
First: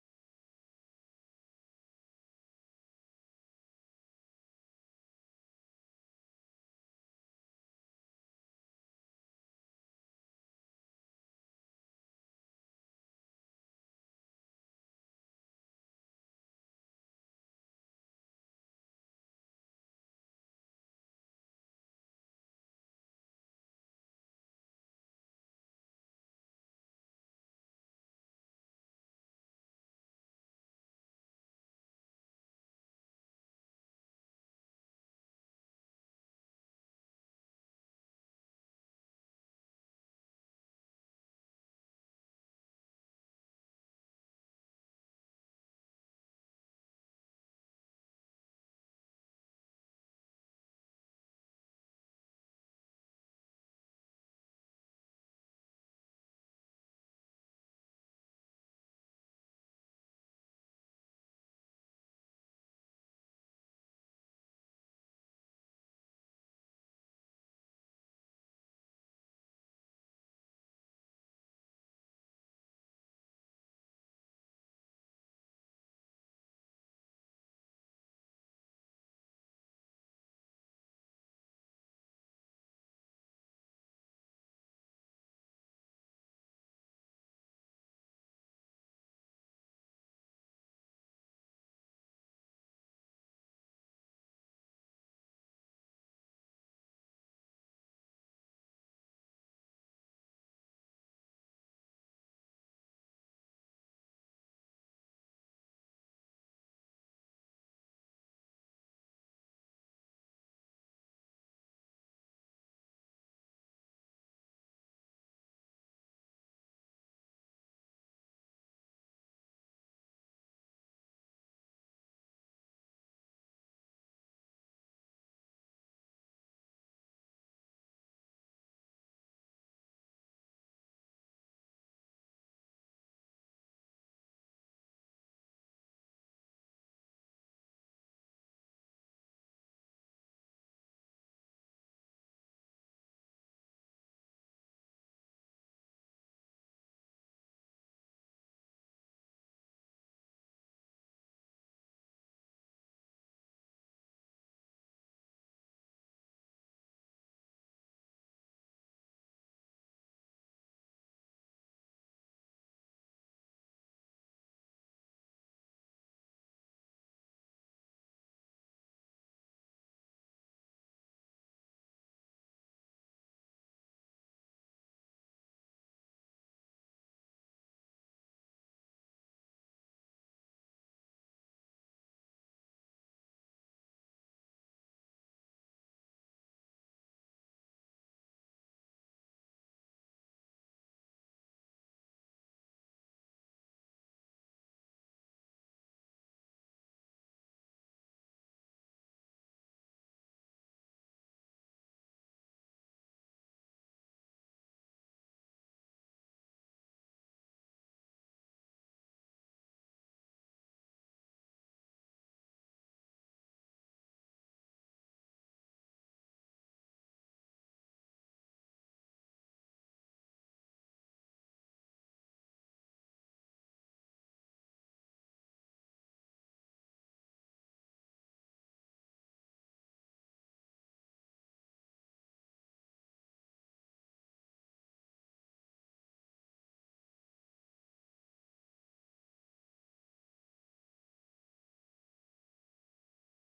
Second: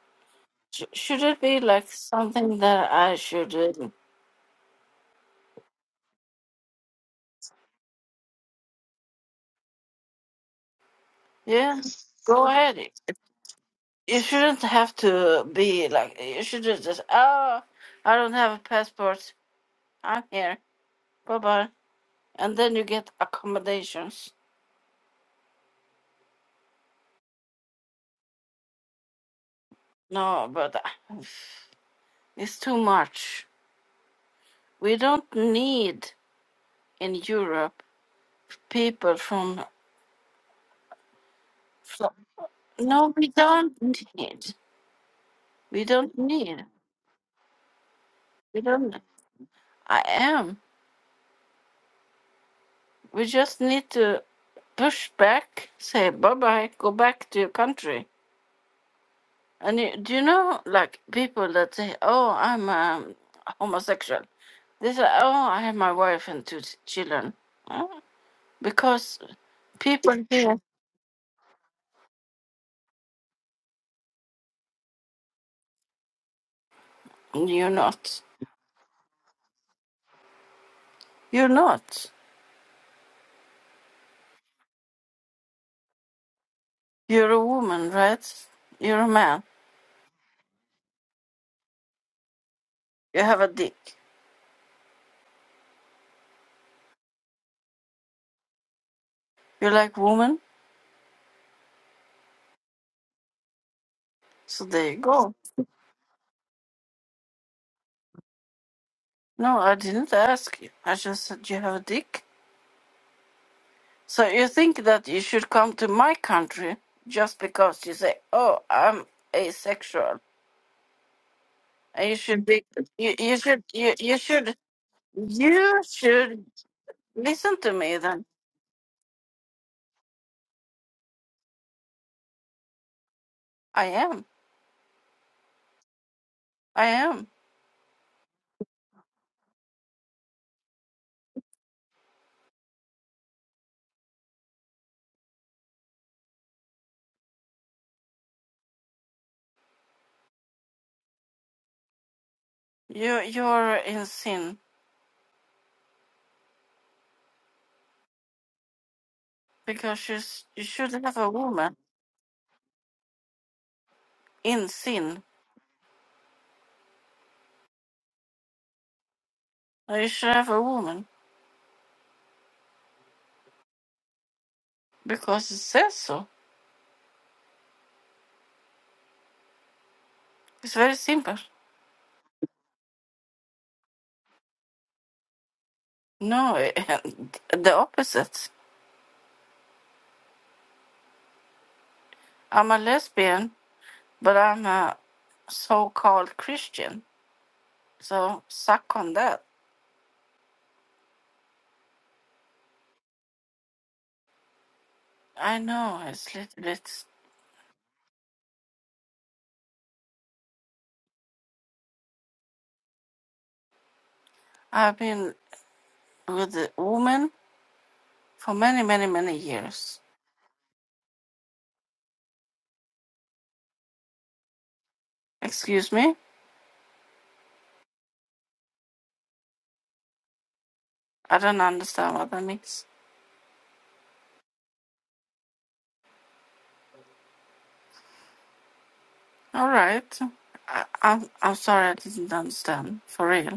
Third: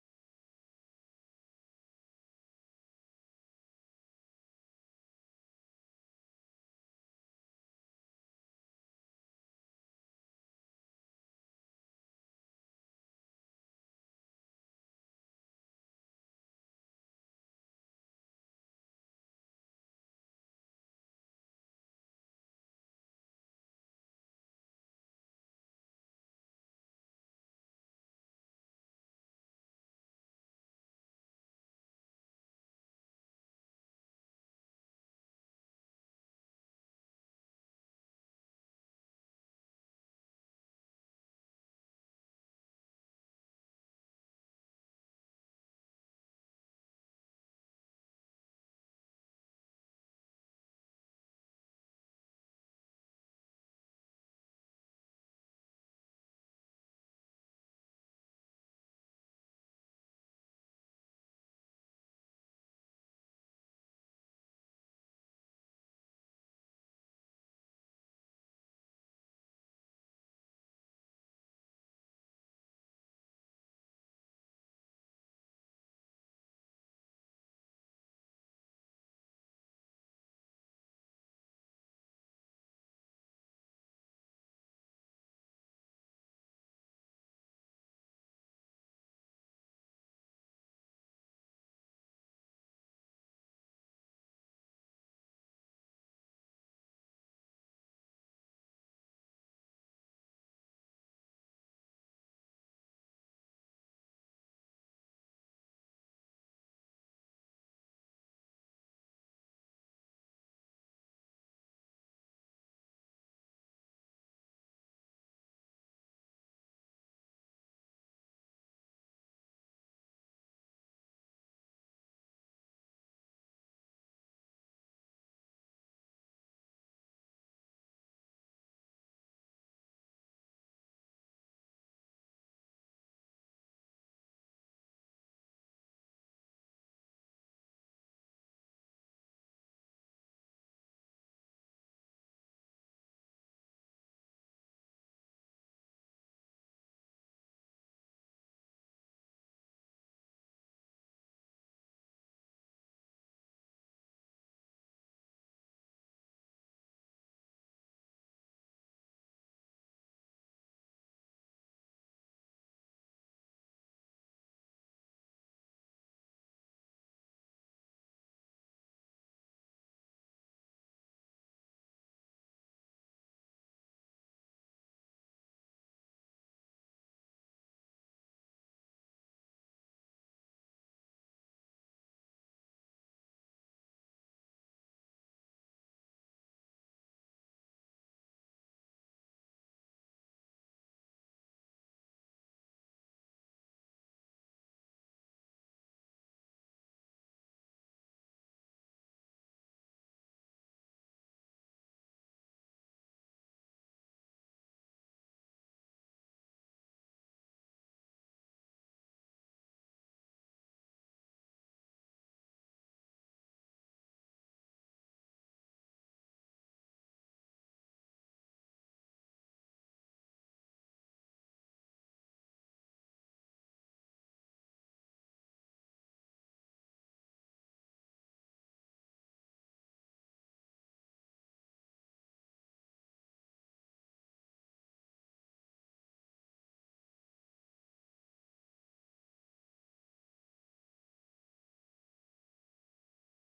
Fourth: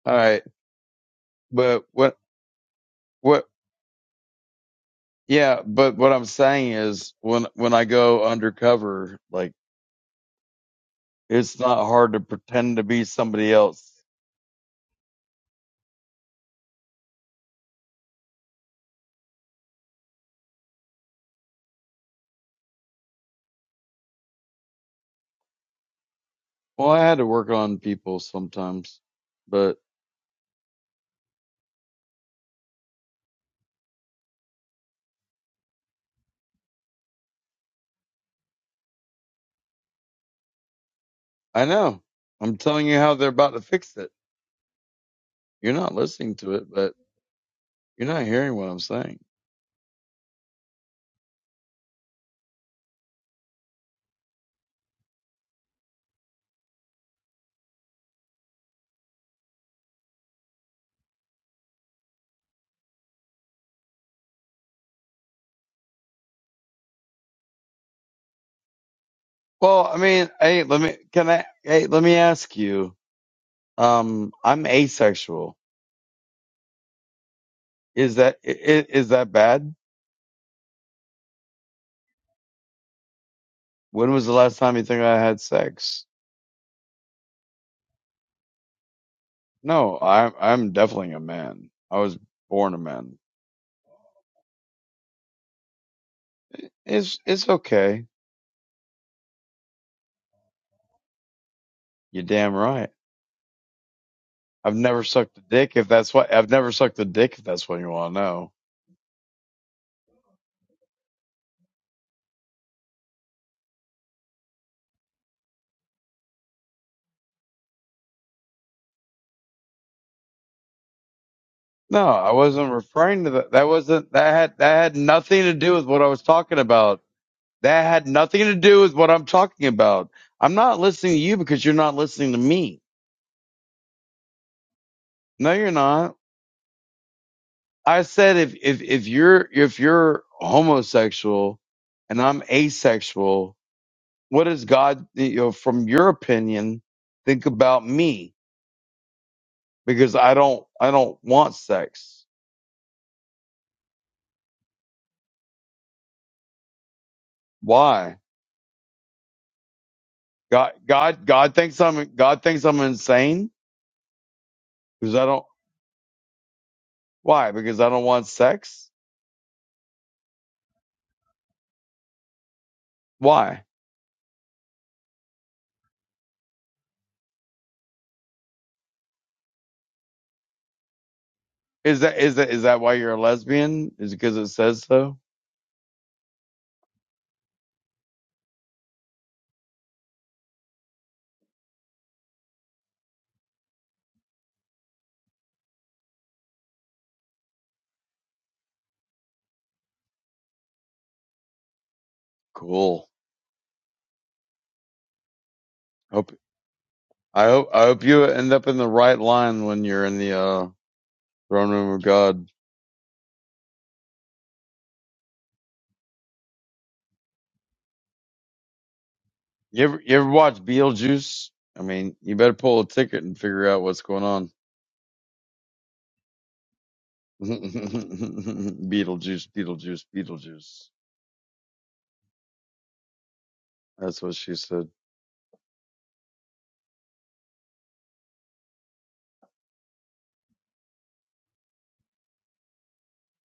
Speaker 2: All right.
Speaker 4: Sh- should it be
Speaker 2: But
Speaker 4: like
Speaker 2: what?
Speaker 4: something that I
Speaker 2: What?
Speaker 4: should? uh,
Speaker 2: Yeah. But what I'm saying is, when when I go undercover, like it's
Speaker 4: yeah.
Speaker 2: not hard to
Speaker 4: Go
Speaker 2: pretend
Speaker 4: ahead.
Speaker 2: to be somebody else.
Speaker 4: You shouldn't have to be like. You should just. Oh, I don't have a passport. I'm here. Bye bye. and then you get accommodations.
Speaker 2: Well, I had to work on people sometimes, but
Speaker 4: No, but uh, it's too much. We don't need in Europe people from.
Speaker 2: I know.
Speaker 4: from
Speaker 2: I'm telling you
Speaker 4: no,
Speaker 2: how they're
Speaker 4: we
Speaker 2: about to
Speaker 4: don't
Speaker 2: fix it.
Speaker 4: need.
Speaker 2: You're
Speaker 4: We
Speaker 2: not
Speaker 4: don't
Speaker 2: listening to
Speaker 4: need.
Speaker 2: it, but you're not hearing
Speaker 4: We
Speaker 2: what I'm
Speaker 4: don't.
Speaker 2: saying.
Speaker 4: I am. We just need to push back, say bye bye, go back to your country. And you, do you know, like people that say, "Oh, I'm um, homosexual." They say, "Oh, I have my wife and two t- children," Huh? because
Speaker 2: Well, I
Speaker 4: people
Speaker 2: mean,
Speaker 4: here
Speaker 2: hey, let me. Can I? Hey, let me ask you. Um, I'm asexual.
Speaker 4: You're
Speaker 2: Is
Speaker 4: not.
Speaker 2: that i- i- is that bad?
Speaker 4: You're not.
Speaker 2: When was the last time you think I had sex?
Speaker 4: You're a woman, right? You're a man.
Speaker 2: No, I'm I'm definitely a man. I was born a man.
Speaker 4: You have a dick.
Speaker 2: It's it's okay.
Speaker 4: You like woman?
Speaker 2: You're damn right.
Speaker 4: So
Speaker 2: I've
Speaker 4: there you
Speaker 2: never
Speaker 4: go.
Speaker 2: sucked a dick if that's what I've never sucked a dick if that's what you want to know.
Speaker 4: No, I didn't ask you. I just said you have a dick. So you think that you should come to my country just because you say, "Oh, I'm asexual,"
Speaker 2: No,
Speaker 4: and you
Speaker 2: I
Speaker 4: should be,
Speaker 2: wasn't
Speaker 4: you,
Speaker 2: referring to
Speaker 4: you
Speaker 2: that.
Speaker 4: should,
Speaker 2: That
Speaker 4: you,
Speaker 2: wasn't
Speaker 4: you
Speaker 2: that
Speaker 4: should,
Speaker 2: had that had nothing to do
Speaker 4: you
Speaker 2: with what I was
Speaker 4: should
Speaker 2: talking about.
Speaker 4: listen to
Speaker 2: That
Speaker 4: me.
Speaker 2: had
Speaker 4: Then
Speaker 2: nothing to do with what I'm talking about. I'm not listening to you because you're not listening to me.
Speaker 4: I am.
Speaker 2: No, you're not.
Speaker 4: I am.
Speaker 2: I said if if if you're if you're homosexual and I'm asexual, what does God you know from your opinion think about me? Because I don't I don't want sex.
Speaker 4: You, you're in sin
Speaker 2: Why?
Speaker 4: because you, s- you
Speaker 2: God
Speaker 4: should have
Speaker 2: God
Speaker 4: a
Speaker 2: God
Speaker 4: woman.
Speaker 2: thinks I'm God thinks I'm insane
Speaker 4: in
Speaker 2: because
Speaker 4: sin
Speaker 2: I don't why? Because I don't want sex?
Speaker 4: I serve a woman
Speaker 2: Why?
Speaker 4: because it says so. It's very simple.
Speaker 2: Is that is that is that why you're a lesbian? Is it because it says so?
Speaker 4: No, the opposite. I'm a lesbian, but I'm a so called Christian. So suck on that.
Speaker 2: Cool.
Speaker 4: I know
Speaker 2: Hope
Speaker 4: it's little bit.
Speaker 2: I hope I hope you end up in the right line when you're in the uh Throne Room of God.
Speaker 4: I've been with a woman for many, many, many
Speaker 2: You
Speaker 4: years.
Speaker 2: ever you ever watch Beetlejuice? I mean, you better pull a ticket and figure out what's going on.
Speaker 4: Excuse me?
Speaker 2: Beetlejuice, Beetlejuice, Beetlejuice.
Speaker 4: I don't understand what that means.
Speaker 2: That's what she said.
Speaker 4: All right. I, I'm, I'm sorry I didn't understand. For real.